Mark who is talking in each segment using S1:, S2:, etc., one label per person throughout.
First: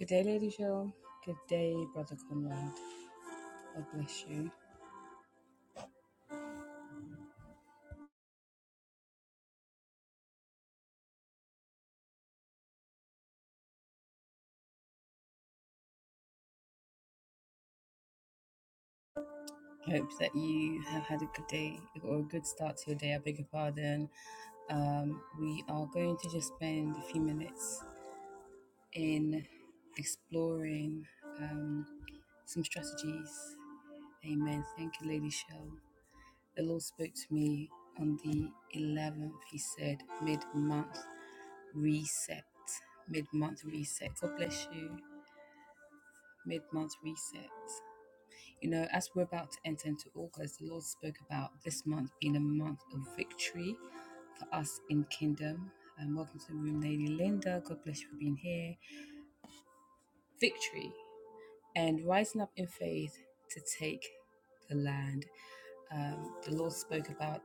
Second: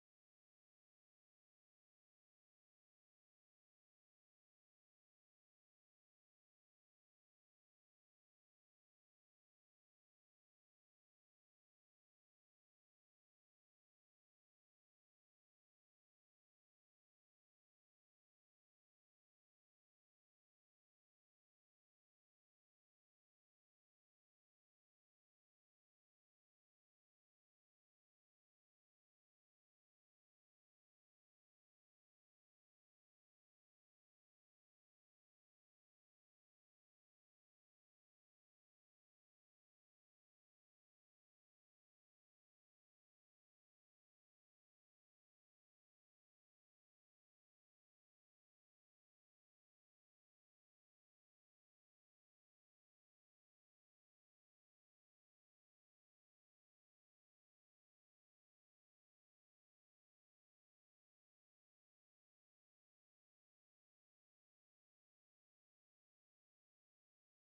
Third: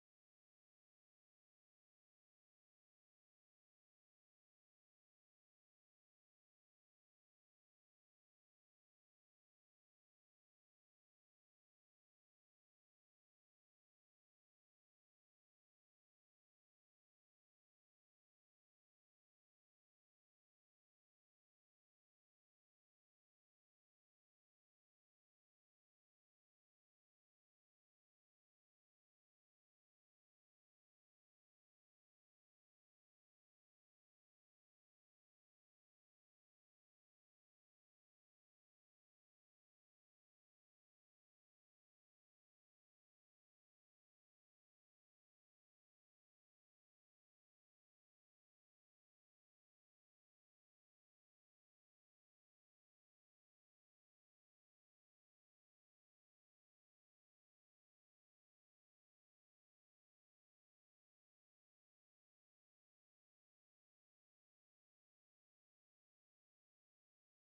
S1: Good day, Lady Cheryl. Good day, Brother Conrad. God bless you. Hope that you have had a good day or a good start to your day. I beg your pardon. Um, we are going to just spend a few minutes in exploring um, some strategies. Amen. Thank you, Lady Cheryl. The Lord spoke to me on the 11th. He said, mid month reset. Mid month reset. God bless you. Mid month reset. You know, as we're about to enter into August, the Lord spoke about this month being a month of victory for us in kingdom. And welcome to the room, Lady Linda. God bless you for being here. Victory and rising up in faith to take the land. Um, the Lord spoke about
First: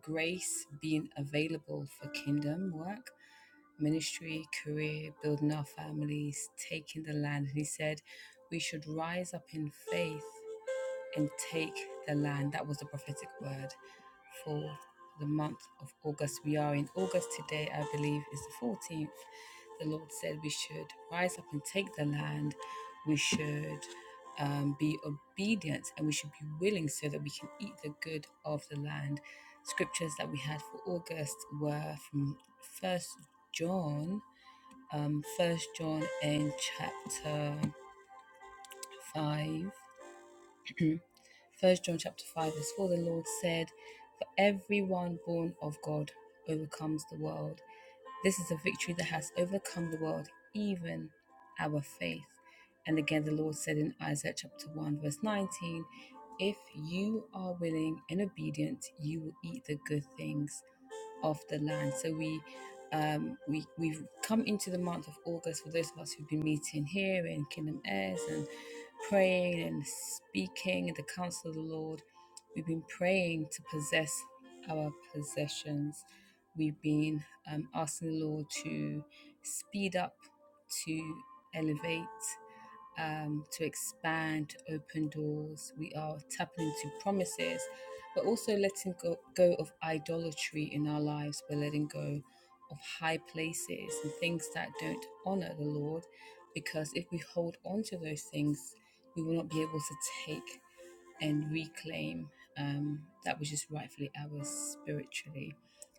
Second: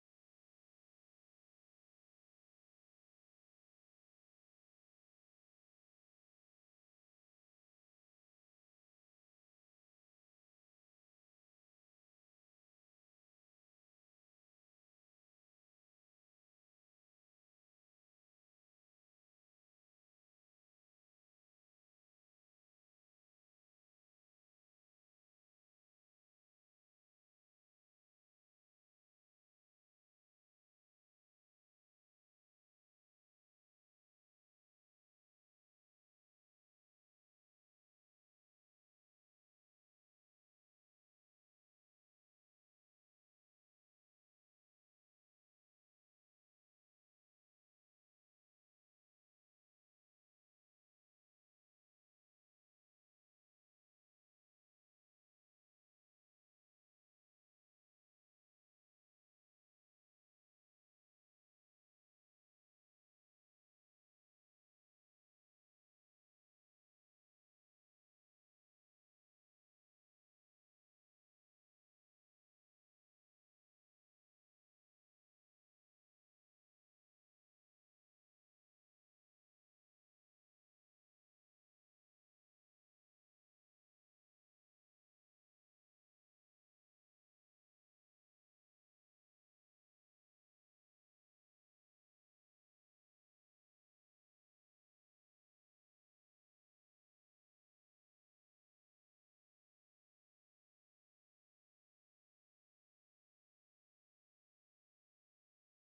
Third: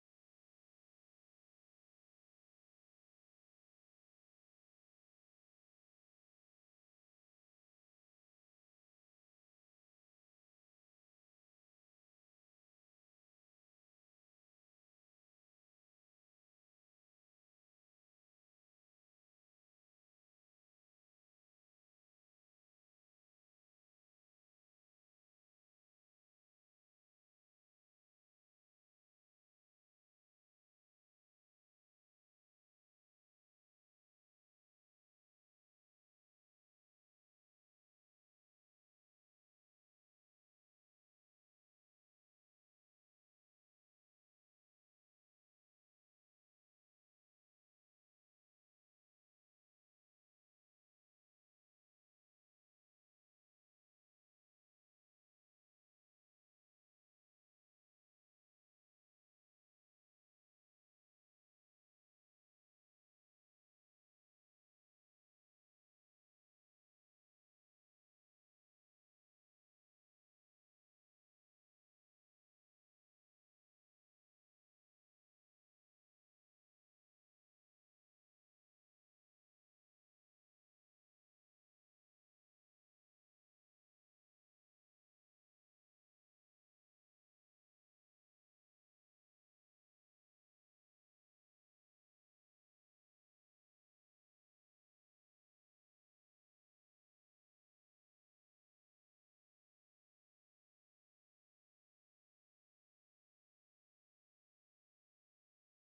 S1: grace being available for kingdom work ministry, career, building our families, taking the land. And he said, We should rise up in faith and take the land. That was the prophetic word for the month of August. We are in August today, I believe, is the 14th. The Lord said we should rise up and take the land. We should um, be obedient and we should be willing so that we can eat the good of the land. Scriptures that we had for August were from First John, um, First John and chapter five. First John chapter 5 is for the Lord said, For everyone born of God overcomes the world. This is a victory that has overcome the world, even our faith. And again, the Lord said in Isaiah chapter 1, verse 19, If you are willing and obedient, you will eat the good things of the land. So we um, we we've come into the month of August for those of us who've been meeting here in Kingdom Airs and praying and speaking at the counsel of the Lord. We've been praying to possess our possessions. We've been um, asking the Lord to speed up, to elevate, um, to expand, open doors. We are tapping into promises, but also letting go, go of idolatry in our lives. We're letting go of high places and things that don't honor the Lord, because if we hold on to those things, we will not be able to take and reclaim um, that which is rightfully ours spiritually.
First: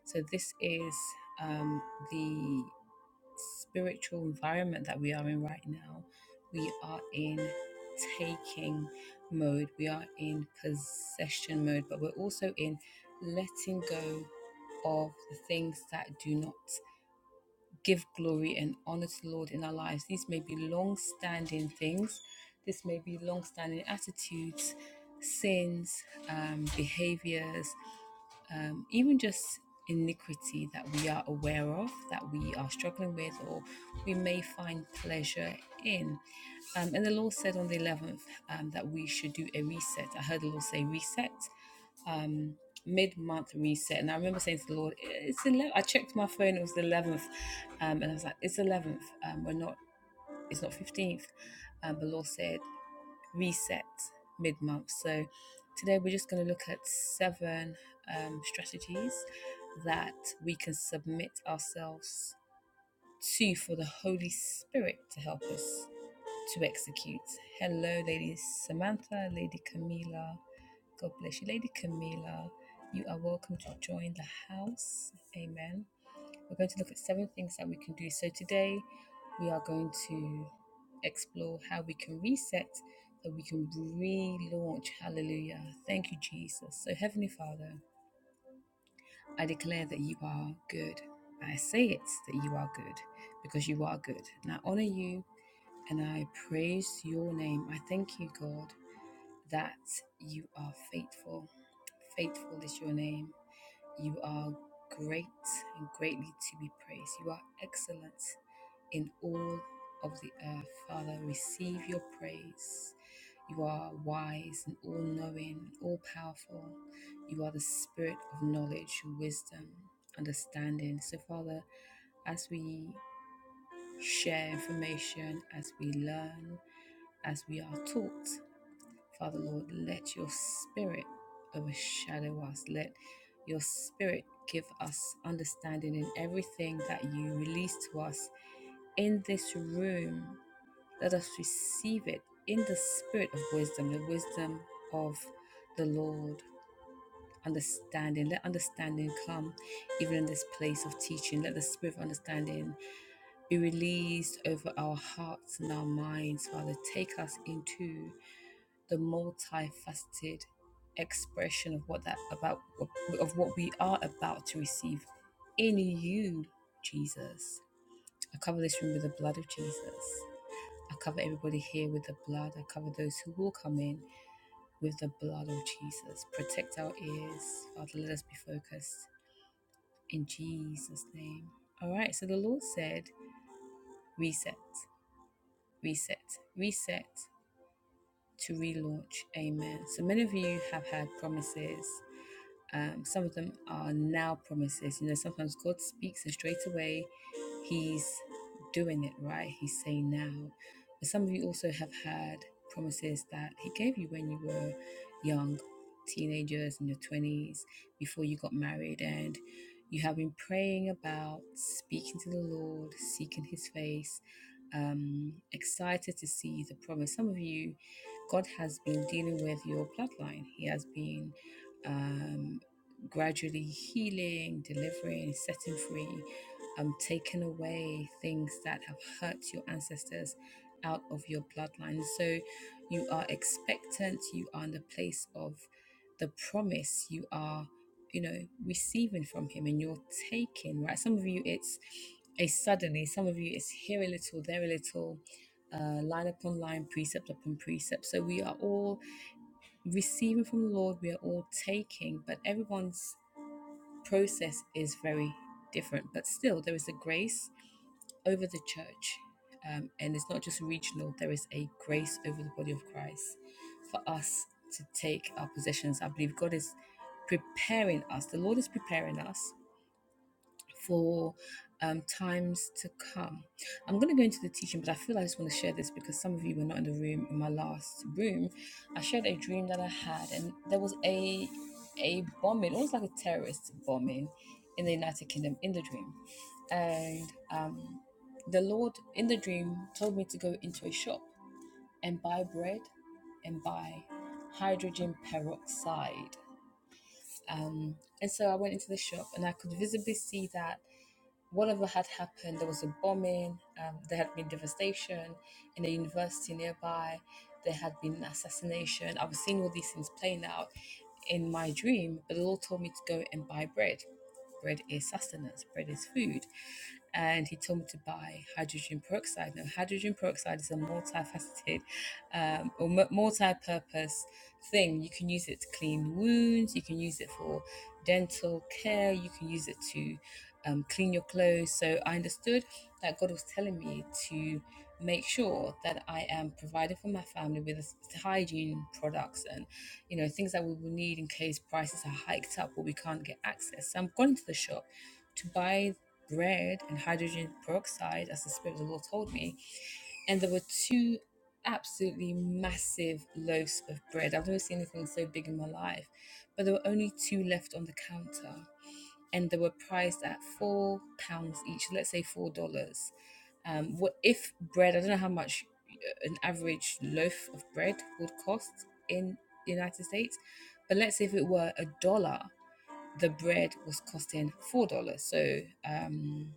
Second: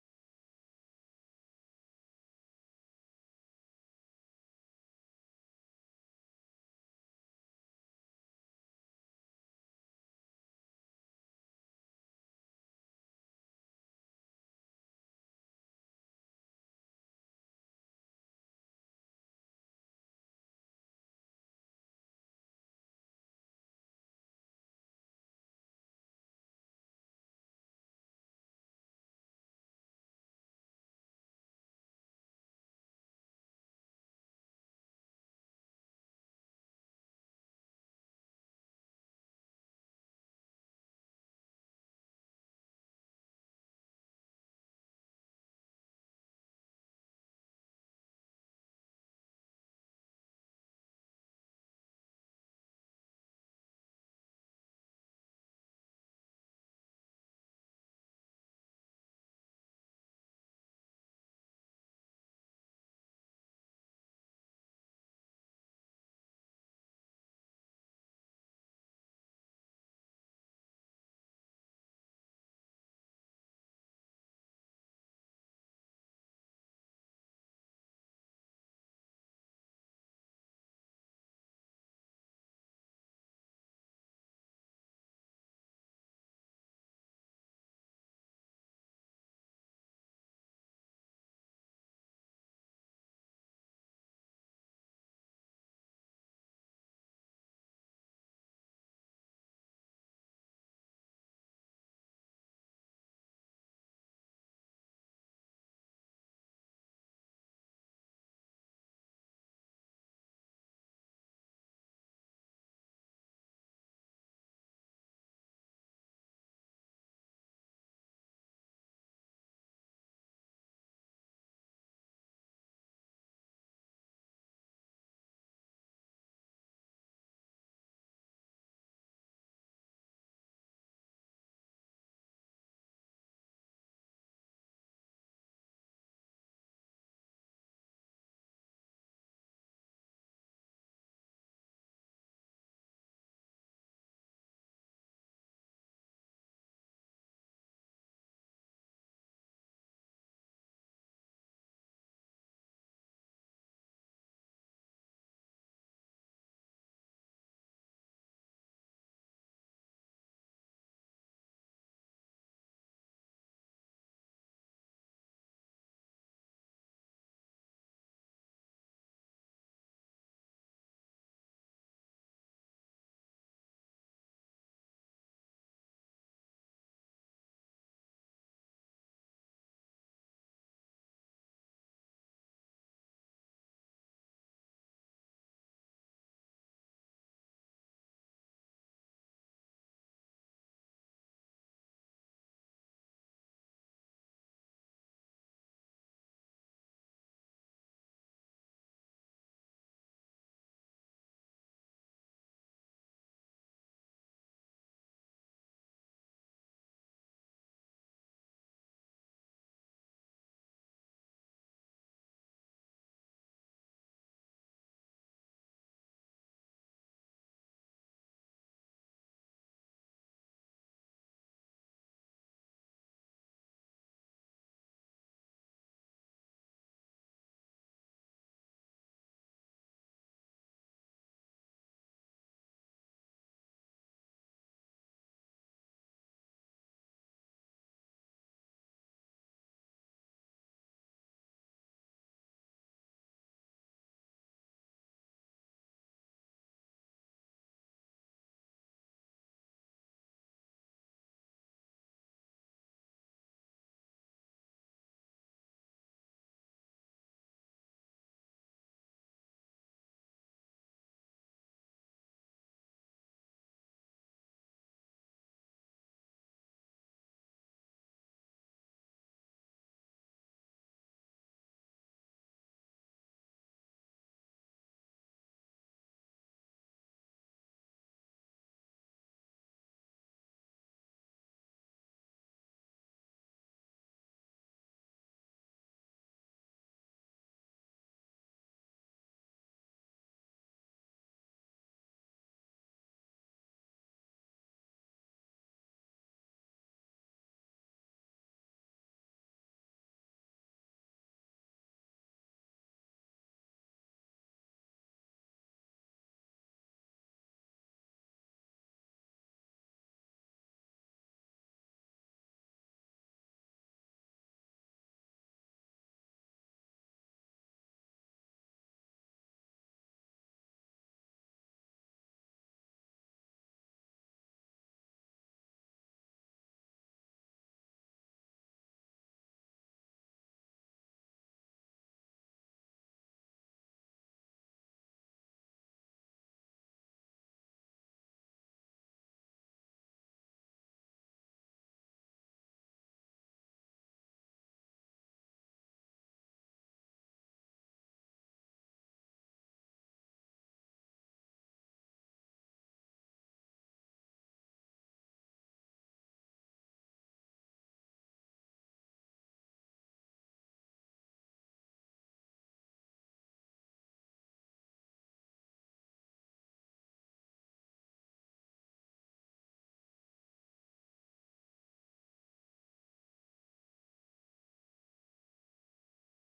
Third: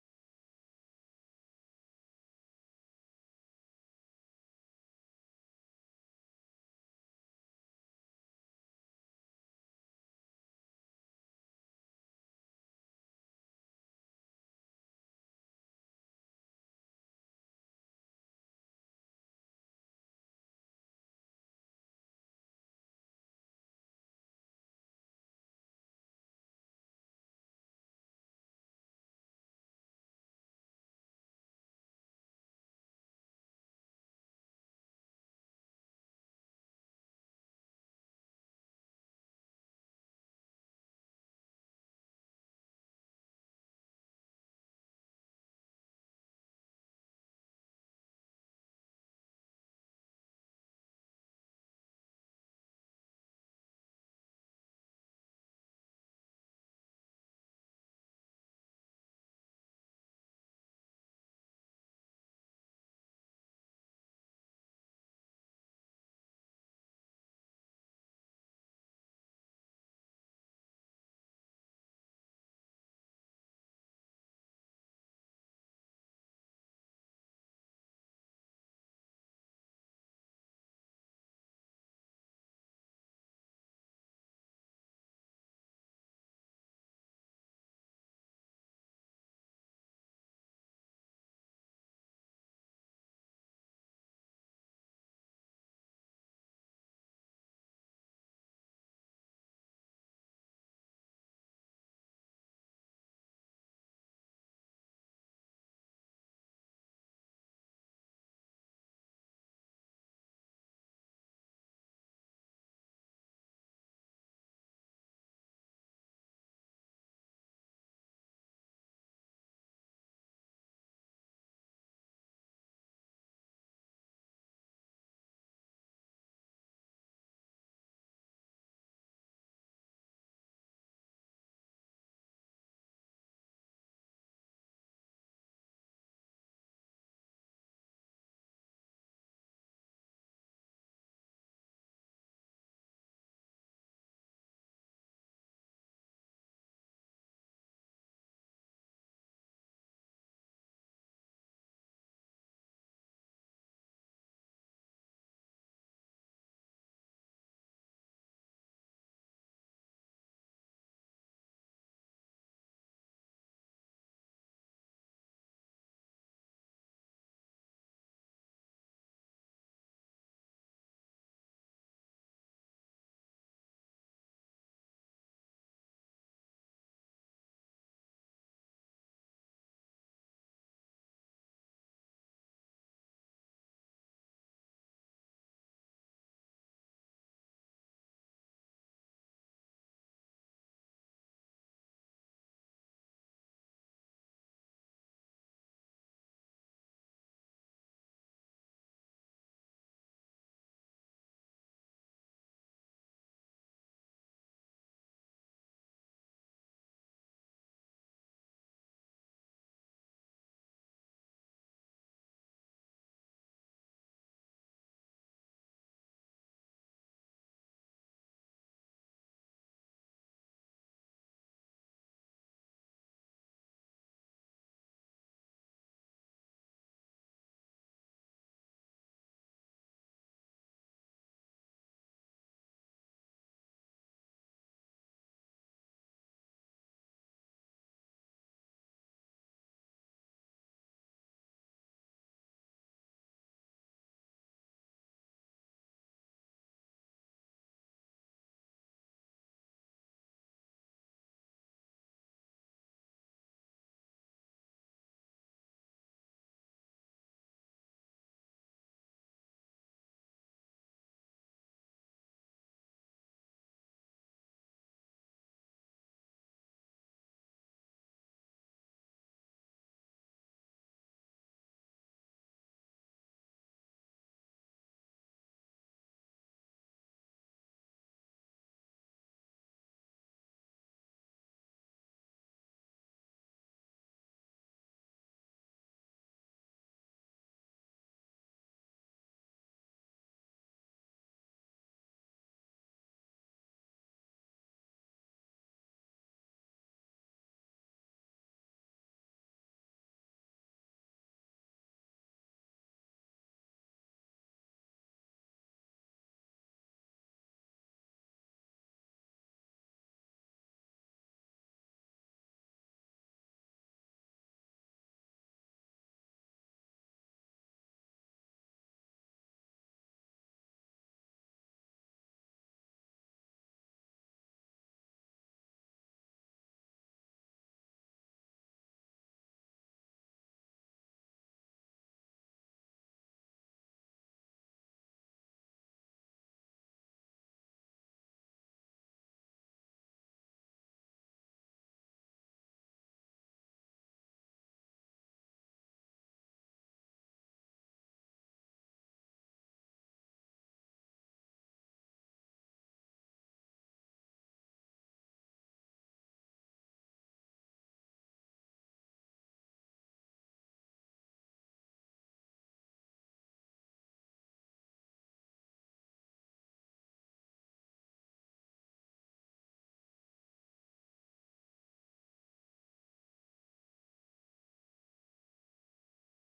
S1: So, this is um, the spiritual environment that we are in right now. We are in taking mode, we are in possession mode, but we're also in letting go of the things that do not give glory and honor to the Lord in our lives. These may be long standing things, this may be long standing attitudes, sins, um, behaviors, um, even just iniquity that we are aware of, that we are struggling with, or we may find pleasure in. Um, and the Lord said on the 11th um, that we should do a reset. I heard the Lord say reset Um, mid month reset. And I remember saying to the Lord, it's 11. I checked my phone, it was the 11th. Um, and I was like, it's 11th. Um, we're not, it's not 15th. Um, the Lord said, reset mid month. So today we're just going to look at seven um, strategies that we can submit ourselves to for the Holy Spirit to help us to execute. Hello, Lady Samantha, Lady Camila. God bless you, Lady Camila. You are welcome to join the house. Amen. We're going to look at seven things that we can do. So today we are going to explore how we can reset so we can relaunch. Hallelujah. Thank you, Jesus. So, Heavenly Father, I declare that you are good. I say it that you are good because you are good. And I honor you and I praise your name. I thank you, God, that you are faithful. Faithful is your name. You are great and greatly to be praised. You are excellent in all of the earth. Father, receive your praise. You are wise and all knowing, all powerful. You are the spirit of knowledge, wisdom, understanding. So, Father, as we share information, as we learn, as we are taught. Father Lord, let your spirit overshadow us. Let your spirit give us understanding in everything that you release to us in this room. Let us receive it in the spirit of wisdom, the wisdom of the Lord. Understanding, let understanding come even in this place of teaching. Let the spirit of understanding be released over our hearts and our minds, Father. Take us into the multifaceted expression of what that about of what we are about to receive in you, Jesus. I cover this room with the blood of Jesus. I cover everybody here with the blood. I cover those who will come in with the blood of Jesus. Protect our ears. Father, let us be focused in Jesus' name. All right, so the Lord said, reset, reset, reset to relaunch. Amen. So many of you have had promises Um, some of them are now promises. You know, sometimes God speaks and straight away He's doing it right. He's saying now. But some of you also have had promises that He gave you when you were young, teenagers, in your 20s, before you got married, and you have been praying about speaking to the Lord, seeking His face. Um, excited to see the promise. Some of you, God has been dealing with your bloodline. He has been um, gradually healing, delivering, setting free, um, taking away things that have hurt your ancestors out of your bloodline. So you are expectant, you are in the place of the promise, you are, you know, receiving from Him and you're taking, right? Some of you, it's a suddenly, some of you, it's here a little, there a little. Uh, line upon line, precept upon precept. So we are all receiving from the Lord, we are all taking, but everyone's process is very different, but still, there is a grace over the church. Um, and it's not just regional, there is a grace over the body of Christ for us to take our possessions. I believe God is preparing us, the Lord is preparing us for um, times to come. I'm going to go into the teaching, but I feel like I just want to share this because some of you were not in the room in my last room. I shared a dream that I had, and there was a a bombing, almost like a terrorist bombing, in the United Kingdom in the dream, and um, the Lord in the dream told me to go into a shop and buy bread and buy hydrogen peroxide. Um, and so I went into the shop and I could visibly see that whatever had happened, there was a bombing, um, there had been devastation in a university nearby, there had been an assassination. I was seeing all these things playing out in my dream, but the Lord told me to go and buy bread. Bread is sustenance, bread is food and he told me to buy hydrogen peroxide. Now, hydrogen peroxide is a multifaceted um, or mu- multi-purpose thing. You can use it to clean wounds. You can use it for dental care. You can use it to um, clean your clothes. So I understood that God was telling me to make sure that I am providing for my family with s- hygiene products and you know things that we will need in case prices are hiked up or we can't get access. So I'm going to the shop to buy bread and hydrogen peroxide, as the Spirit of the Lord told me. And there were two absolutely massive loaves of bread. I've never seen anything so big in my life. But there were only two left on the counter. And they were priced at four pounds each, let's say four dollars. Um, what if bread? I don't know how much uh, an average loaf of bread would cost in the United States, but let's say if it were a dollar, the bread was costing four dollars so um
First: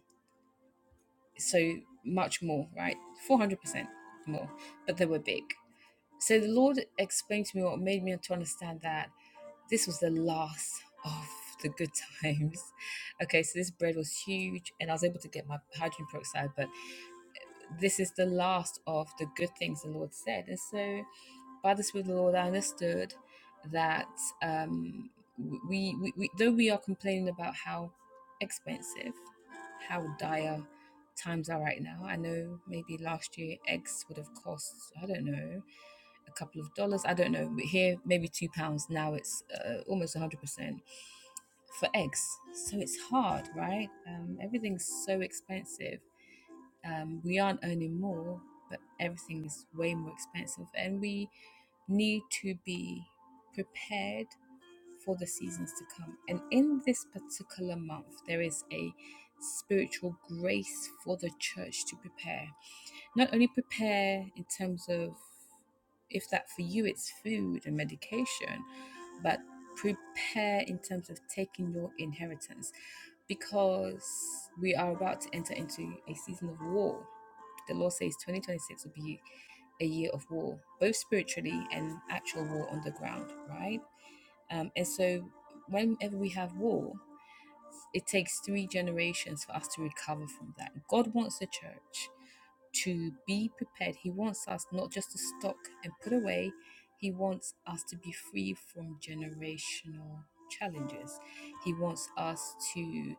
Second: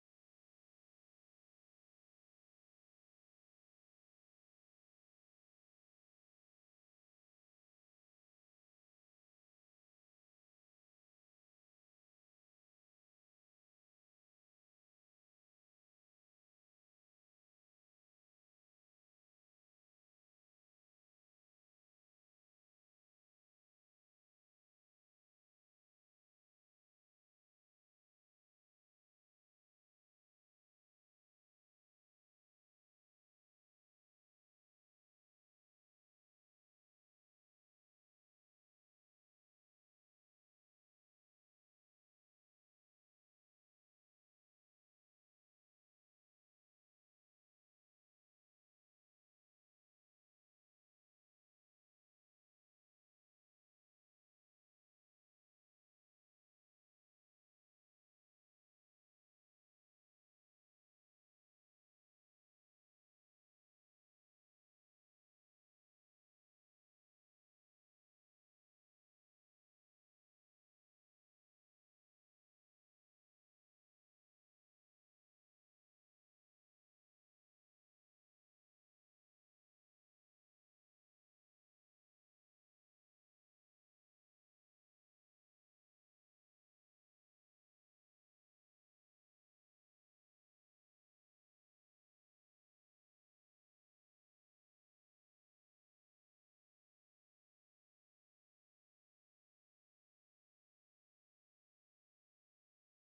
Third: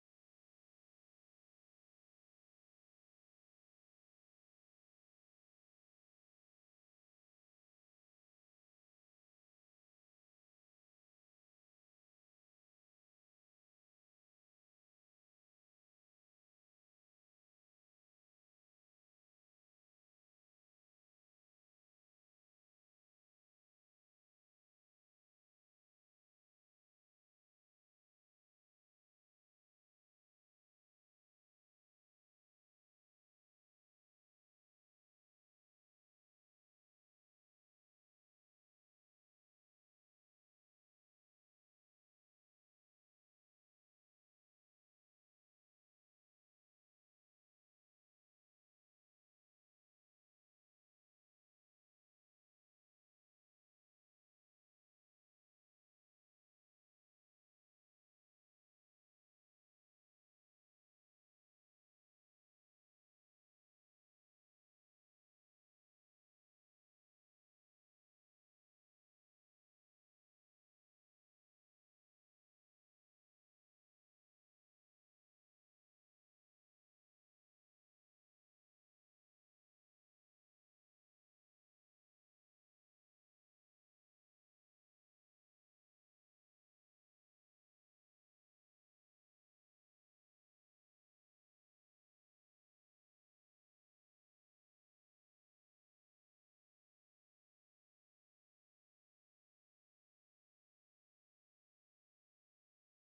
S1: so much more right 400 percent more but they were big so the lord explained to me what made me to understand that this was the last of the good times okay so this bread was huge and i was able to get my hydrogen peroxide but this is the last of the good things the lord said and so by the speed of the Lord, I understood that um, we, we, we, though we are complaining about how expensive, how dire times are right now, I know maybe last year eggs would have cost, I don't know, a couple of dollars. I don't know. But here, maybe two pounds. Now it's uh, almost 100% for eggs. So it's hard, right? Um, everything's so expensive. Um, we aren't earning more, but everything is way more expensive, and we need to be prepared for the seasons to come. And in this particular month, there is a spiritual grace for the church to prepare. Not only prepare in terms of if that for you it's food and medication, but prepare in terms of taking your inheritance because we are about to enter into a season of war the Lord says 2026 will be a year of war, both spiritually and actual war on the ground, right? Um, and so, whenever we have war, it takes three generations for us to recover from that. God wants the church to be prepared. He wants us not just to stock and put away, He wants us to be free from generational challenges. He wants us to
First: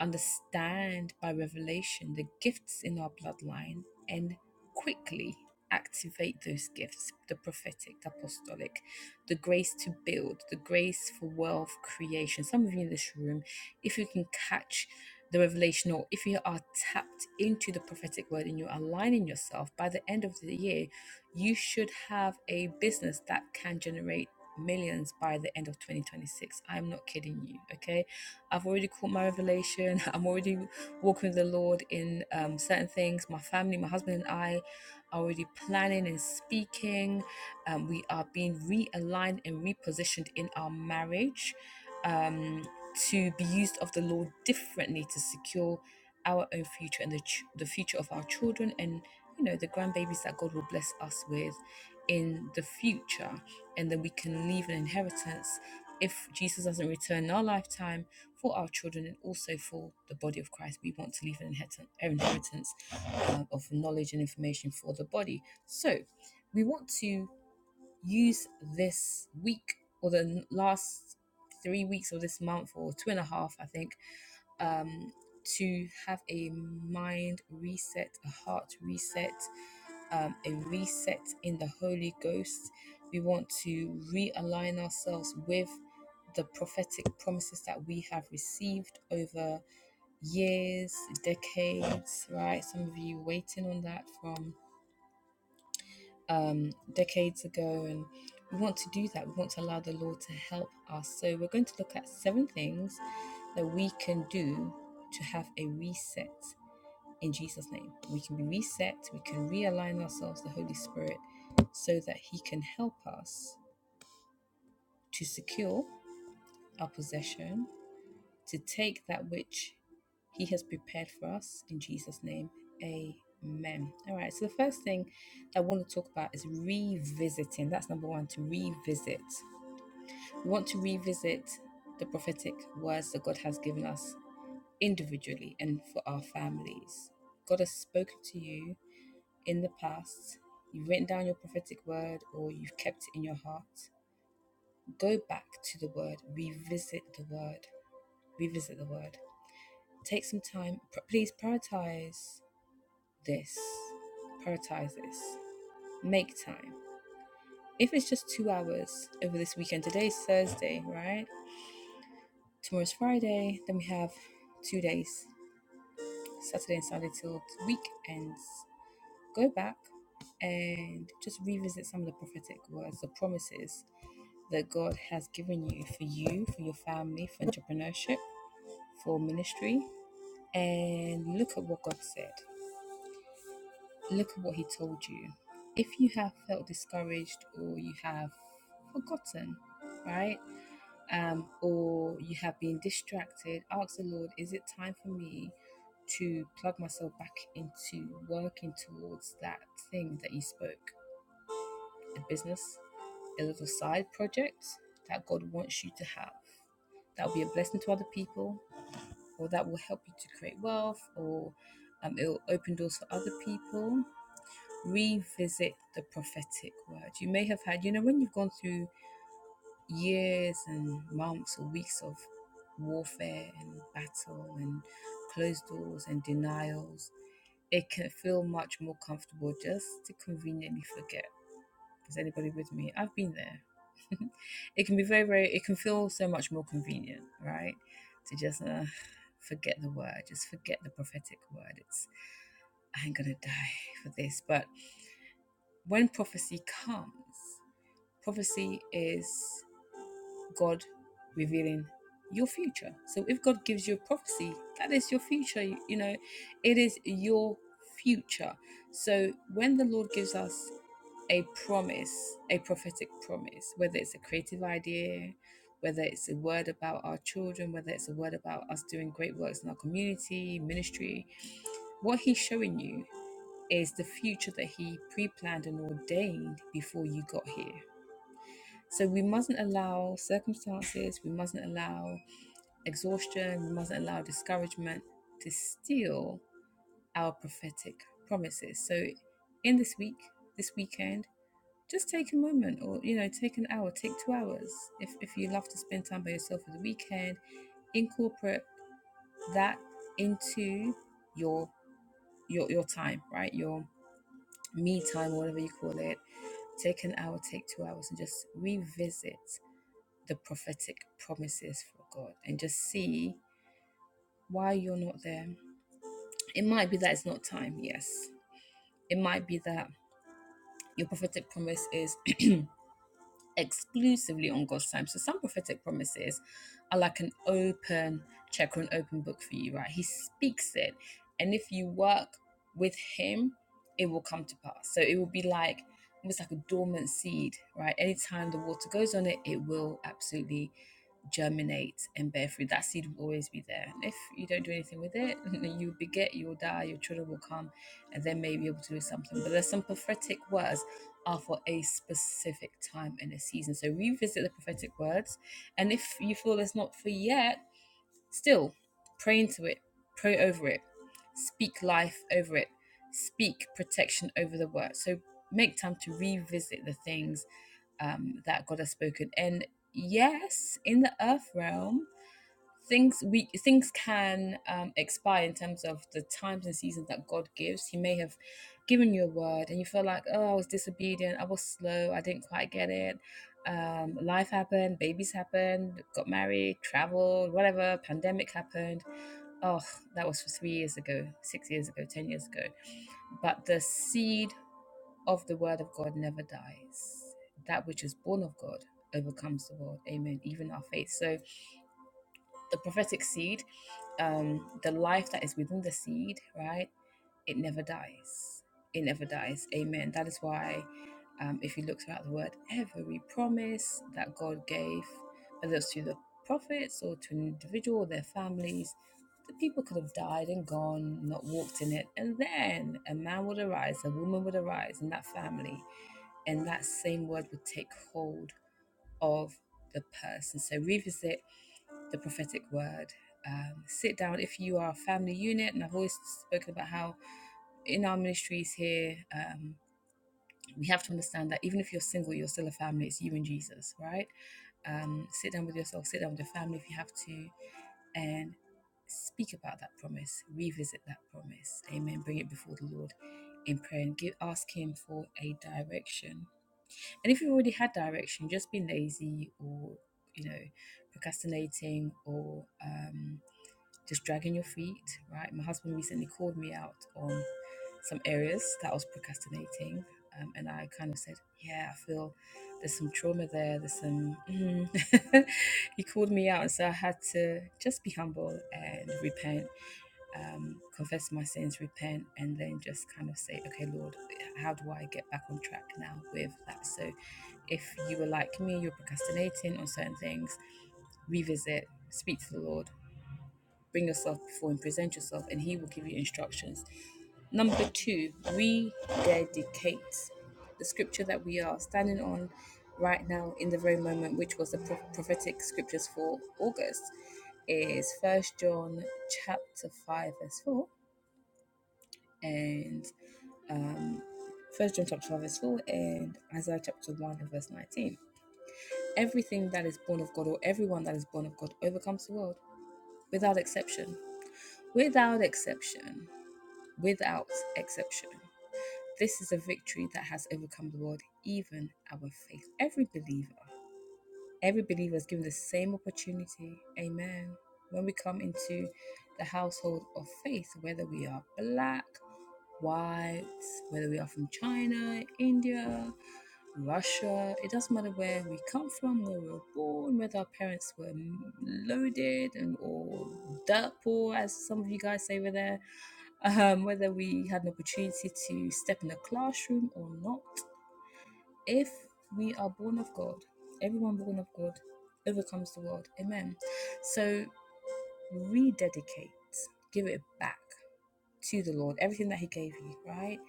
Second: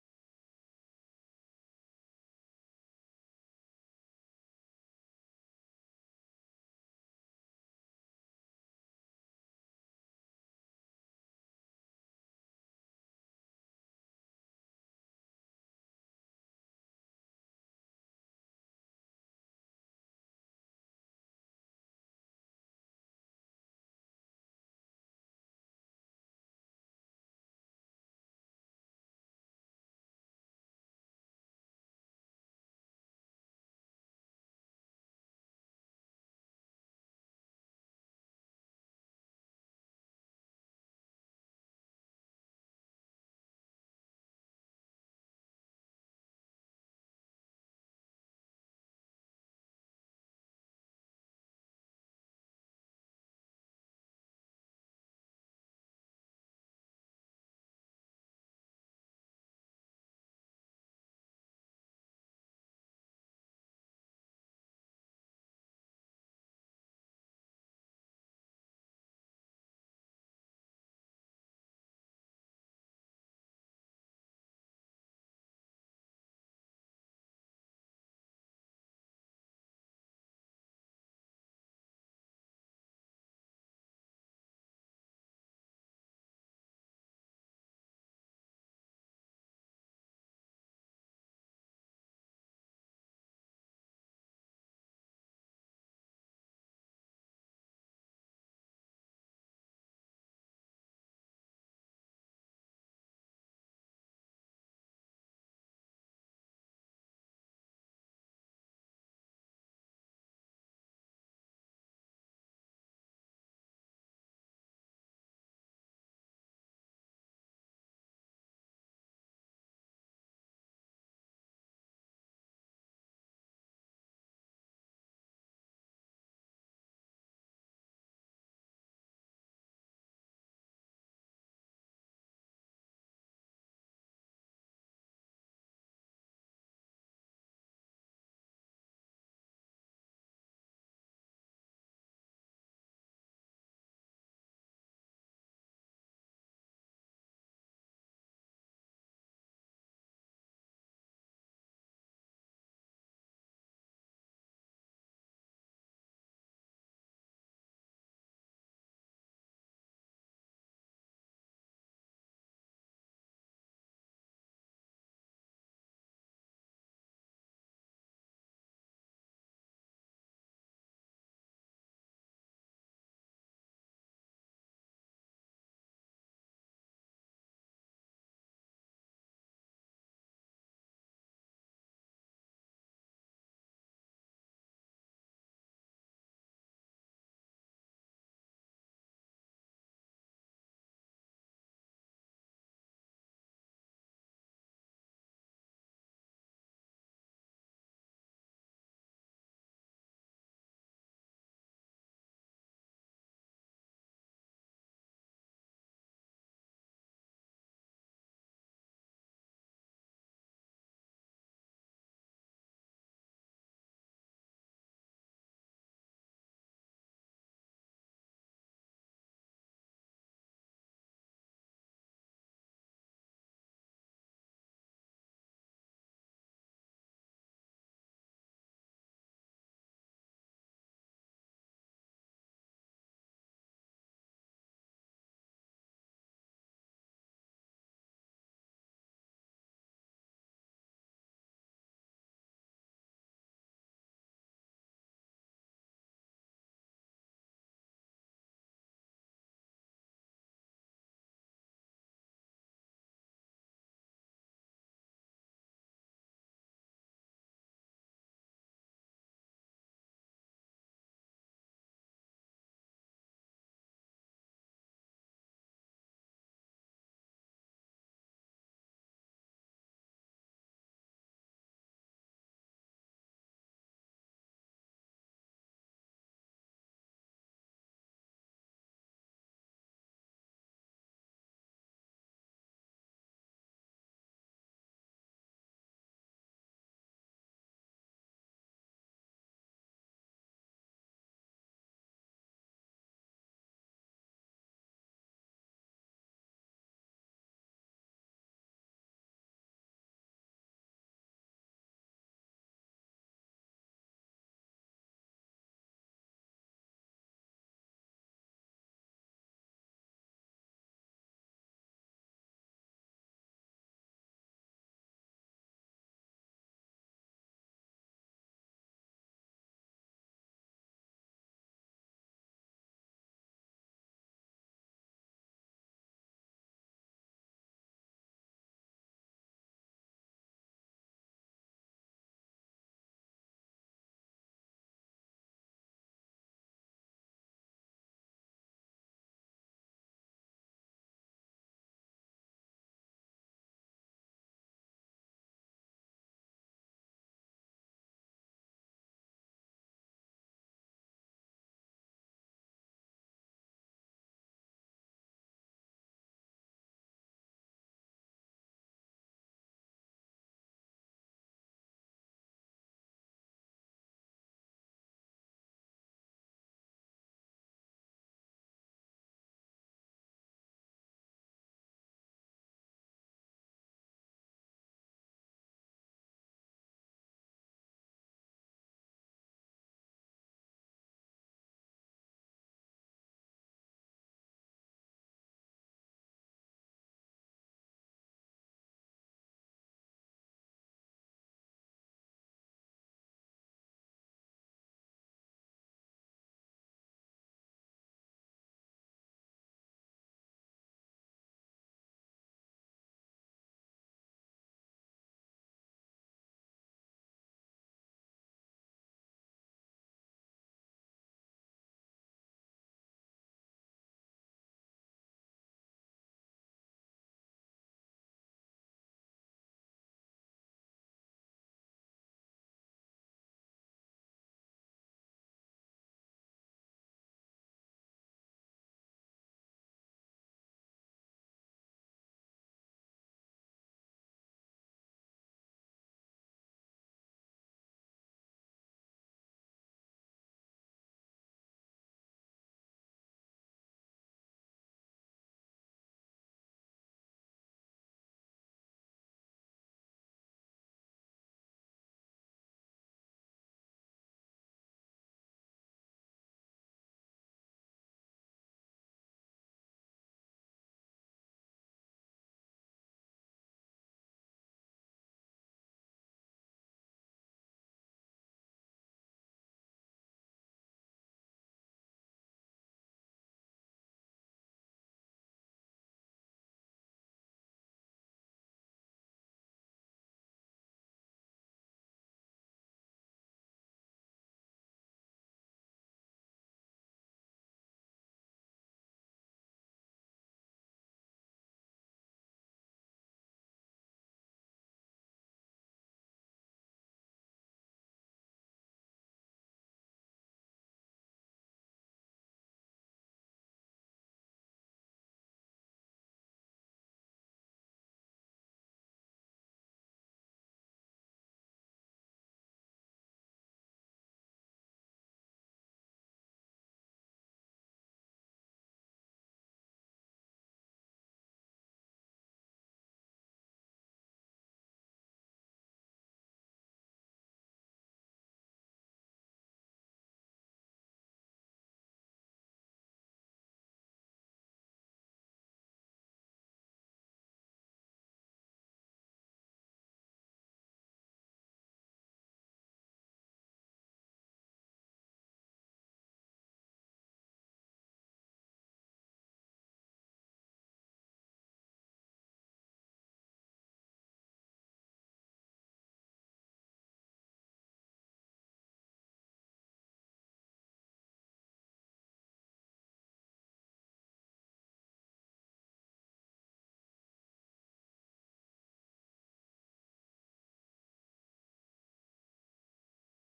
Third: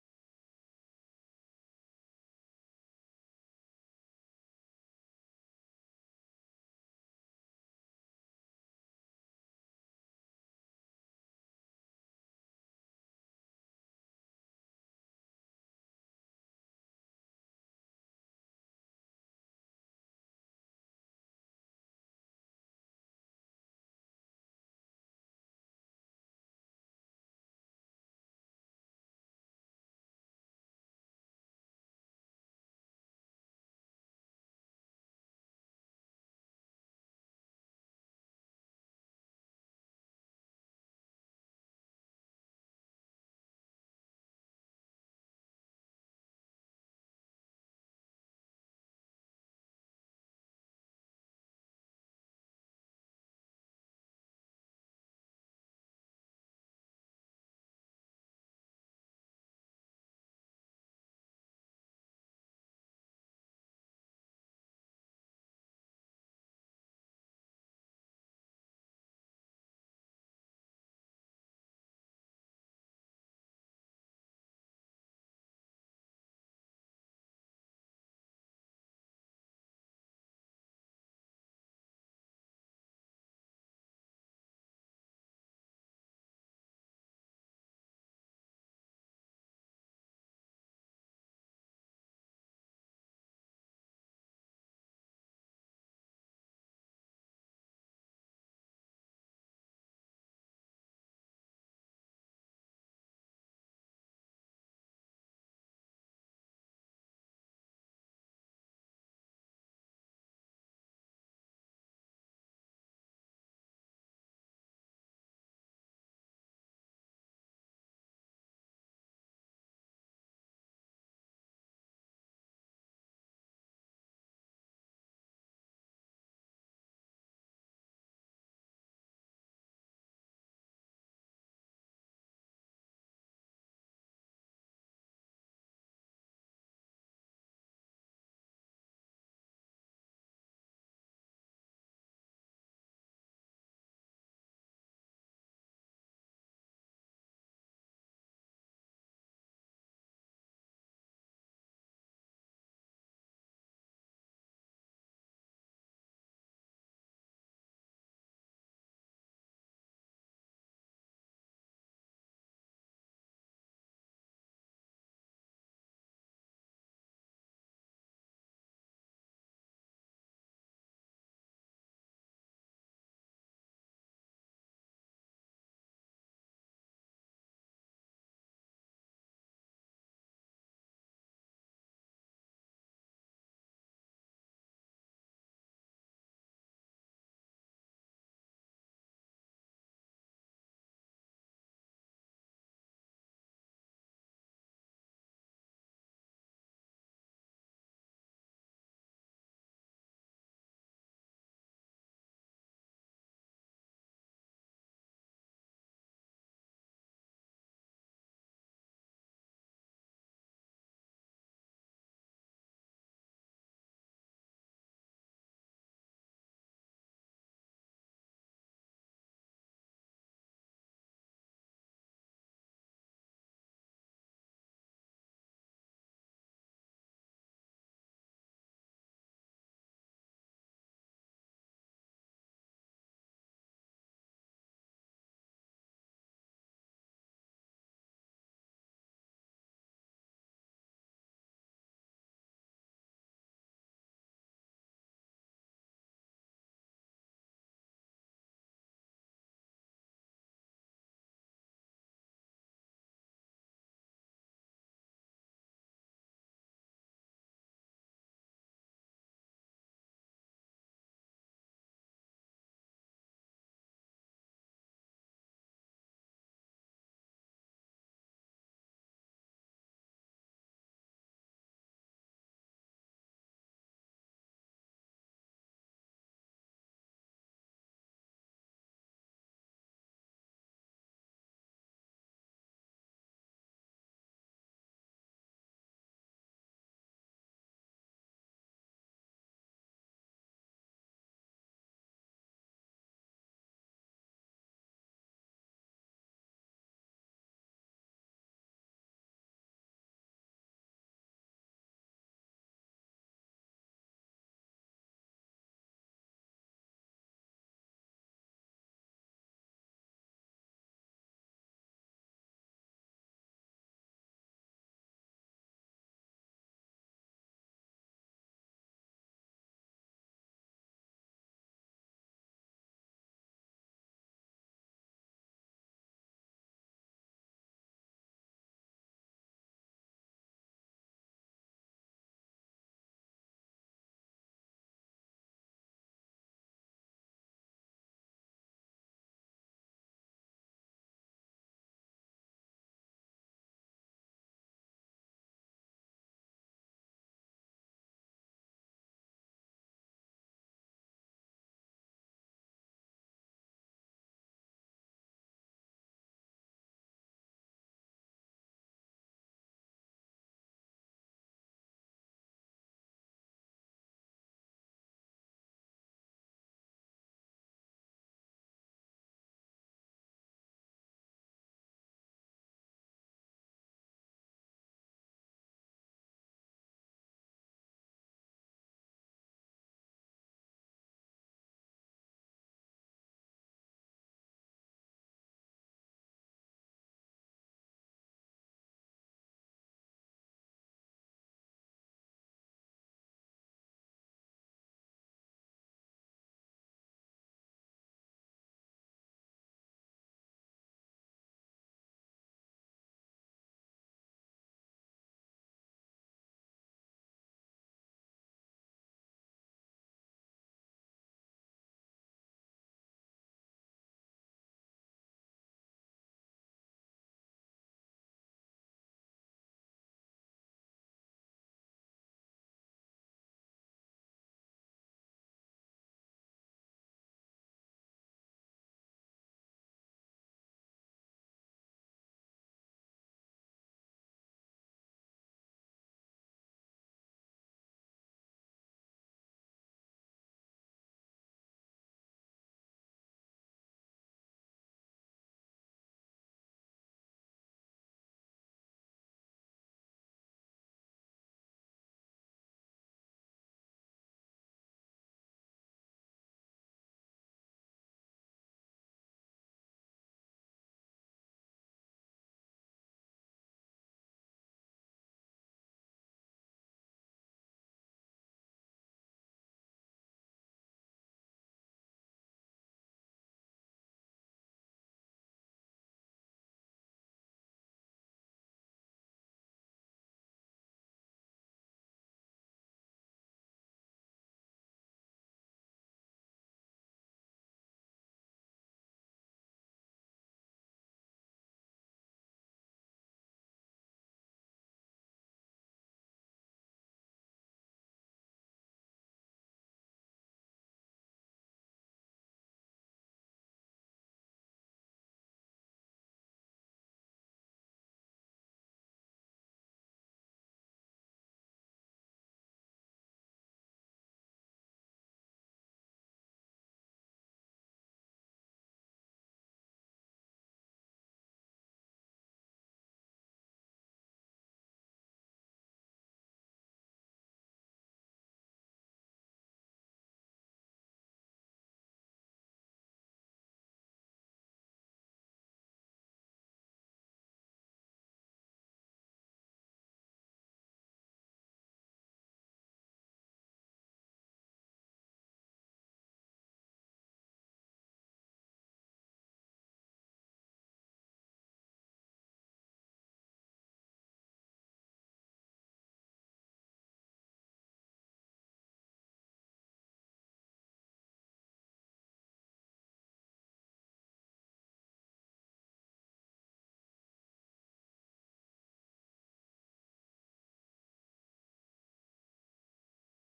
S1: understand by revelation the gifts in our bloodline and quickly activate those gifts the prophetic, the apostolic, the grace to build, the grace for wealth creation. Some of you in this room, if you can catch the revelation or if you are tapped into the prophetic word and you're aligning yourself by the end of the year, you should have a business that can generate millions by the end of 2026. I'm not kidding you, okay? I've already caught my revelation. I'm already walking with the Lord in um, certain things. My family, my husband, and I are already planning and speaking. Um, we are being realigned and repositioned in our marriage um, to be used of the Lord differently to secure our own future and the, ch- the future of our children and you know the grandbabies that God will bless us with in the future and then we can leave an inheritance if Jesus doesn't return in our lifetime for our children and also for the body of Christ. We want to leave an inheritance, inheritance um, of knowledge and information for the body. So we want to use this week or the last three weeks of this month or two and a half, I think, um, to have a mind reset, a heart reset, um, a reset in the Holy Ghost. We want to realign ourselves with the prophetic promises that we have received over years, decades, right? Some of you waiting on that from um, decades ago. And we want to do that. We want to allow the Lord to help us. So we're going to look at seven things that we can do to have a reset in Jesus' name. We can be reset, we can realign ourselves, to the Holy Spirit, so that He can help us to secure our possession to take that which He has prepared for us in Jesus' name. Amen. All right, so the first thing I want to talk about is revisiting. That's number one to revisit. We want to revisit the prophetic words that God has given us individually and for our families. God has spoken to you in the past, you've written down your prophetic word or you've kept it in your heart. Go back to the word, revisit the word, revisit the word. Take some time. Pr- Please prioritize this. Prioritize this. Make time. If it's just two hours over this weekend, today's Thursday, right? Tomorrow's Friday. Then we have two days, Saturday and Sunday till the week ends. Go back and just revisit some of the prophetic words, the promises that God has given you for you, for your family, for entrepreneurship, for ministry, and look at what God said. Look at what he told you. If you have felt discouraged or you have forgotten, right? Um, or you have been distracted, ask the Lord, is it time for me to plug myself back into working towards that thing that you spoke? A business, a little side project that God wants you to have. That will be a blessing to other people, or that will help you to create wealth, or um, it will open doors for other people revisit the prophetic word. You may have had, you know, when you've gone through years and months or weeks of warfare and battle and closed doors and denials, it can feel much more comfortable just to conveniently forget. Is anybody with me? I've been there. it can be very, very, it can feel so much more convenient, right? To just uh, forget the word, just forget the prophetic word. It's, I ain't gonna die for this. But when prophecy comes, prophecy is God revealing your future. So if God gives you a prophecy, that is your future. You you know, it is your future. So when the Lord gives us a promise, a prophetic promise, whether it's a creative idea, whether it's a word about our children, whether it's a word about us doing great works in our community, ministry, what He's showing you is the future that He pre planned and ordained before you got here. So we mustn't allow circumstances, we mustn't allow exhaustion, we mustn't allow discouragement to steal our prophetic promises. So in this week, this weekend, just take a moment or you know take an hour take two hours if, if you love to spend time by yourself for the weekend incorporate that into your your your time right your me time whatever you call it Take an hour, take two hours, and just revisit the prophetic promises for God and just see why you're not there. It might be that it's not time, yes. It might be that your prophetic promise is exclusively on God's time. So some prophetic promises are like an open check or an open book for you, right? He speaks it. And if you work with him, it will come to pass. So it will be like almost like a dormant seed, right? Anytime the water goes on it, it will absolutely germinate and bear fruit. That seed will always be there. And if you don't do anything with it, you beget, you will die, your children will come, and they may be able to do something. But there's some prophetic words are for a specific time and a season. So revisit the prophetic words. And if you feel it's not for yet, still pray into it, pray over it, speak life over it, speak protection over the word. So make time to revisit the things um, that God has spoken. And yes, in the earth realm, things we things can um, expire in terms of the times and seasons that God gives. He may have given you a word, and you feel like, oh, I was disobedient, I was slow, I didn't quite get it. Um, life happened, babies happened, got married, traveled, whatever. Pandemic happened. Oh, that was for three years ago, six years ago, ten years ago. But the seed of the word of God never dies. That which is born of God overcomes the world. Amen. Even our faith. So the prophetic seed, um, the life that is within the seed, right? it never dies. It never dies. Amen. That is why, um, if you look throughout the word, every promise that God gave, whether it's to the prophets or to an individual or their families, the people could have died and gone, not walked in it. And then a man would arise, a woman would arise in that family, and that same word would take hold of the person. So revisit the prophetic word. Um, sit down if you are a family unit, and I've always spoken about how in our ministries here, um, we have to understand that even if you're single, you're still a family. It's you and Jesus, right? Um, sit down with yourself, sit down with your family if you have to, and speak about that promise, revisit that promise. Amen. Bring it before the Lord in prayer and give, ask Him for a direction. And if you've already had direction, just been lazy or you know procrastinating or um, just dragging your feet, right? My husband recently called me out on some areas that I was procrastinating. Um, and I kind of said, Yeah, I feel there's some trauma there. There's some. Mm. he called me out. And so I had to just be humble and repent, um, confess my sins, repent, and then just kind of say, Okay, Lord, how do I get back on track now with that? So if you were like me, you're procrastinating on certain things, revisit, speak to the Lord, bring yourself before and present yourself, and He will give you instructions. Number two, rededicate the scripture that we are standing on right now in the very moment, which was the prophetic scriptures for August, is First John chapter five verse four and um, First John chapter five verse four and Isaiah chapter one and verse nineteen. Everything that is born of God, or everyone that is born of God, overcomes the world without exception. Without exception without exception. This is a victory that has overcome the world, even our faith. Every believer Every believer is given the same opportunity. Amen. When we come into the household of faith, whether we are black, white, whether we are from China, India, Russia, it doesn't matter where we come from, where we were born, whether our parents were loaded and or dirt poor, as some of you guys say over there, um, whether we had an opportunity to step in the classroom or not. If we are born of God, everyone born of God overcomes the world. Amen. So rededicate, give it back to the Lord, everything that He gave you, right?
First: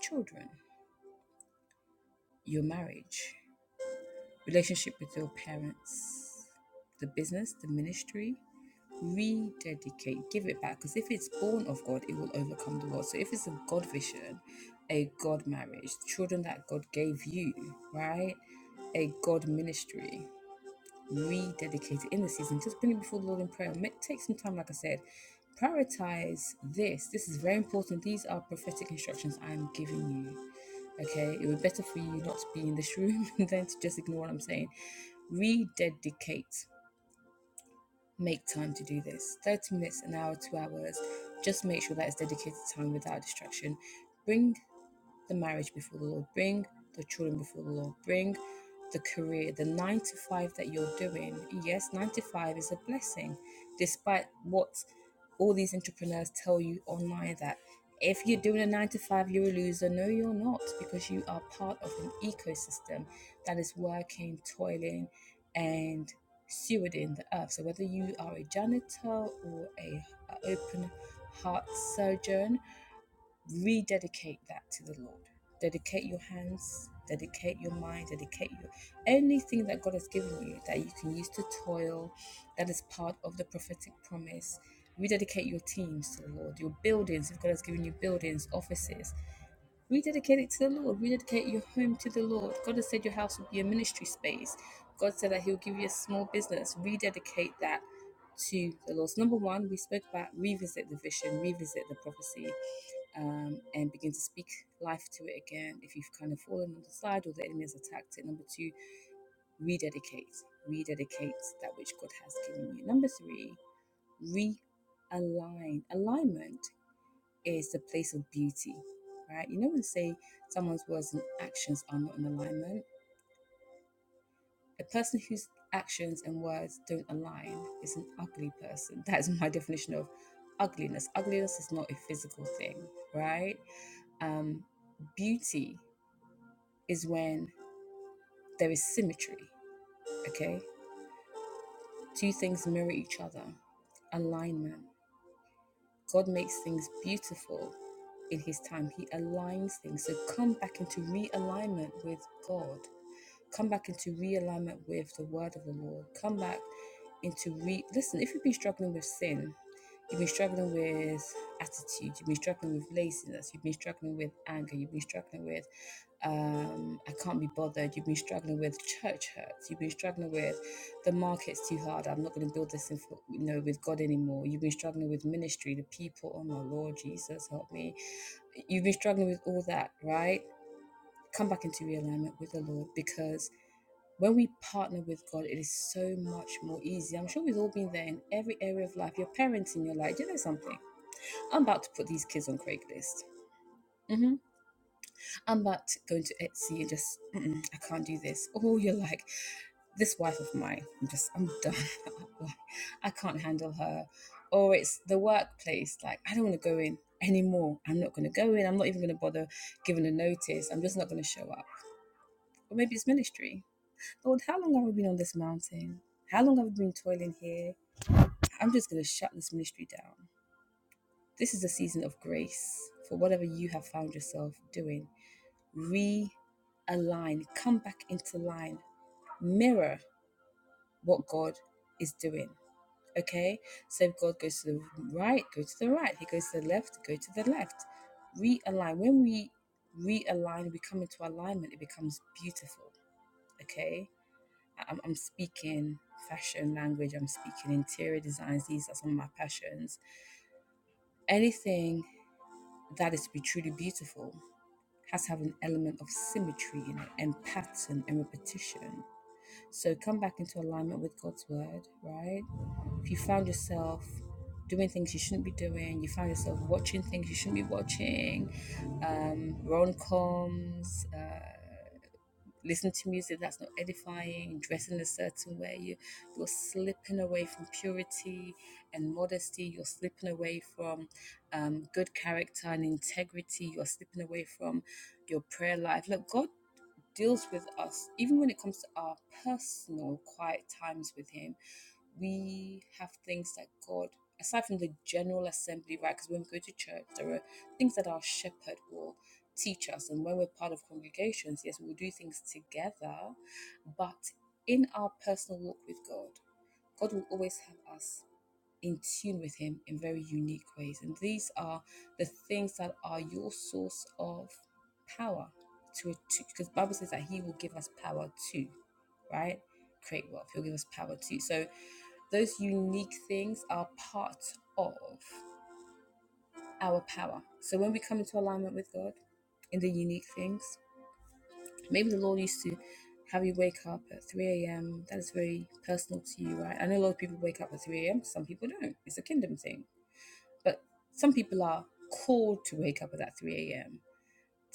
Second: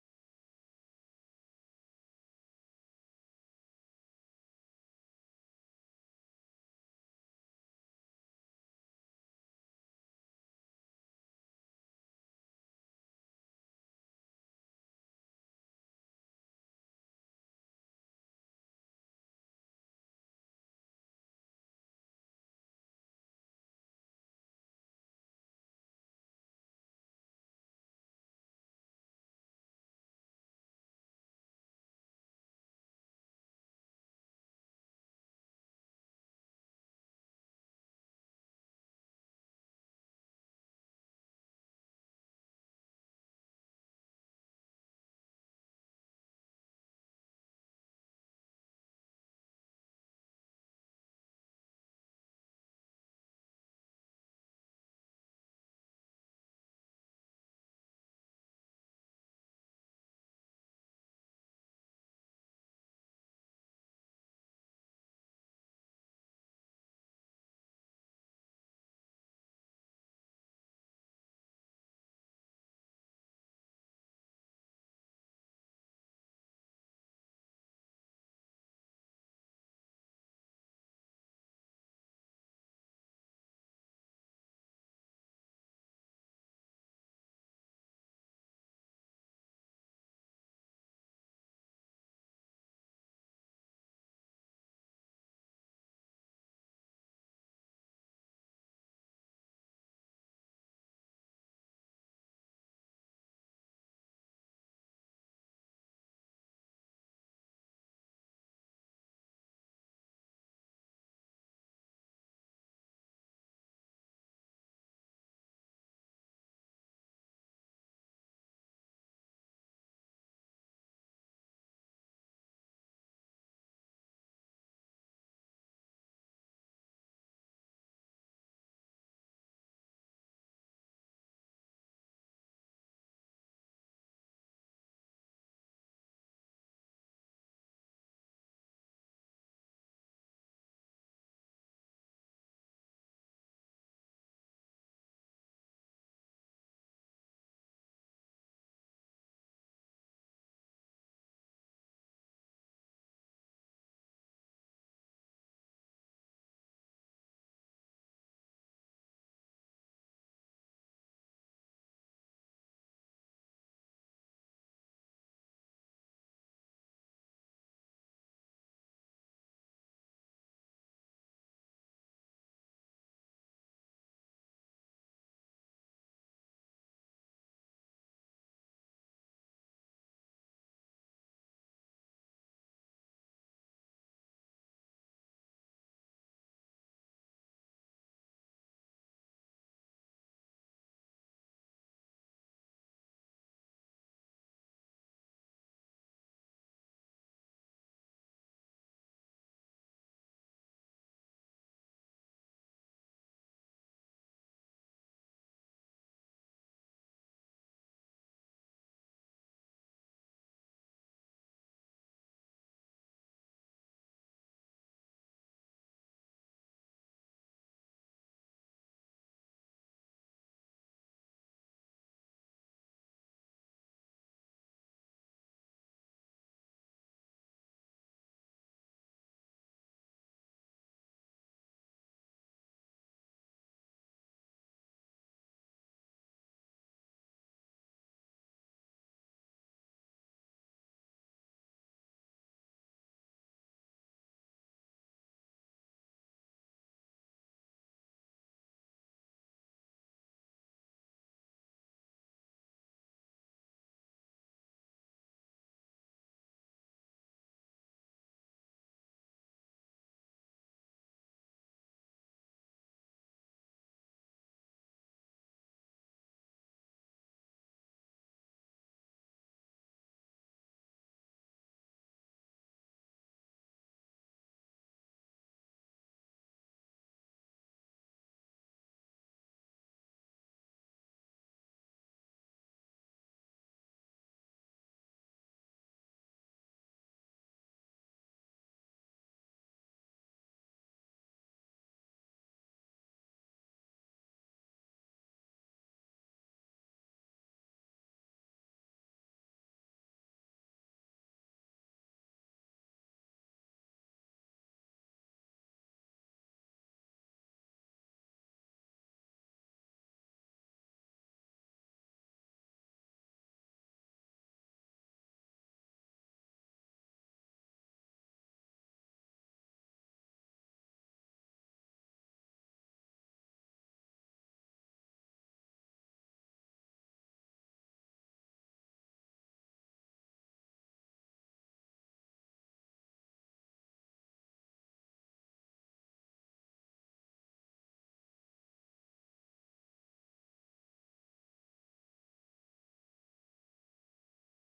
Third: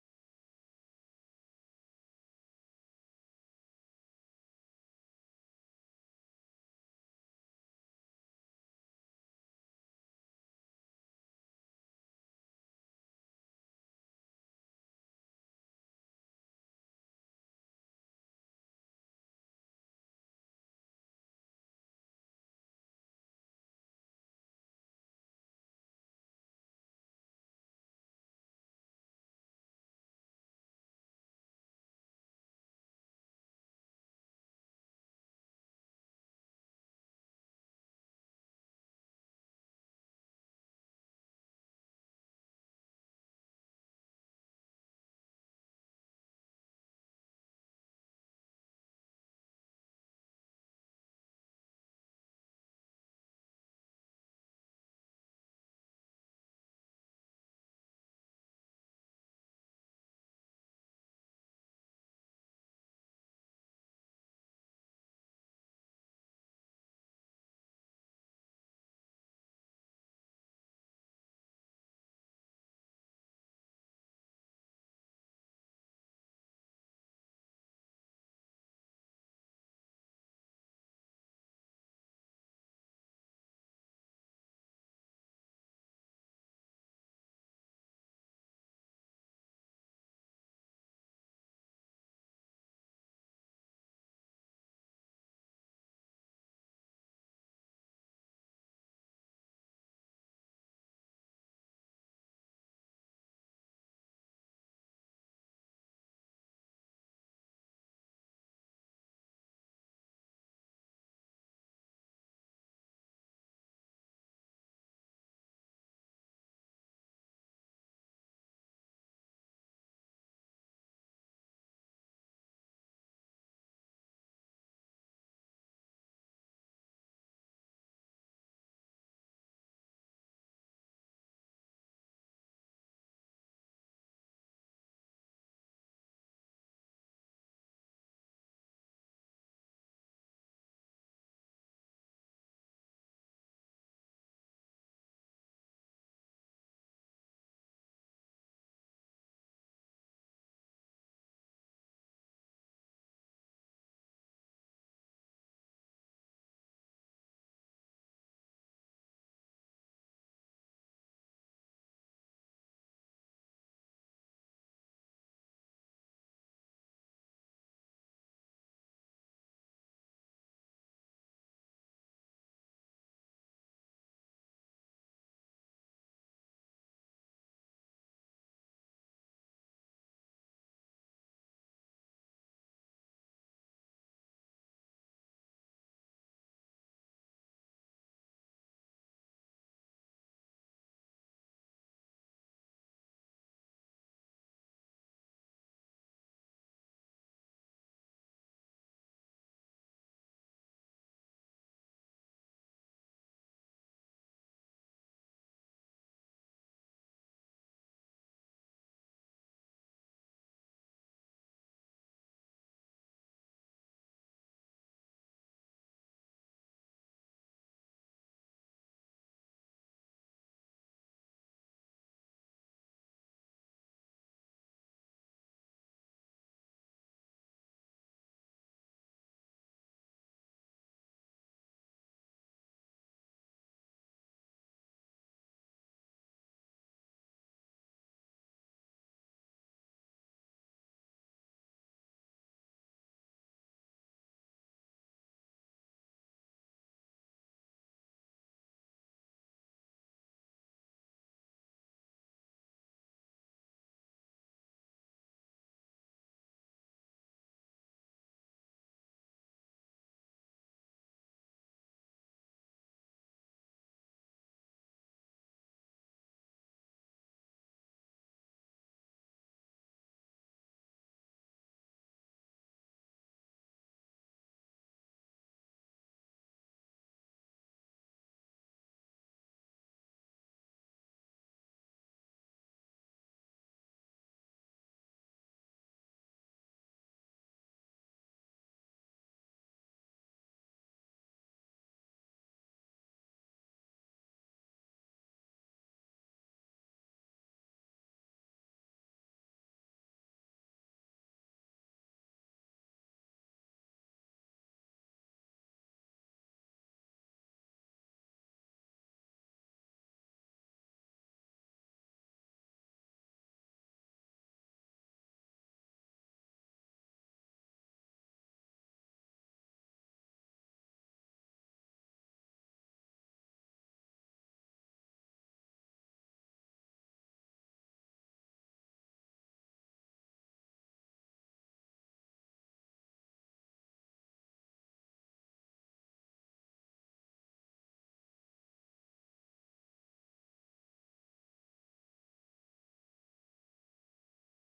S1: Children, your marriage, relationship with your parents, the business, the ministry. Rededicate, give it back because if it's born of God, it will overcome the world. So if it's a God vision, a God marriage, children that God gave you, right? A God ministry, rededicated in the season. Just bring it before the Lord in prayer. Make, take some time, like I said. Prioritize this. This is very important. These are prophetic instructions I am giving you. Okay, it would be better for you not to be in this room than to just ignore what I'm saying. Rededicate. Make time to do this. 30 minutes, an hour, two hours. Just make sure that it's dedicated time without distraction. Bring the marriage before the Lord, bring the children before the Lord, bring the career, the nine to five that you're doing. Yes, nine to five is a blessing, despite what all these entrepreneurs tell you online that if you're doing a nine to five, you're a loser. No, you're not, because you are part of an ecosystem that is working, toiling, and stewarding the earth. So whether you are a janitor or a, a open heart surgeon rededicate that to the Lord. Dedicate your hands, dedicate your mind, dedicate your anything that God has given you that you can use to toil, that is part of the prophetic promise. Rededicate your teams to the Lord, your buildings, if God has given you buildings, offices, rededicate it to the Lord, rededicate your home to the Lord. God has said your house will be a ministry space. God said that He'll give you a small business. Rededicate that to the Lord. So number one, we spoke about revisit the vision, revisit the prophecy um, and begin to speak life to it again if you've kind of fallen on the side or the enemy has attacked it. Number two, rededicate, rededicate that which God has given you. Number three, realign. Alignment is the place of beauty, right? You know when they say someone's words and actions are not in alignment. A person whose actions and words don't align is an ugly person. That is my definition of ugliness. Ugliness is not a physical thing, right? Um, beauty is when there is symmetry, okay? Two things mirror each other, alignment. God makes things beautiful in His time, He aligns things. So come back into realignment with God. Come back into realignment with the word of the Lord. Come back into re listen, if you've been struggling with sin, you've been struggling with attitude, you've been struggling with laziness, you've been struggling with anger, you've been struggling with um, I can't be bothered, you've been struggling with church hurts, you've been struggling with the market's too hard, I'm not going to build this in, for- you know, with God anymore, you've been struggling with ministry, the people, oh my Lord, Jesus, help me. You've been struggling with all that, right? Come back into realignment with the Lord because when we partner with God, it is so much more easy. I'm sure we've all been there in every area of life. Your parents in your life, you know something. I'm about to put these kids on Craigslist. hmm I'm about to go to Etsy and just, Mm-mm, I can't do this. Oh, you're like, this wife of mine, I'm just, I'm done. I can't handle her. Or it's the workplace, like, I don't want to go in anymore. I'm not going to go in. I'm not even going to bother giving a notice. I'm just not going to show up. Or maybe it's ministry Lord, how long have I been on this mountain? How long have I been toiling here? I'm just going to shut this ministry down. This is a season of grace for whatever you have found yourself doing. Realign, come back into line, mirror what God is doing. Okay? So if God goes to the right, go to the right. He goes to the left, go to the left. Realign. When we realign, we come into alignment, it becomes beautiful. Okay? I'm, I'm speaking fashion language, I'm speaking interior designs. These are some of my passions. Anything that is to be truly beautiful has to have an element of symmetry in it and pattern and repetition. So come back into alignment with God's word, right? If you found yourself doing things you shouldn't be doing, you found yourself watching things you shouldn't be watching, um, rom coms, listening to music that's not edifying, dressing a certain way. You, you're slipping away from purity and modesty. You're slipping away from um, good character and integrity. You're slipping away from your prayer life. Look, God deals with us, even when it comes to our personal quiet times with Him, we have things that God, aside from the general assembly, right? Because when we go to church, there are things that our shepherd will teach us. And when we're part of congregations, yes, we'll do things together. But in our personal walk with God, God will always have us in tune with Him in very unique ways. And these are the things that are your source of power to to because the Bible says that He will give us power too, right? Create wealth. He'll give us power too. So those unique things are part of our power. So when we come into alignment with God in the unique things, maybe the Lord used to have you wake up at 3 a.m. That is very personal to you, right? I know a lot of people wake up at 3 a.m. Some people don't. It's a kingdom thing but some people are called to wake up at that 3 a.m.,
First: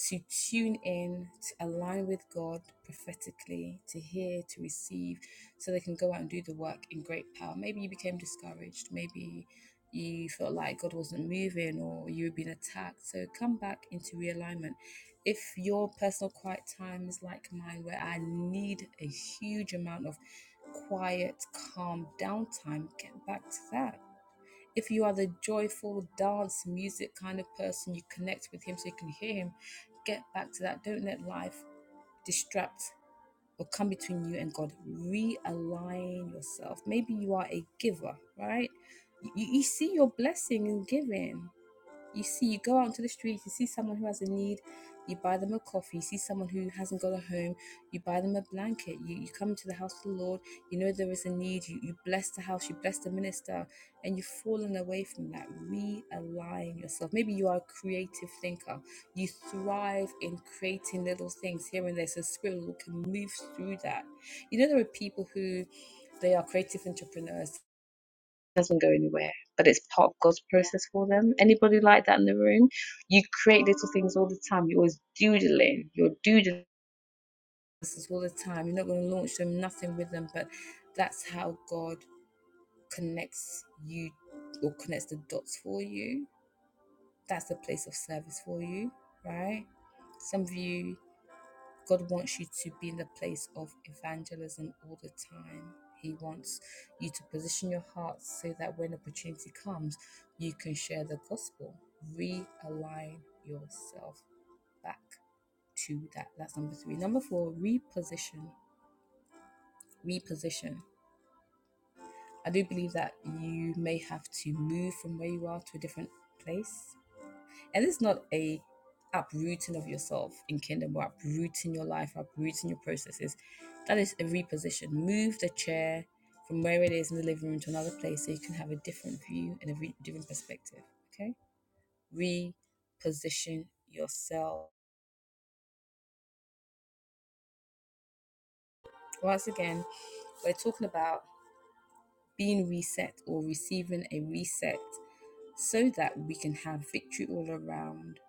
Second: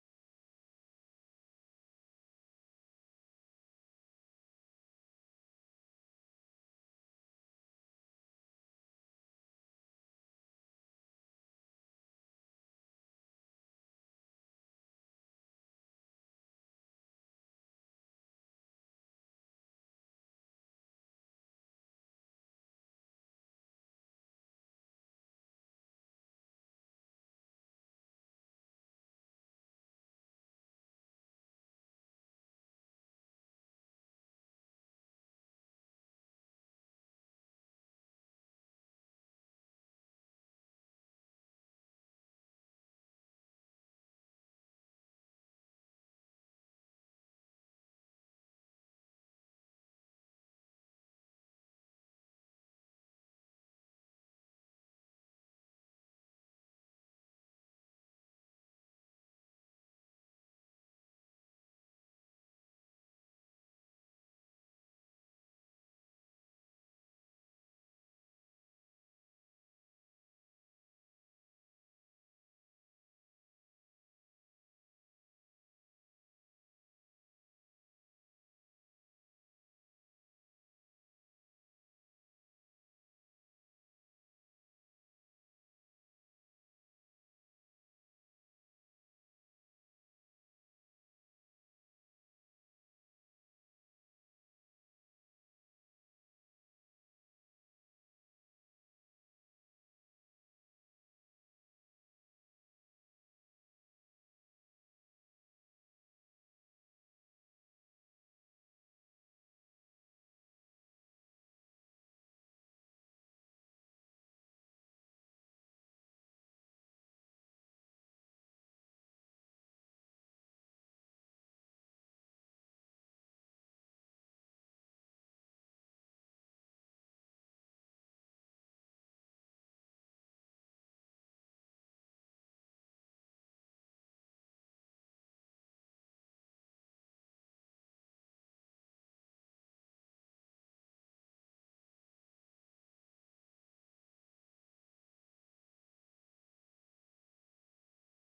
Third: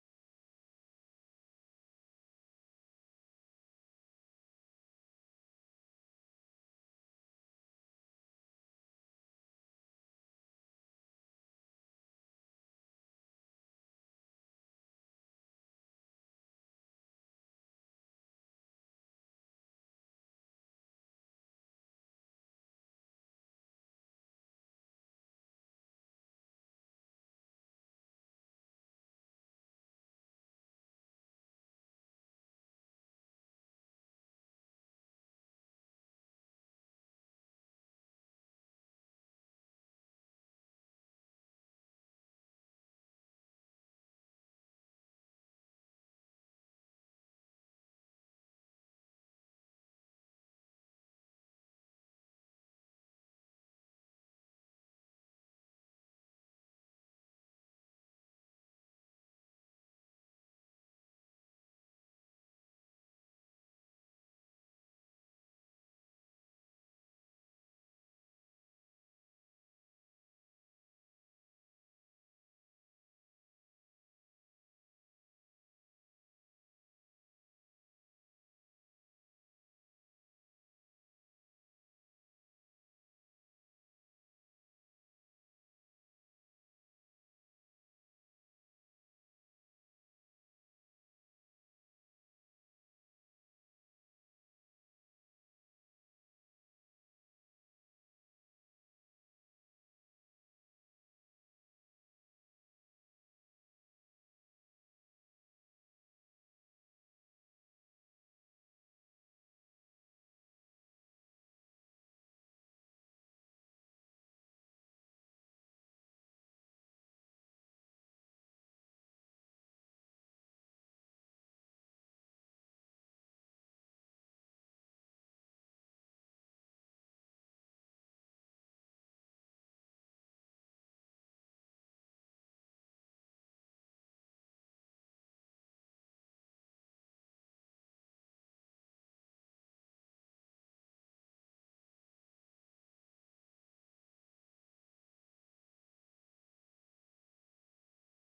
S1: to tune in, to align with God prophetically, to hear, to receive, so they can go out and do the work in great power. Maybe you became discouraged. Maybe you felt like God wasn't moving or you were being attacked. So come back into realignment. If your personal quiet time is like mine, where I need a huge amount of quiet, calm downtime, get back to that if you are the joyful dance music kind of person, you connect with him so you can hear him. Get back to that. Don't let life distract or come between you and God. Realign yourself. Maybe you are a giver, right? You, you see your blessing in giving. You see, you go out into the streets, you see someone who has a need, you buy them a coffee, you see someone who hasn't got a home, you buy them a blanket, you, you come into the house of the Lord, you know there is a need, you, you bless the house, you bless the minister, and you've fallen away from that. Realign yourself. Maybe you are a creative thinker, you thrive in creating little things here and there, so Spirit of the Lord can move through that. You know, there are people who they are creative entrepreneurs doesn't go anywhere, but it's part of God's process for them. Anybody like that in the room? You create little things all the time. You're always doodling. You're doodling businesses all the time. You're not going to launch them, nothing with them, but that's how God connects you or connects the dots for you. That's the place of service for you, right? Some of you God wants you to be in the place of evangelism all the time. He wants you to position your heart so that when opportunity comes, you can share the gospel. Realign yourself back to that. That's number three. Number four, reposition. Reposition. I do believe that you may have to move from where you are to a different place And it's not a uprooting of yourself in kingdom or uprooting your life, uprooting your processes. That is a reposition. Move the chair from where it is in the living room to another place so you can have a different view and a re- different perspective. Okay? Reposition yourself. Once again, we're talking about being reset or receiving a reset so that we can have victory all around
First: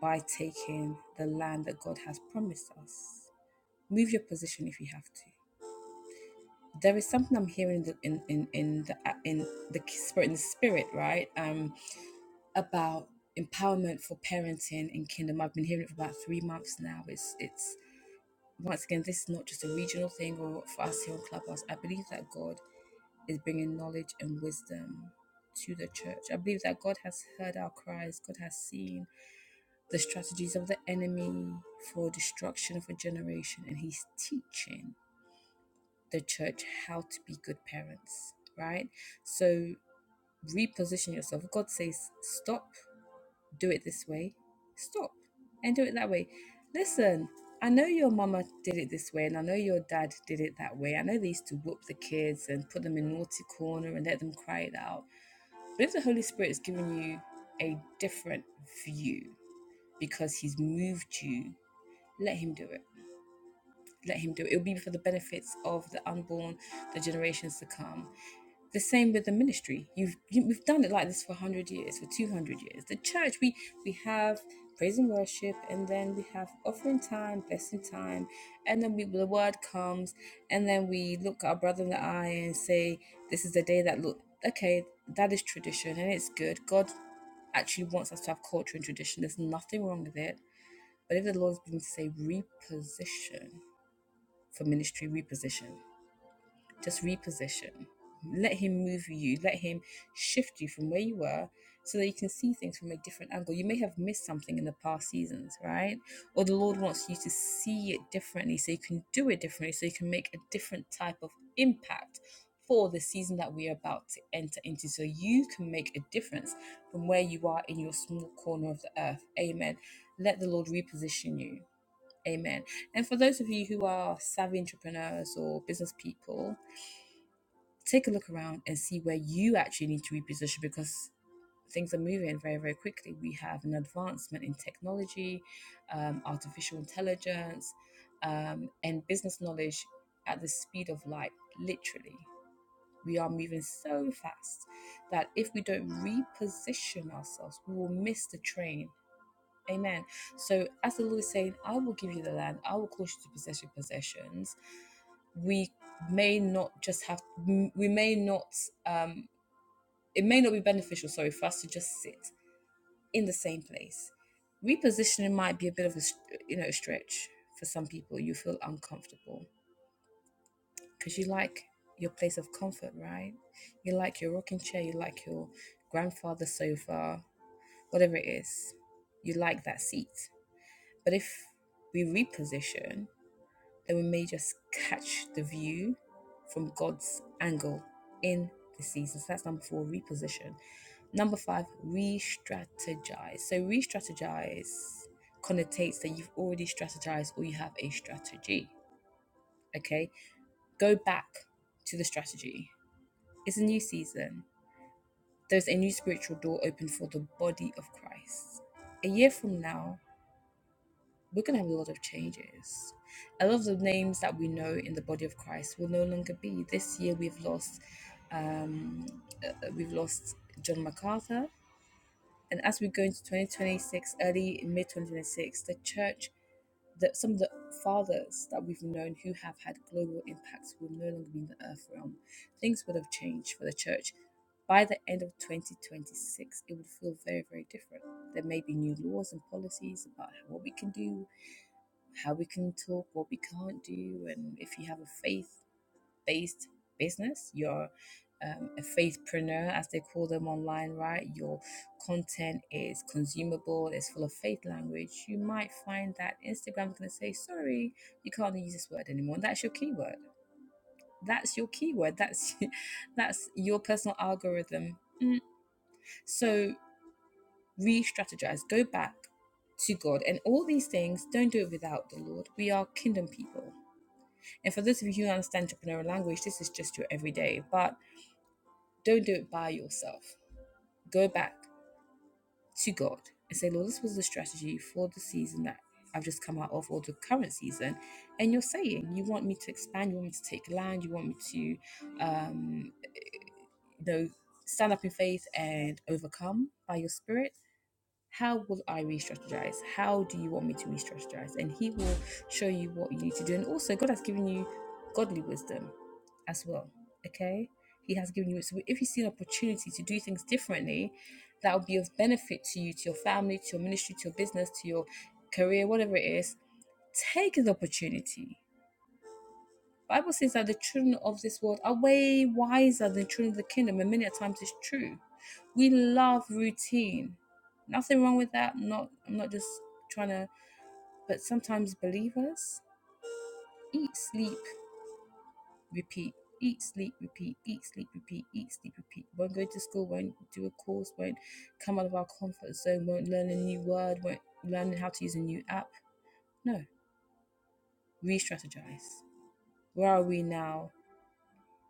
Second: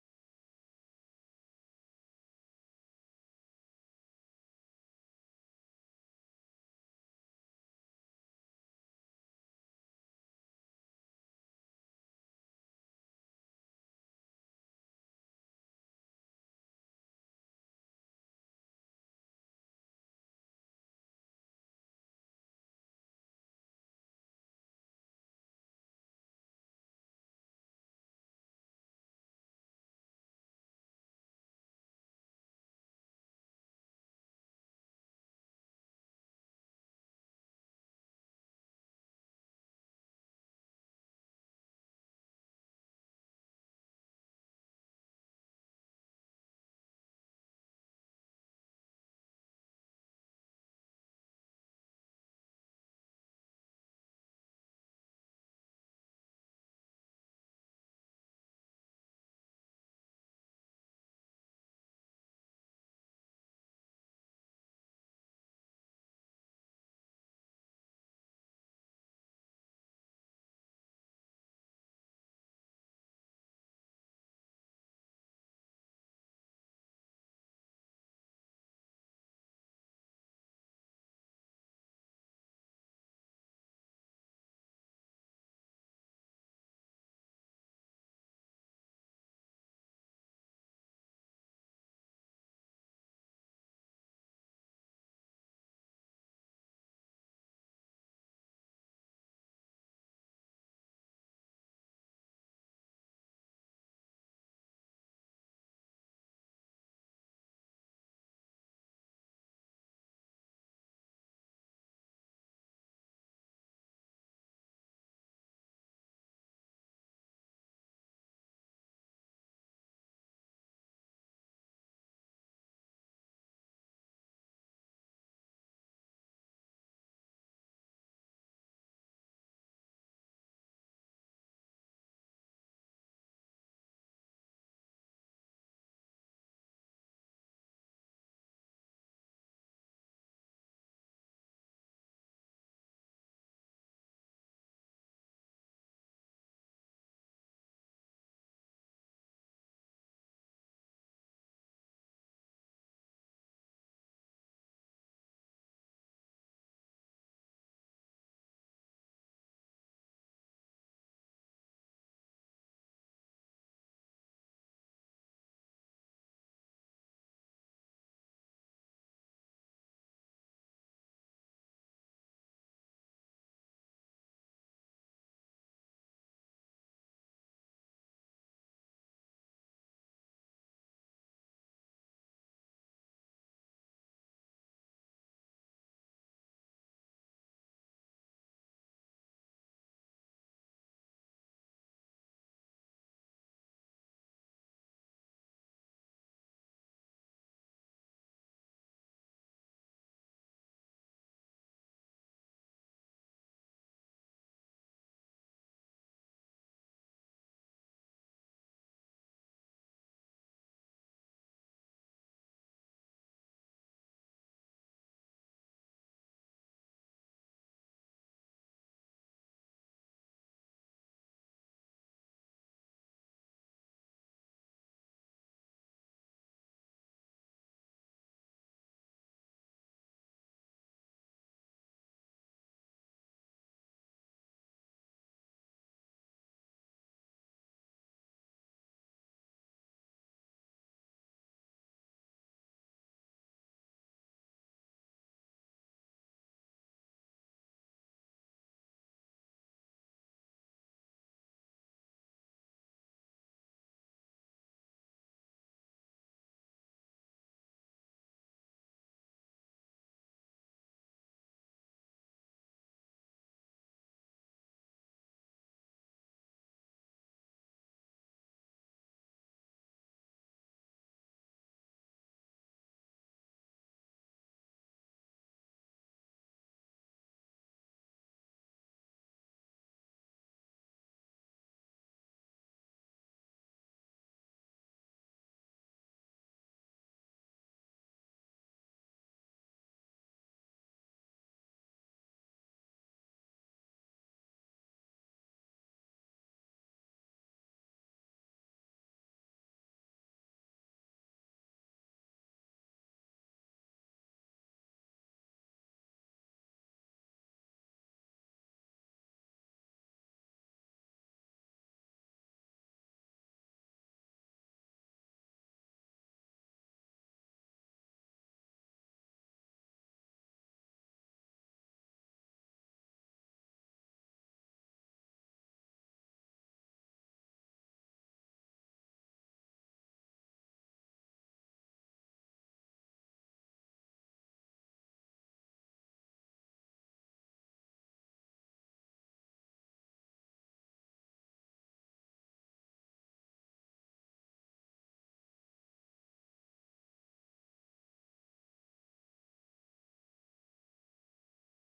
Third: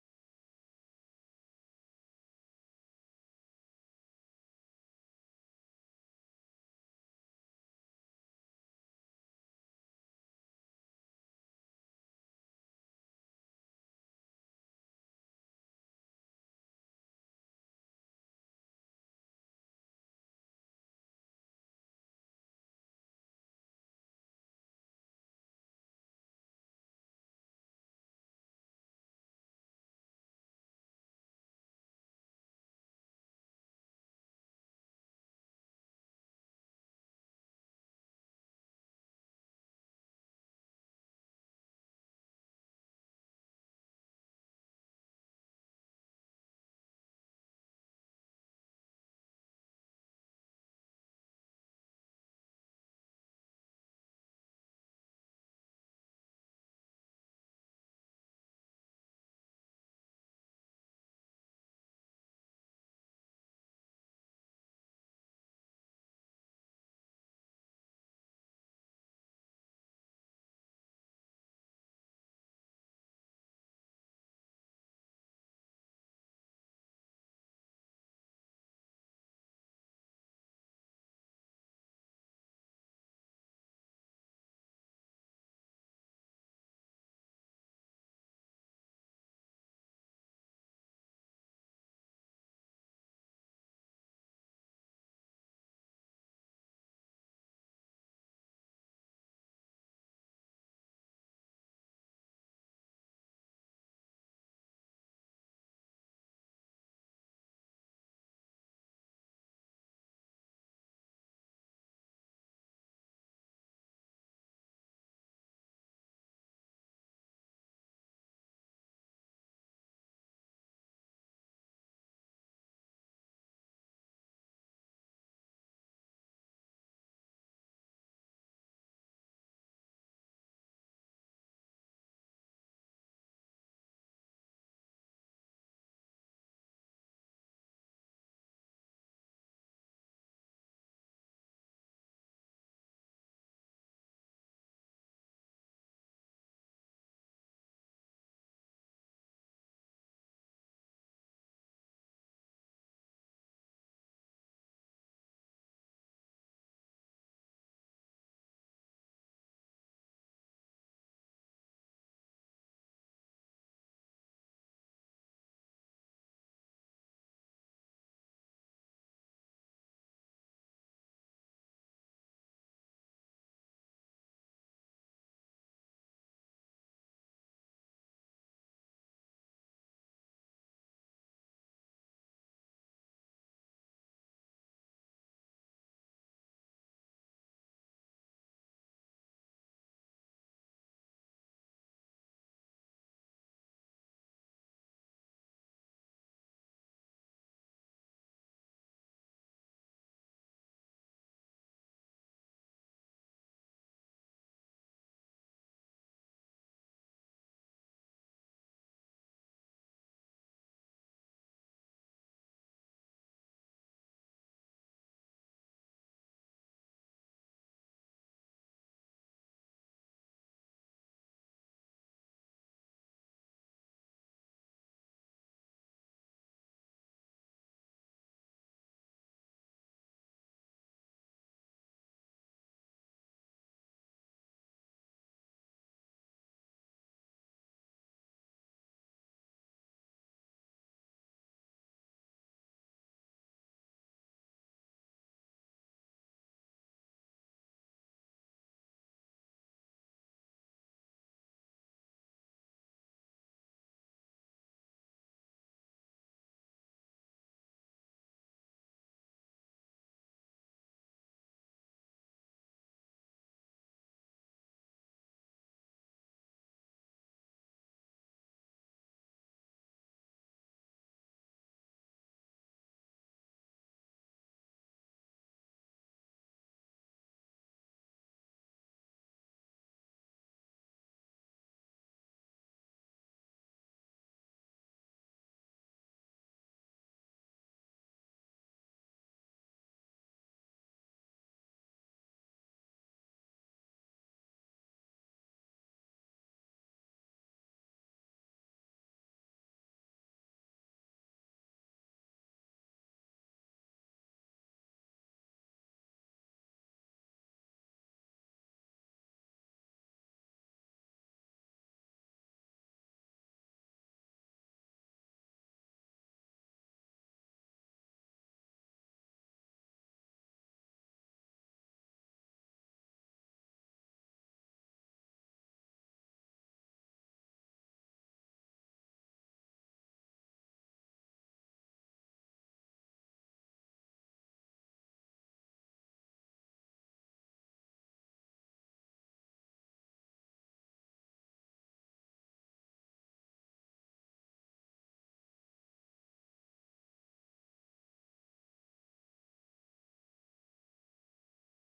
S1: by taking the land that God has promised us. move your position if you have to. There is something I'm hearing in in, in, the uh, in the spirit in the spirit, right? Um, about empowerment for parenting in kingdom. I've been hearing it for about three months now. It's it's once again, this is not just a regional thing or for us here on Clubhouse. I believe that God is bringing knowledge and wisdom to the church. I believe that God has heard our cries. God has seen the strategies of the enemy for destruction of a generation, and He's teaching the church how to be good parents, right? So reposition yourself. God says, stop, do it this way, stop, and do it that way. Listen, I know your mama did it this way, and I know your dad did it that way. I know they used to whoop the kids and put them in naughty corner and let them cry it out. But if the Holy Spirit is giving you a different view because He's moved you, let Him do it let him do it. It'll be for the benefits of the unborn, the generations to come. The same with the ministry. You've you, we've done it like this for one hundred years, for two hundred years. The church, we we have praise and worship, and then we have offering time, blessing time, and then we the word comes, and then we look our brother in the eye and say, "This is the day that look okay." That is tradition, and it's good. God actually wants us to have culture and tradition. There's nothing wrong with it. But if the Lord's been to say reposition, for ministry reposition. Just reposition. Let him move you, let him shift you from where you were so that you can see things from a different angle. You may have missed something in the past seasons, right? Or the Lord wants you to see it differently so you can do it differently, so you can make a different type of impact for the season that we are about to enter into so you can make a difference from where you are in your small corner of the earth. Amen. Let the Lord reposition you Amen. And for those of you who are savvy entrepreneurs or business people, take a look around and see where you actually need to reposition because things are moving very, very quickly. We have an advancement in technology, um, artificial intelligence, um, and business knowledge at the speed of light, literally. We are moving so fast that if we don't reposition ourselves, we will miss the train Amen. So as the Lord is saying, I will give you the land, I will cause you to possess your possessions. We may not just have we may not um it may not be beneficial, sorry, for us to just sit in the same place. Repositioning might be a bit of a you know stretch for some people. You feel uncomfortable because you like your place of comfort, right? You like your rocking chair, you like your grandfather's sofa, whatever it is. You like that seat. But if we reposition, then we may just catch the view from God's angle in the season. So that's number four, reposition. Number five, re strategize. So, re strategize connotates that you've already strategized or you have a strategy. Okay, go back to the strategy. It's a new season. There's a new spiritual door open for the body of Christ. A year from now, we're going to have a lot of changes. A lot of the names that we know in the body of Christ will no longer be. This year we've lost, um, uh, we've lost John MacArthur, and as we go into 2026, early mid 2026, the church, that some of the fathers that we've known who have had global impacts will no longer be in the earth realm. Things would have changed for the church. By the end of 2026, it would feel very, very different. There may be new laws and policies about what we can do, how we can talk, what we can't do. And if you have a faith based business, you're um, a faithpreneur, as they call them online, right? Your content is consumable, it's full of faith language. You might find that Instagram's going to say, sorry, you can't use this word anymore. And that's your keyword. That's your keyword. That's that's your personal algorithm. Mm. So re-strategize. Go back to God. And all these things, don't do it without the Lord. We are kingdom people. And for those of you who understand entrepreneurial language, this is just your everyday, but don't do it by yourself. Go back to God and say, Lord, this was the strategy for the season that I've just come out of, or the current season. And you're saying, you want me to expand, you want me to take land, you want me to, um, you know, stand up in faith and overcome by your spirit. How will I re strategize? How do you want me to re strategize? And He will show you what you need to do. And also, God has given you godly wisdom as well. Okay? He has given you it. So if you see an opportunity to do things differently, that will be of benefit to you, to your family, to your ministry, to your business, to your career, whatever it is, take the opportunity Bible says that the children of this world are way wiser than children of the kingdom, and many a times it's true. We love routine. Nothing wrong with that. I'm Not I'm not just trying to but sometimes believers eat, sleep, repeat. Eat, sleep, repeat, eat, sleep, repeat, eat, sleep, repeat. Won't go to school, won't do a course, won't come out of our comfort zone, won't learn a new word, won't learn how to use a new app. No. Re strategize. Where are we now?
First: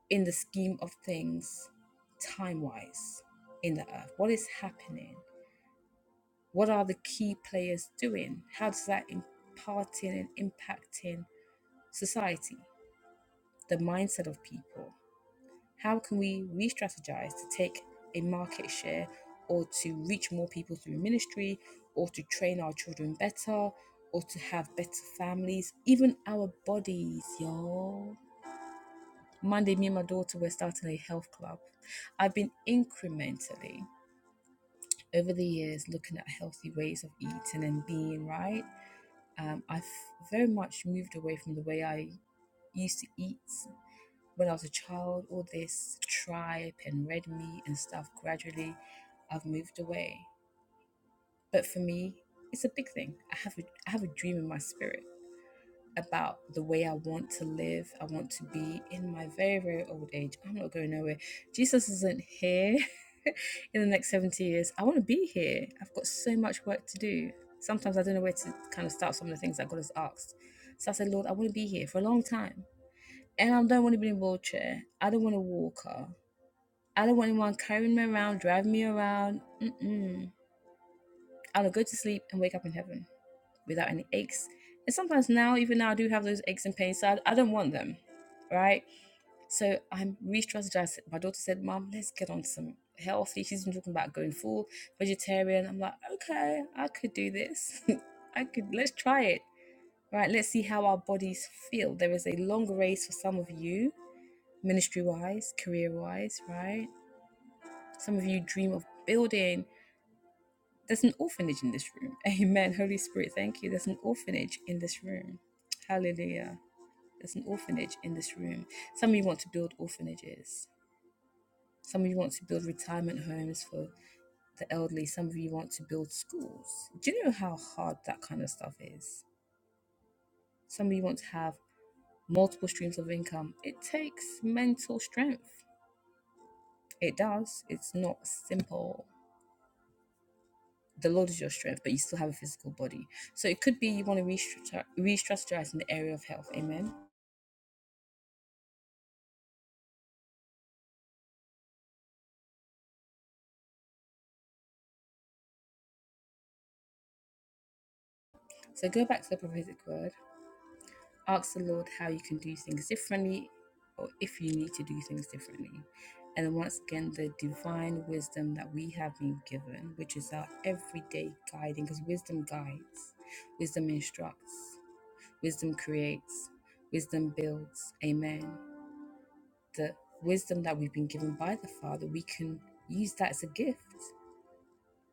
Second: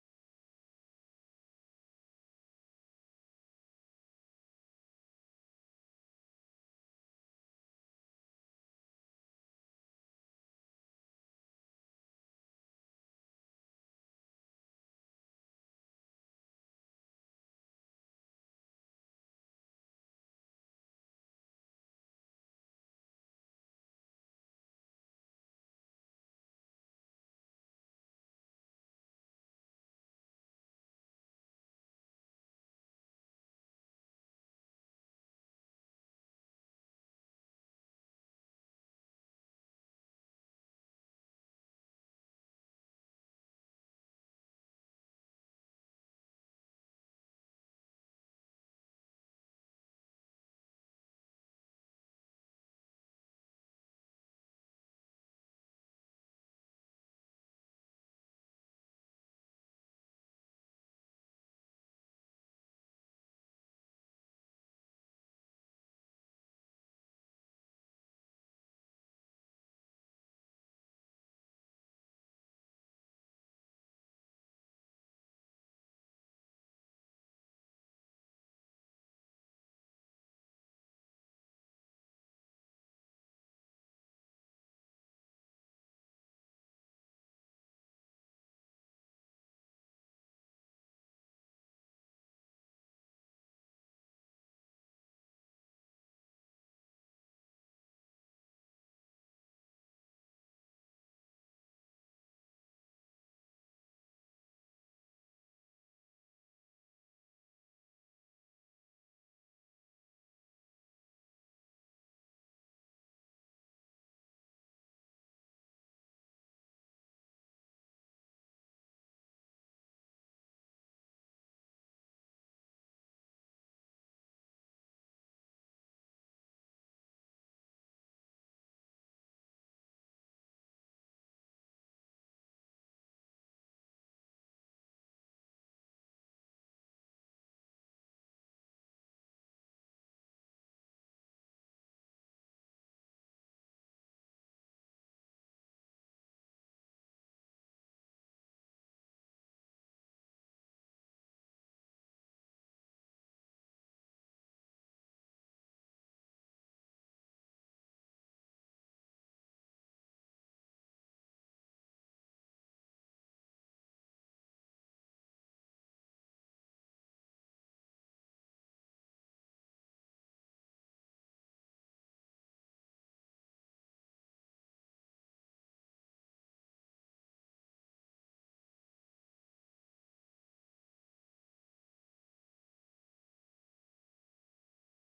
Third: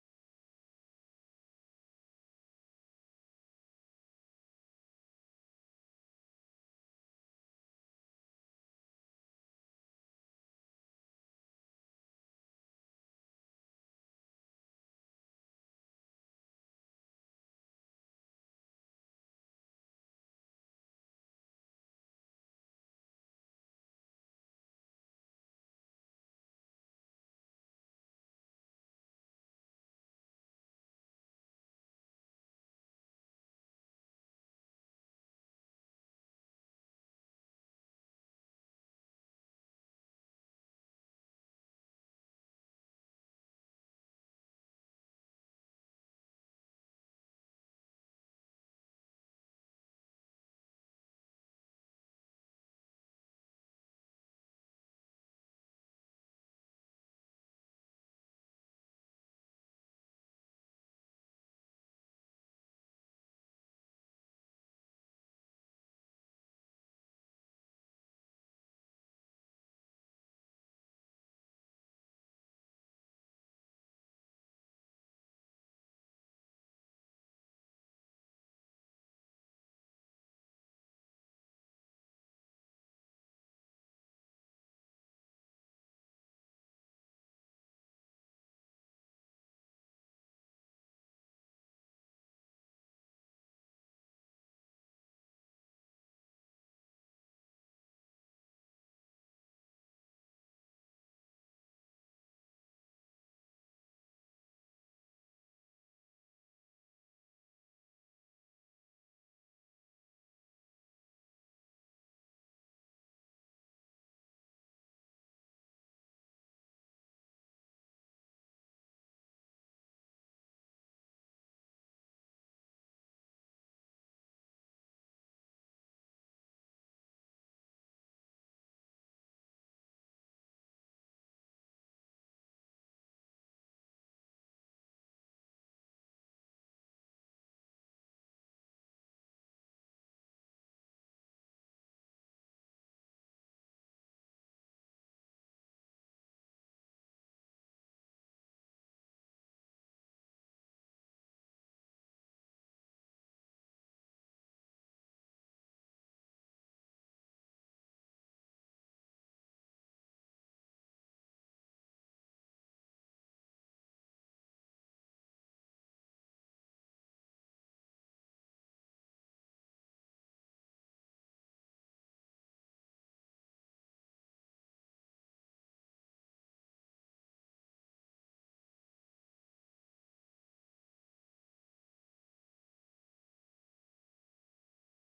S1: in the scheme of things, time wise, in the earth? What is happening? What are the key players doing? How does that imparting and impacting society, the mindset of people? How can we re strategize to take a market share or to reach more people through ministry or to train our children better or to have better families, even our bodies, y'all? Monday, me and my daughter were starting a health club. I've been incrementally over the years looking at healthy ways of eating and being right. Um, I've very much moved away from the way I used to eat when I was a child, all this tripe and red meat and stuff. Gradually, I've moved away. But for me, it's a big thing. I have a, I have a dream in my spirit about the way I want to live, I want to be in my very, very old age. I'm not going nowhere. Jesus isn't here in the next 70 years. I want to be here. I've got so much work to do. Sometimes I don't know where to kind of start some of the things that God has asked. So I said, Lord, I want to be here for a long time. And I don't want to be in a wheelchair. I don't want a walker. I don't want anyone carrying me around, driving me around. Mm-mm. I want to go to sleep and wake up in heaven without any aches. And sometimes now, even now, I do have those aches and pains, so I, I don't want them, right? So I'm re-strategizing. My daughter said, "Mom, let's get on some healthy." She's been talking about going full vegetarian. I'm like, okay, I could do this. I could. Let's try it, right? Let's see how our bodies feel. There is a long race for some of you, ministry-wise, career-wise, right? Some of you dream of building. There's an orphanage in this room. Amen. Holy Spirit, thank you. There's an orphanage in this room. Hallelujah. There's an orphanage in this room. Some of you want to build orphanages. Some of you want to build retirement homes for the elderly. Some of you want to build schools. Do you know how hard that kind of stuff is? Some of you want to have multiple streams of income. It takes mental strength. It does. It's not simple. the Lord is your strength, but you still have a physical body. So it could be you want to restructure, restructurize in the area of health. Amen. So go back to the prophetic word. Ask the Lord how you can do things differently or if you need to do things differently. And then once again, the divine wisdom that we have been given, which is our everyday guiding, because wisdom guides, wisdom instructs, wisdom creates, wisdom builds. Amen. The wisdom that we've been given by the Father, we can use that as a gift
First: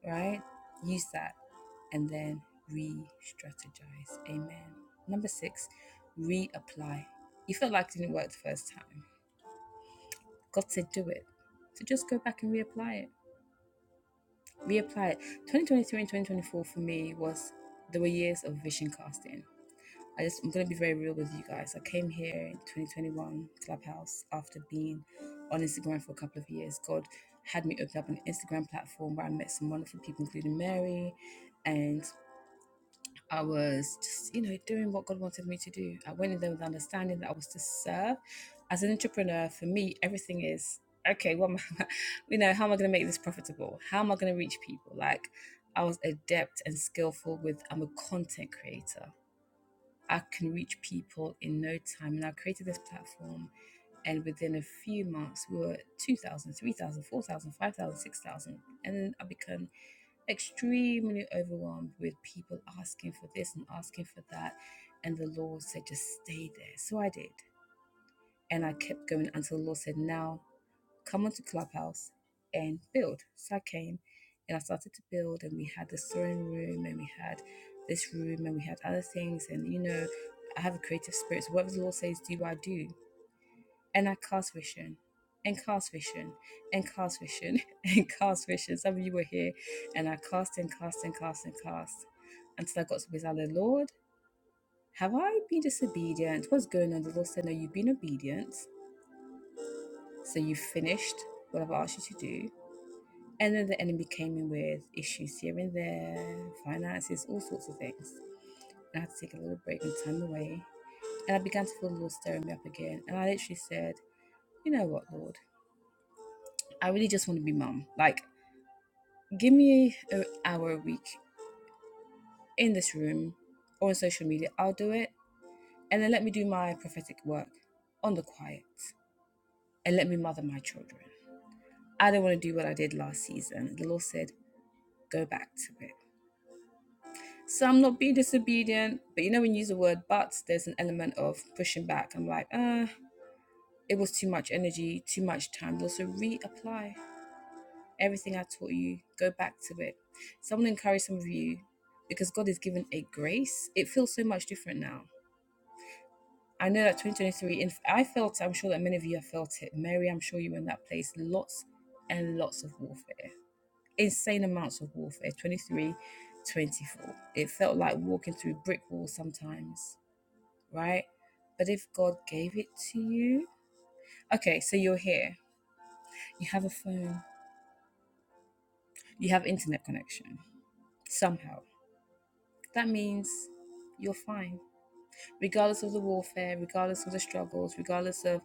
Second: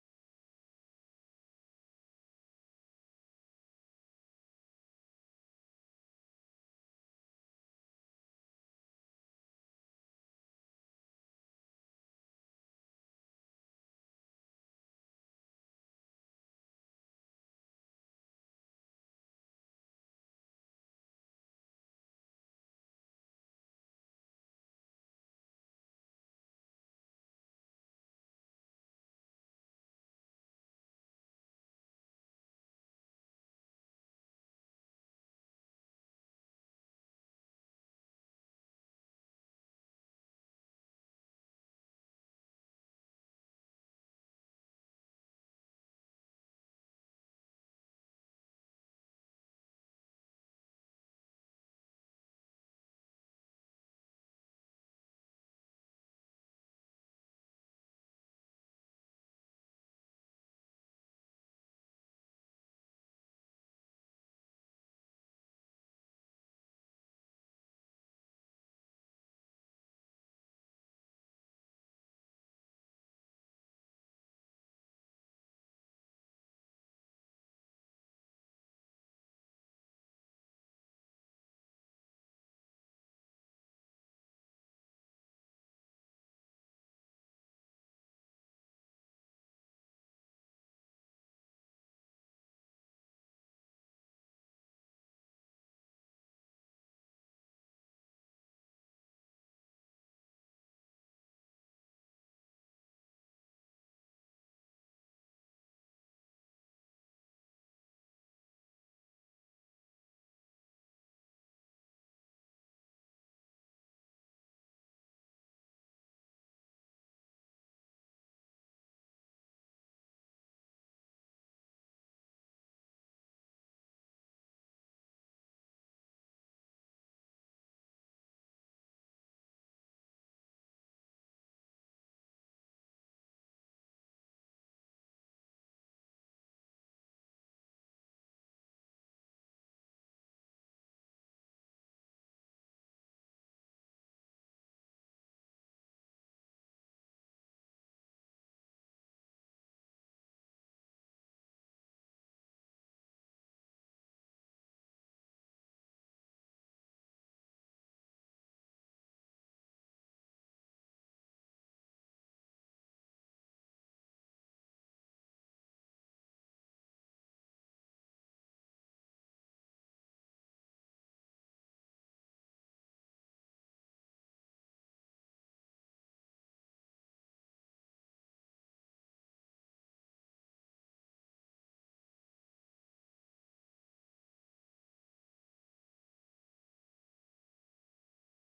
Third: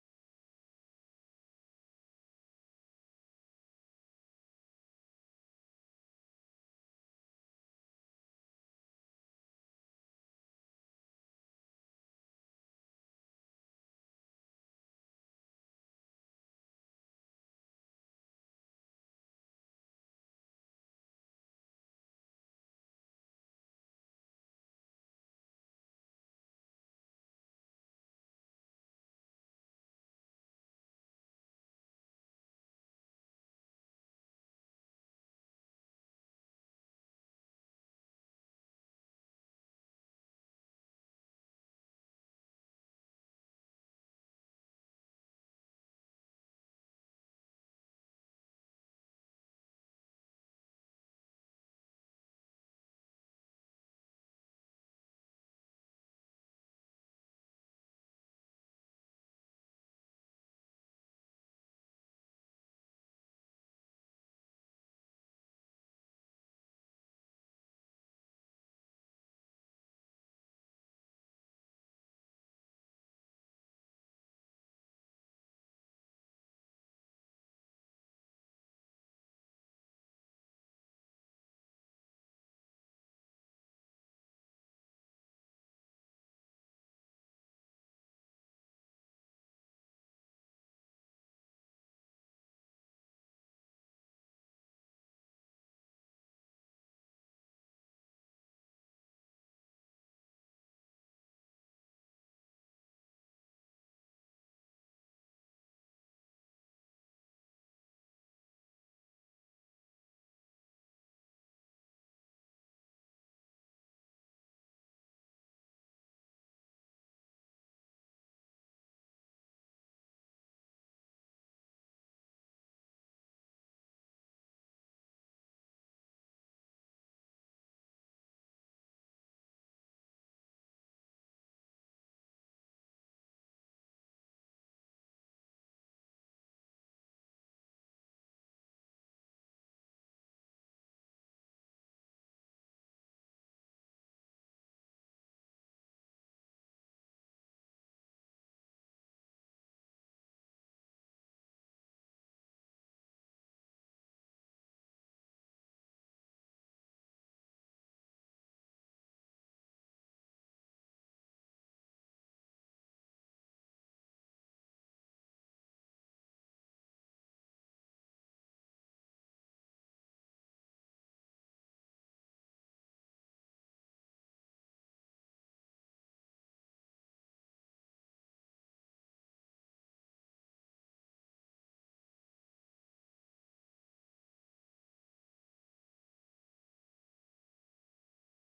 S1: right? Use that and then re strategize. Amen. Number six, reapply. You felt like it didn't work the first time. God said do it. So just go back and reapply it. Reapply it. 2023 and 2024 for me was, there were years of vision casting. I just, I'm going to be very real with you guys. I came here in 2021 Clubhouse after being on Instagram for a couple of years. God had me open up an Instagram platform where I met some wonderful people, including Mary and I was just, you know, doing what God wanted me to do. I went in there with understanding that I was to serve. As an entrepreneur, for me, everything is okay. What, am I, you know, how am I going to make this profitable? How am I going to reach people? Like, I was adept and skillful with. I'm a content creator. I can reach people in no time, and I created this platform and within a few months we were at 2000 and i became extremely overwhelmed with people asking for this and asking for that and the lord said just stay there so i did and i kept going until the lord said now come onto clubhouse and build so i came and i started to build and we had the sewing room and we had this room and we had other things and you know i have a creative spirit so whatever the lord says do i do and I cast vision and cast vision and cast vision and cast vision. Some of you were here and I cast and cast and cast and cast until I got to beside the I said, Lord, have I been disobedient? What's going on? The Lord said, No, you've been obedient. So you finished what I've asked you to do. And then the enemy came in with issues here and there, finances, all sorts of things. And I had to take a little break and time away. And I began to feel the Lord stirring me up again. And I literally said, You know what, Lord? I really just want to be mum. Like, Give me an hour a week in this room or on social media, I'll do it. And then let me do my prophetic work on the quiet and let me mother my children. I don't want to do what I did last season. The Lord said, go back to it. So I'm not being disobedient, but you know, when you use the word but, there's an element of pushing back. I'm like, ah, it was too much energy, too much time. Also, reapply everything I taught you, go back to it. So I'm going to encourage some of you because God has given a grace. It feels so much different now I know that 2023, and I felt, I'm sure that many of you have felt it. Mary, I'm sure you were in that place. Lots and lots of warfare, insane amounts of warfare. 23, 24. It felt like walking through brick walls sometimes, right? But if God gave it to you, okay, so you're here, you have a phone, you have internet connection somehow. That means you're fine. regardless of the warfare, regardless of the struggles, regardless of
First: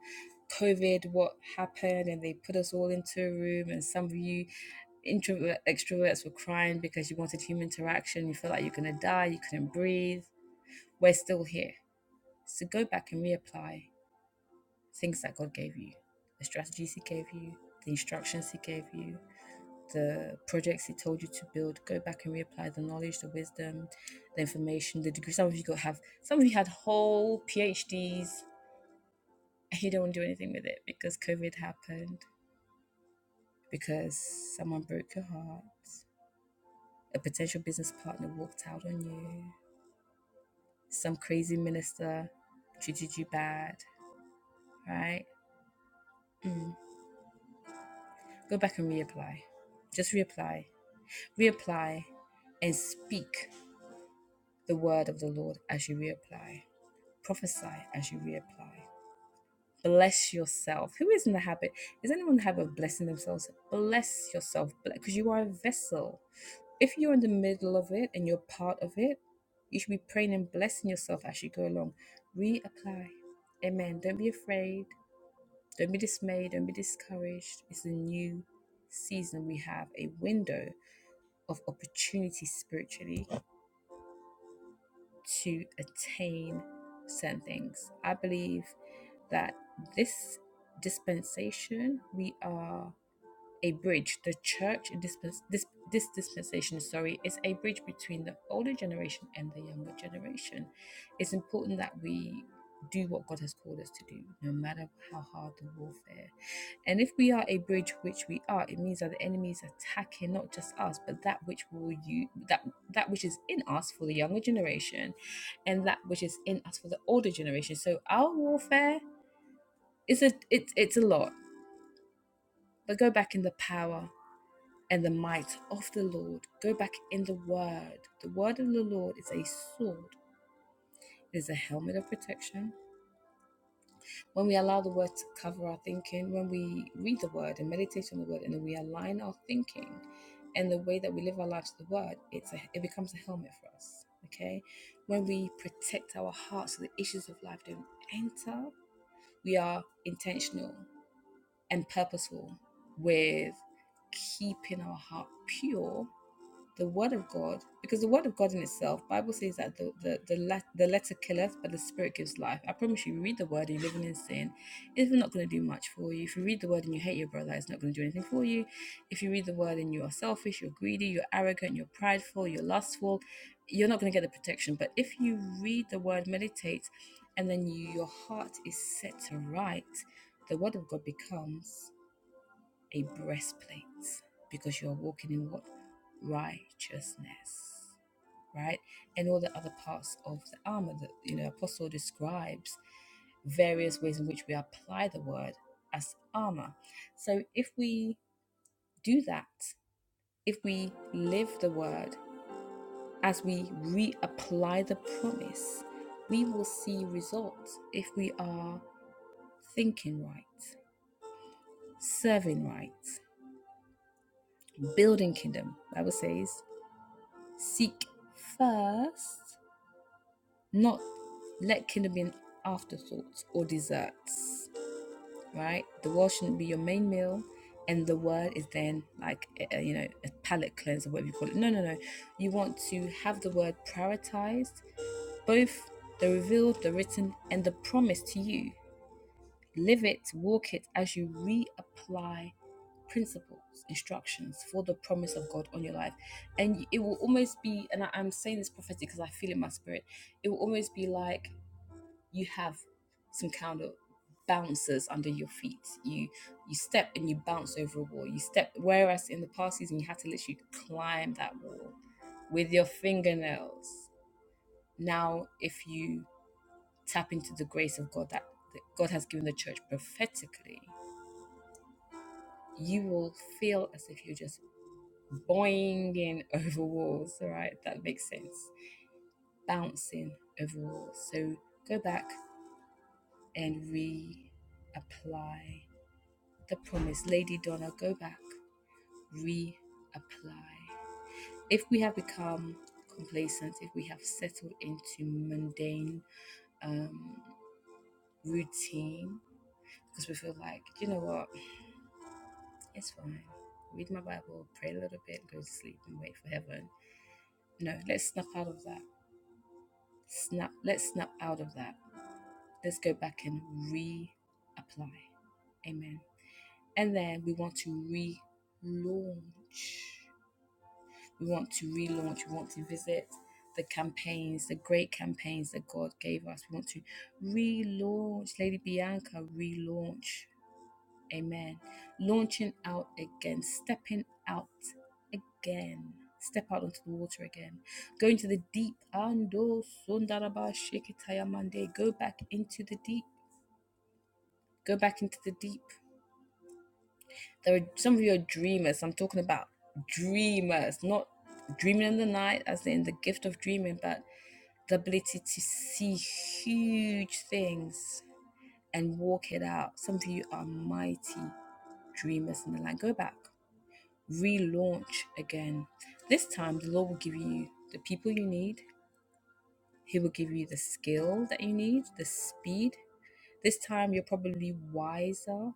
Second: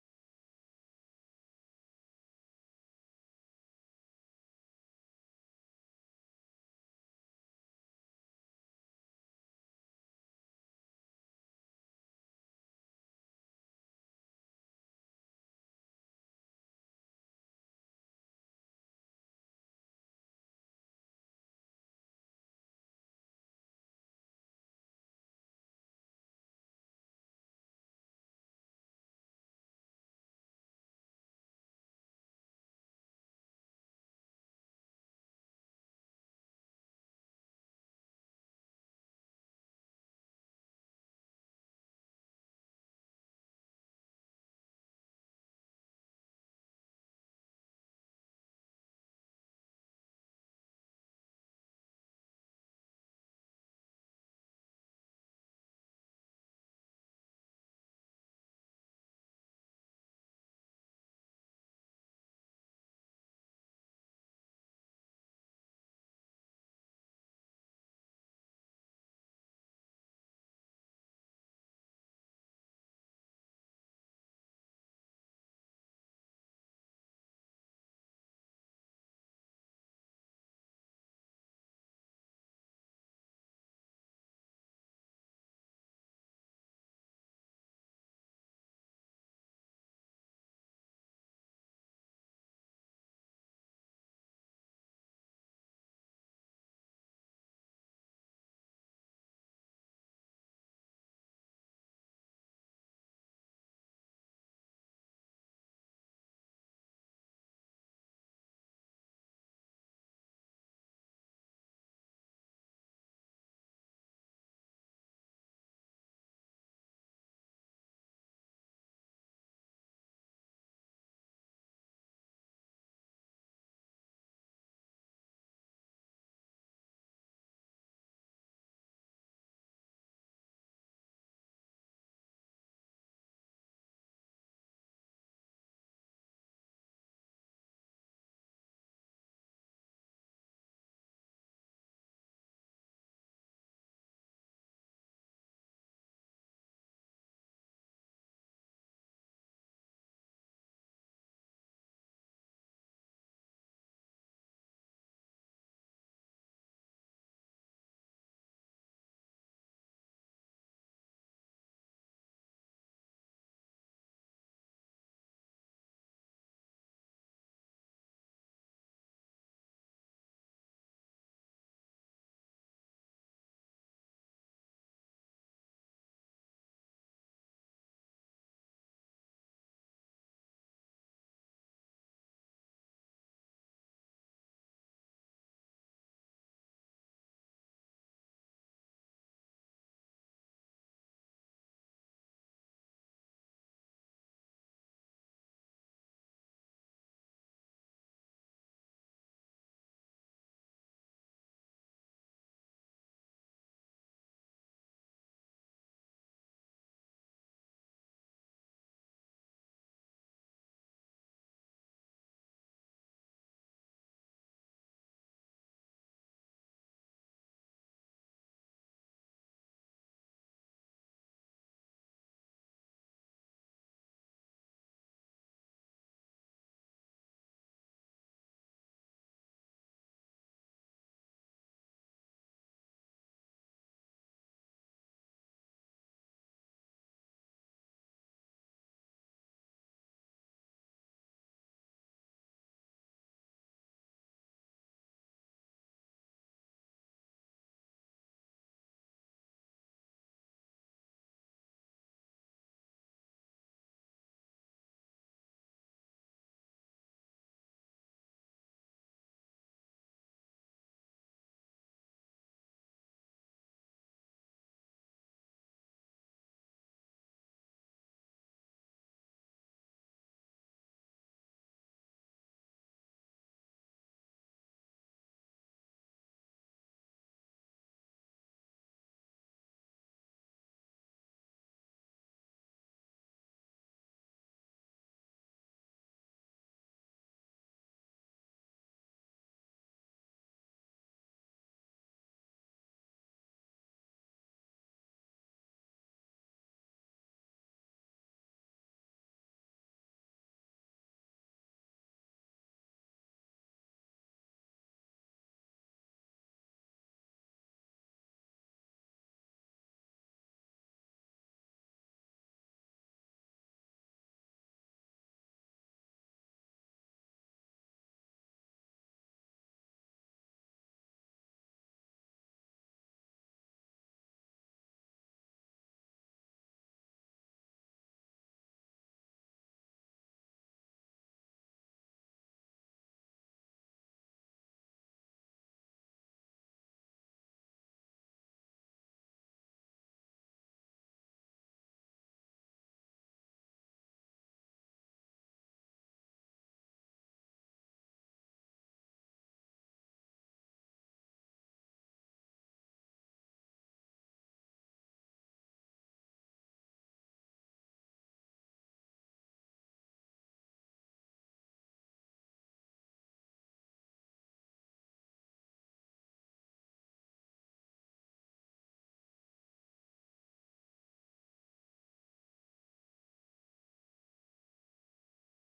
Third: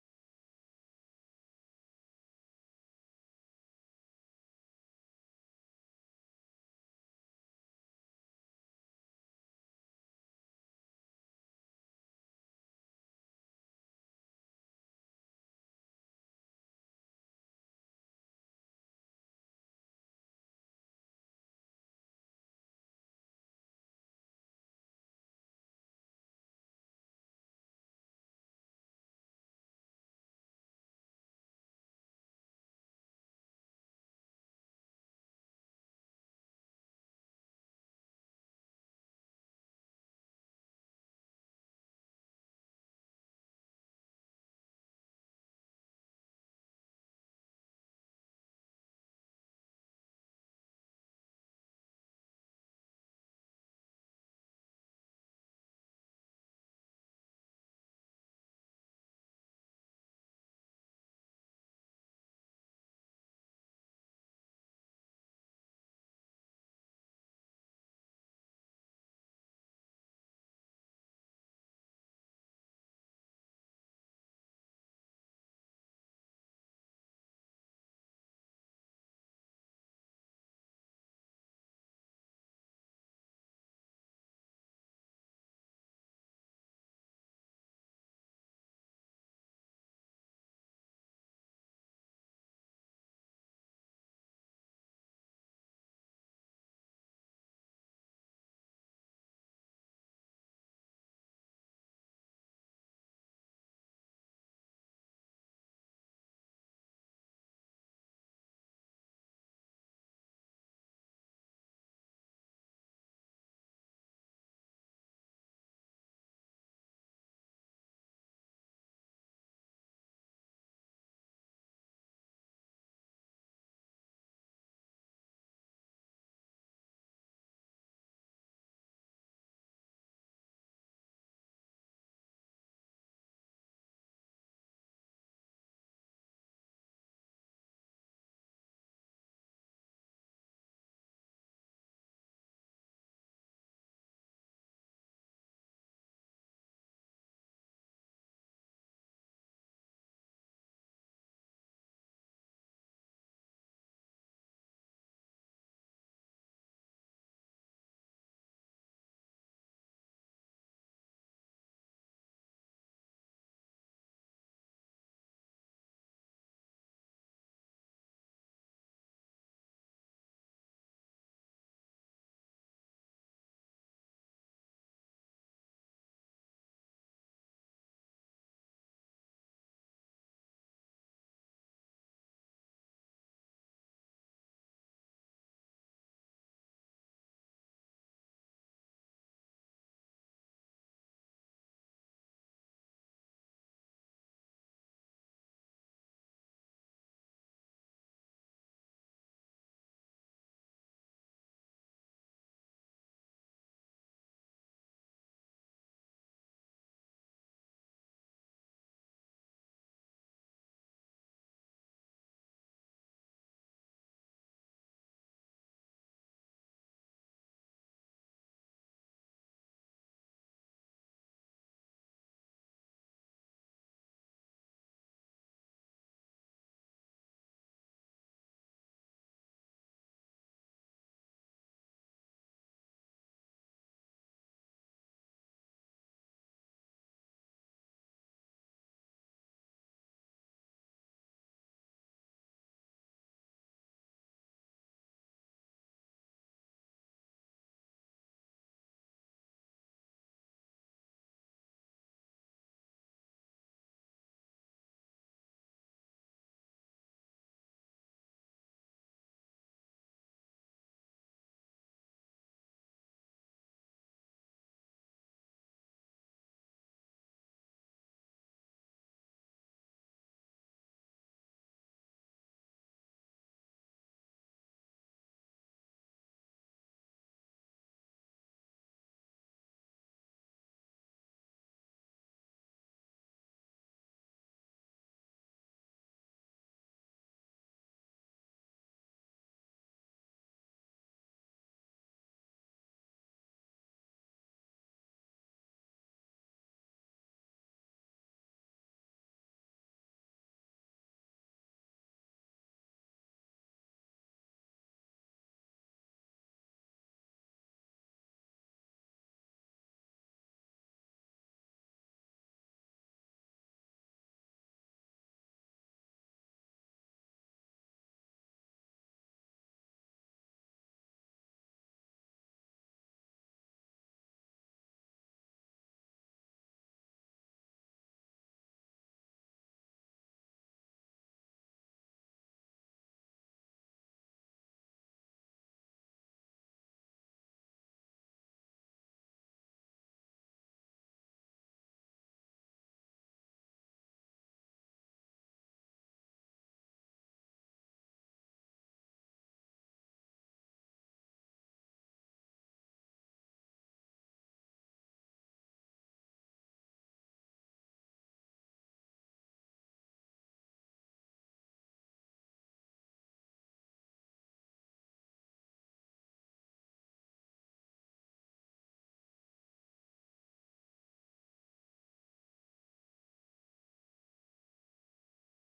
S1: COVID, what happened, and they put us all into a room, and some of you introvert extroverts were crying because you wanted human interaction, you felt like you're gonna die, you couldn't breathe. We're still here. So go back and reapply things that God gave you, the strategies He gave you, the instructions He gave you. The projects he told you to build, go back and reapply the knowledge, the wisdom, the information, the degree. Some of you got have, some of you had whole PhDs he don't do anything with it because COVID happened, because someone broke your heart, a potential business partner walked out on you, some crazy minister treated you bad, right? Mm. Go back and reapply. Just reapply. Reapply and speak the word of the Lord as you reapply. Prophesy as you reapply. Bless yourself. Who is in the habit? Is anyone in the habit of blessing themselves? Bless yourself because you are a vessel. If you're in the middle of it and you're part of it, you should be praying and blessing yourself as you go along. Reapply. Amen. Don't be afraid. Don't be dismayed. Don't be discouraged. It's a new season. We have a window of opportunity spiritually to attain certain things. I believe that this dispensation, we are a bridge. The church dispens- this this dispensation, sorry, is a bridge between the older generation and the younger generation. It's important that we do what God has called us to do, no matter how hard the warfare. And if we are a bridge, which we are, it means that the enemy is attacking not just us, but that which will you that that which is in us for the younger generation, and that which is in us for the older generation. So our warfare is a it's it's a lot. But go back in the power and the might of the Lord. Go back in the word. The word of the Lord is a sword. It is a helmet of protection. When we allow the word to cover our thinking, when we read the word and meditate on the word, and then we align our thinking and the way that we live our lives to the word, it's a, it becomes a helmet for us. Okay, when we protect our hearts so the issues of life don't enter, we are intentional and purposeful with keeping our heart pure the word of God, because the word of God in itself, Bible says that the the the, let, the letter killeth, but the spirit gives life. I promise you, you read the word and you're living in sin, it's not going to do much for you. If you read the word and you hate your brother, it's not going to do anything for you. If you read the word and you are selfish, you're greedy, you're arrogant, you're prideful, you're lustful, you're not going to get the protection. But if you read the word, meditate, and then you, your heart is set to right, the word of God becomes a breastplate because you're walking in what? Righteousness, right? And all the other parts of the armor that, you know, Apostle describes various ways in which we apply the word as armor. So if we do that, if we live the word, as we reapply the promise, we will see results if we are thinking right, serving right, building kingdom, the Bible says, Seek first, not let kidney be an afterthought or desserts, right? The world shouldn't be your main meal, and the word is then like, a, you know, a palate cleanser, whatever you call it. No, no, no. You want to have the word prioritized, both the revealed, the written, and the promise to you. Live it, walk it as you reapply principles, instructions for the promise of God on your life. And it will almost be, and I, I'm saying this prophetic because I feel in my spirit, it will almost be like you have some kind of bouncers under your feet. You you step and you bounce over a wall. You step whereas in the past season you had to literally climb that wall with your fingernails. Now if you tap into the grace of God that, that God has given the church prophetically, you will feel as if you're just boinging over walls. All right, that makes sense. Bouncing over walls. So go back and reapply the promise. Lady Donna, go back, reapply. If we have become complacent, if we have settled into mundane um, routine, because we feel like, you know what, it's fine. Read my Bible, pray a little bit, go to sleep, and wait for heaven. No, let's snap out of that snap let's snap out of that let's go back and reapply. Amen. And then we want to relaunch. We want to relaunch. We want to visit the campaigns, the great campaigns that God gave us. We want to relaunch. Lady Bianca, relaunch. Amen. Launching out again, stepping out again. Step out onto the water again. Go into the deep. Ando sundaraba shikitayamande. Go back into the deep. Go back into the deep. There are some of you are dreamers. I'm talking about dreamers, not dreaming in the night, as in the gift of dreaming, but the ability to see huge things and walk it out. Some of you are mighty dreamers in the land. Go back, relaunch again. This time, the Lord will give you the people you need, He will give you the skill that you need, the speed. This time, you're probably wiser.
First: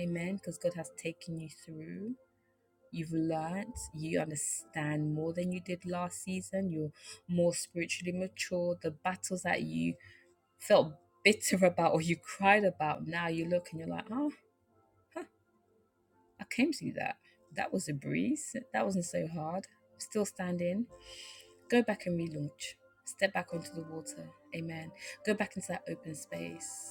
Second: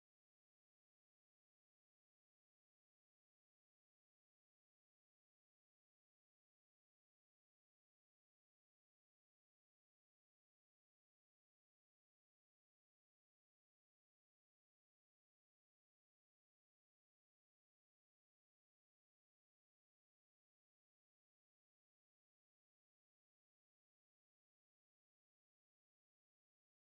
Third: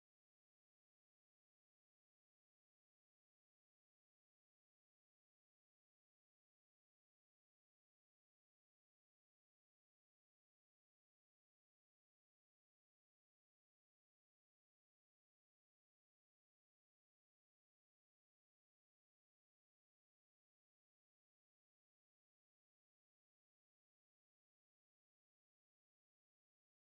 S1: Amen. Because God has taken you through. You've learned, you understand more than you did last season. You're more spiritually mature. The battles that you felt bitter about or you cried about, now you look and you're like, oh, I came through that. That was a breeze. That wasn't so hard. Still standing. Go back and relaunch. Step back onto the water. Amen. Go back into that open space.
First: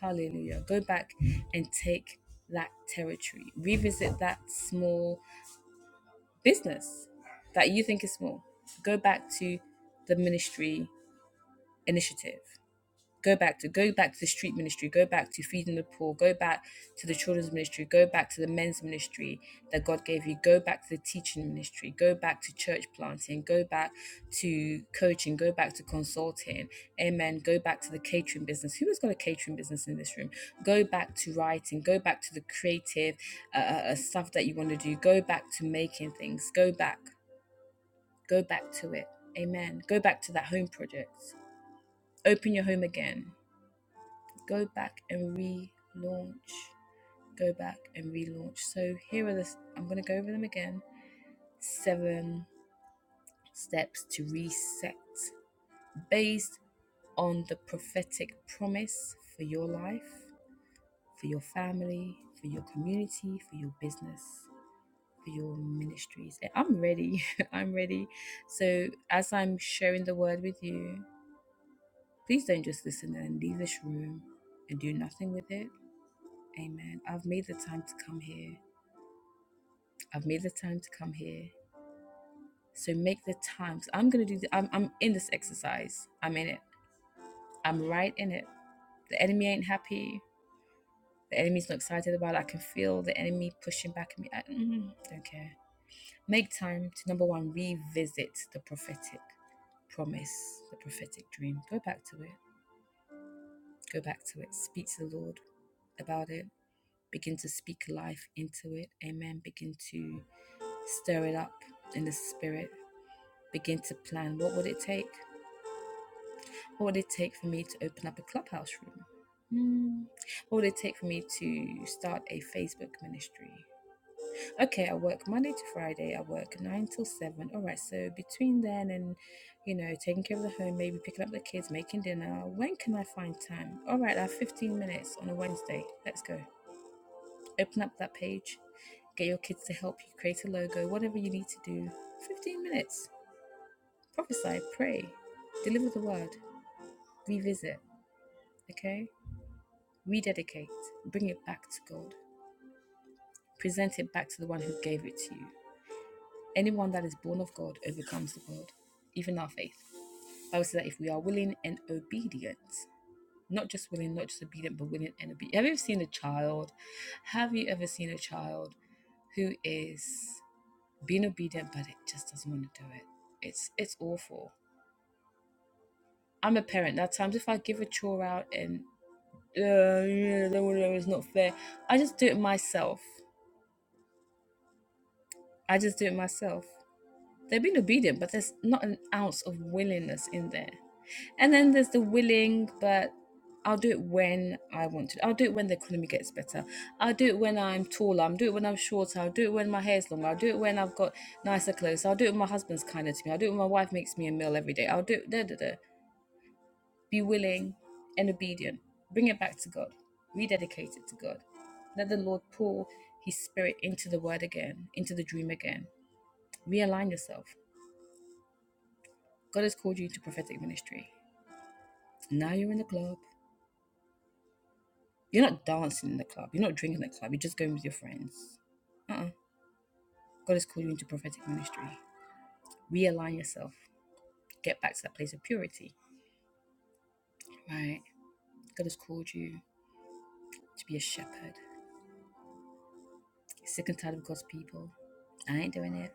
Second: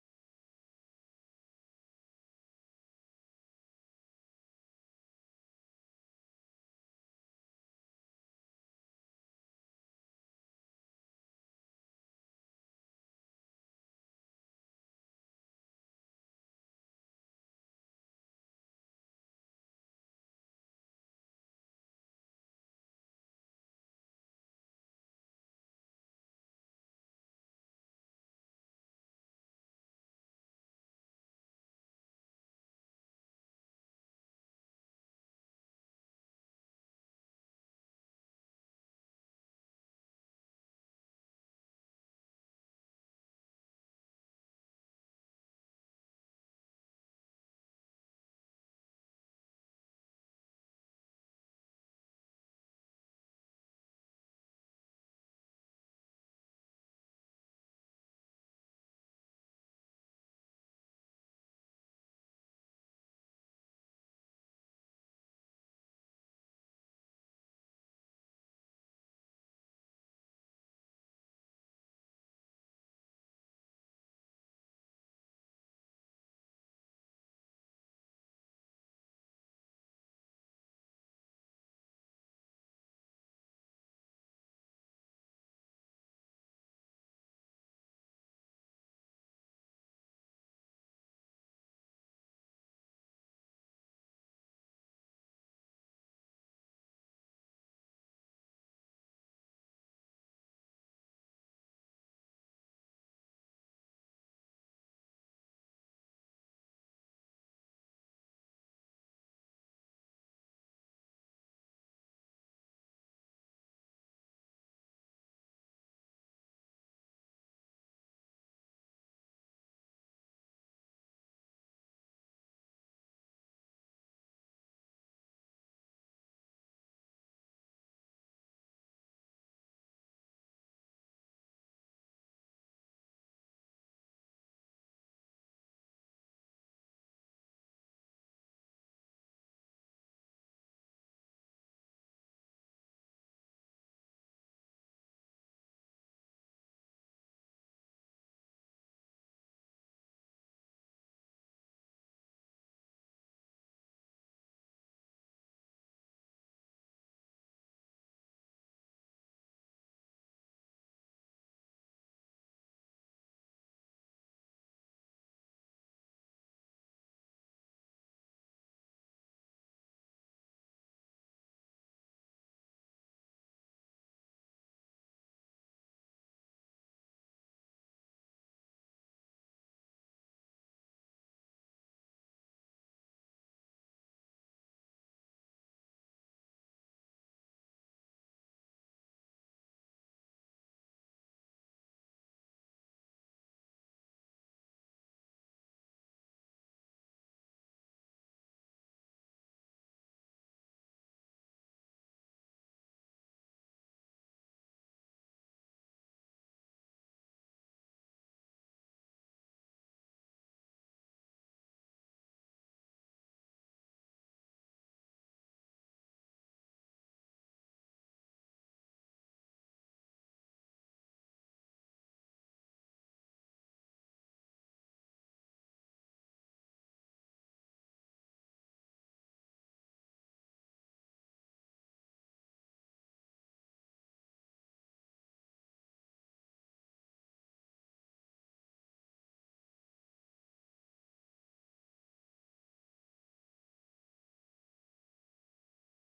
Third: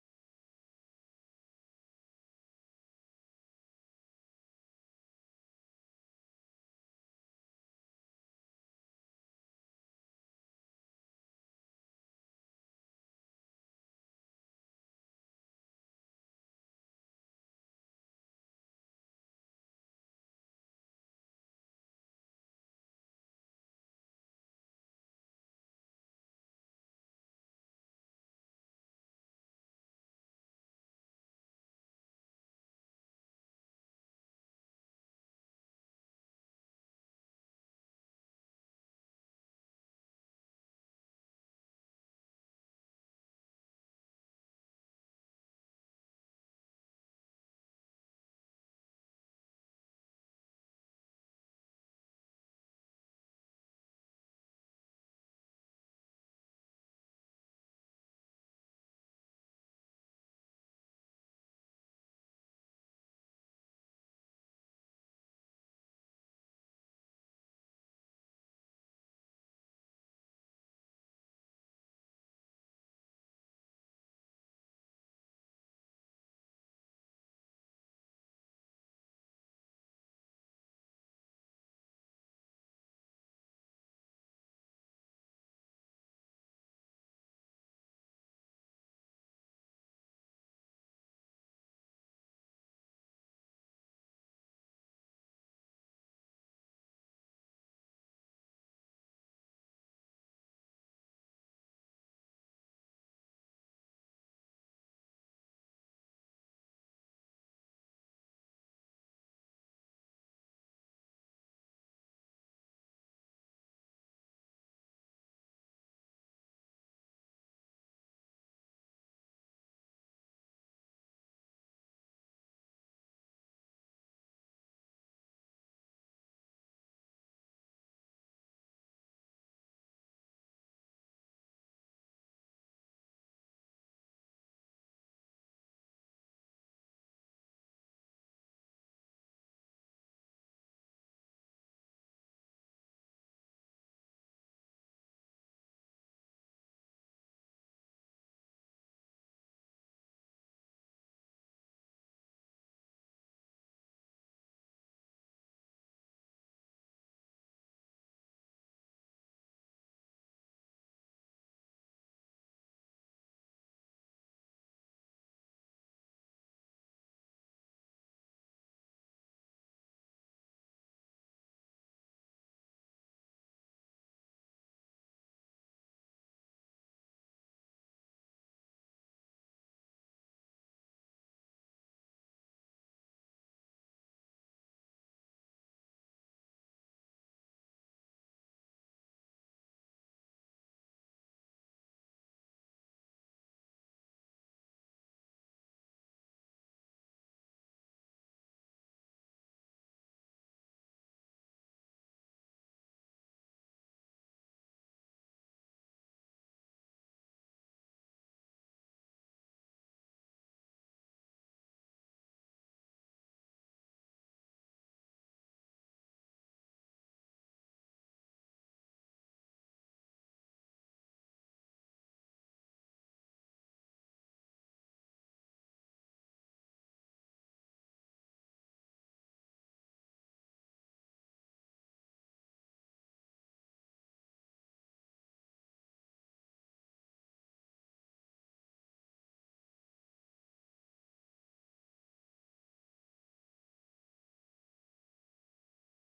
S1: Hallelujah. Go back and take that territory. Revisit that small business that you think is small go back to the ministry initiative go back to go back to the street ministry go back to feeding the poor go back to the children's ministry go back to the men's ministry that god gave you go back to the teaching ministry go back to church planting go back to coaching go back to consulting amen go back to the catering business who has got a catering business in this room go back to writing go back to the creative uh, uh, uh, stuff that you want to do go back to making things go back Go back to it. Amen. Go back to that home project. Open your home again. Go back and relaunch. Go back and relaunch. So here are the, I'm going to go over them again. Seven steps to reset based on the prophetic promise for your life, for your family, for your community, for your business, for your ministries. I'm ready. I'm ready. So, as I'm sharing the word with you, Please don't just listen and leave this room and do nothing with it. Amen. I've made the time to come here. I've made the time to come here. So make the time. So I'm gonna do. The, I'm I'm in this exercise. I'm in it. I'm right in it. The enemy ain't happy. The enemy's not excited about it. I can feel the enemy pushing back at me. I mm, don't care. Make time to number one revisit the prophetic promise, the prophetic dream. Go back to it. Go back to it. Speak to the Lord about it. Begin to speak life into it. Amen. Begin to stir it up in the spirit. Begin to plan. What would it take? What would it take for me to open up a clubhouse room? Hmm. What would it take for me to start a Facebook ministry? Okay, I work Monday to Friday. I work nine till seven. All right, so between then and you know taking care of the home, maybe picking up the kids, making dinner. When can I find time? All right, I have fifteen minutes on a Wednesday. Let's go. open up that page, get your kids to help you create a logo, whatever you need to do. 15 minutes. Prophesy, pray, deliver the word, revisit, okay? Rededicate, bring it back to God, present it back to the one who gave it to you. Anyone that is born of God overcomes the world, even our faith. I would say that if we are willing and obedient, not just willing, not just obedient, but willing and obedient. Have you ever seen a child? Have you ever seen a child who is being obedient, but it just doesn't want to do it. It's it's awful. I'm a parent. Now, times if I give a chore out and uh, yeah, it's not fair, I just do it myself. I just do it myself. They've been obedient, but there's not an ounce of willingness in there. And then there's the willing, but I'll do it when I want to. I'll do it when the economy gets better. I'll do it when I'm taller. I'll do it when I'm shorter. I'll do it when my hair's longer. I'll do it when I've got nicer clothes. I'll do it when my husband's kinder to me. I'll do it when my wife makes me a meal every day. I'll do it. Da, da, da. Be willing and obedient. Bring it back to God. Rededicate it to God. Let the Lord pour His Spirit into the word again, into the dream again. Realign yourself. God has called you to prophetic ministry. Now you're in the club. You're not dancing in the club. You're not drinking in the club. You're just going with your friends. Uh-uh. God has called you into prophetic ministry. Realign yourself. Get back to that place of purity. Right? God has called you to be a shepherd. You're sick and tired of God's people. I ain't doing it.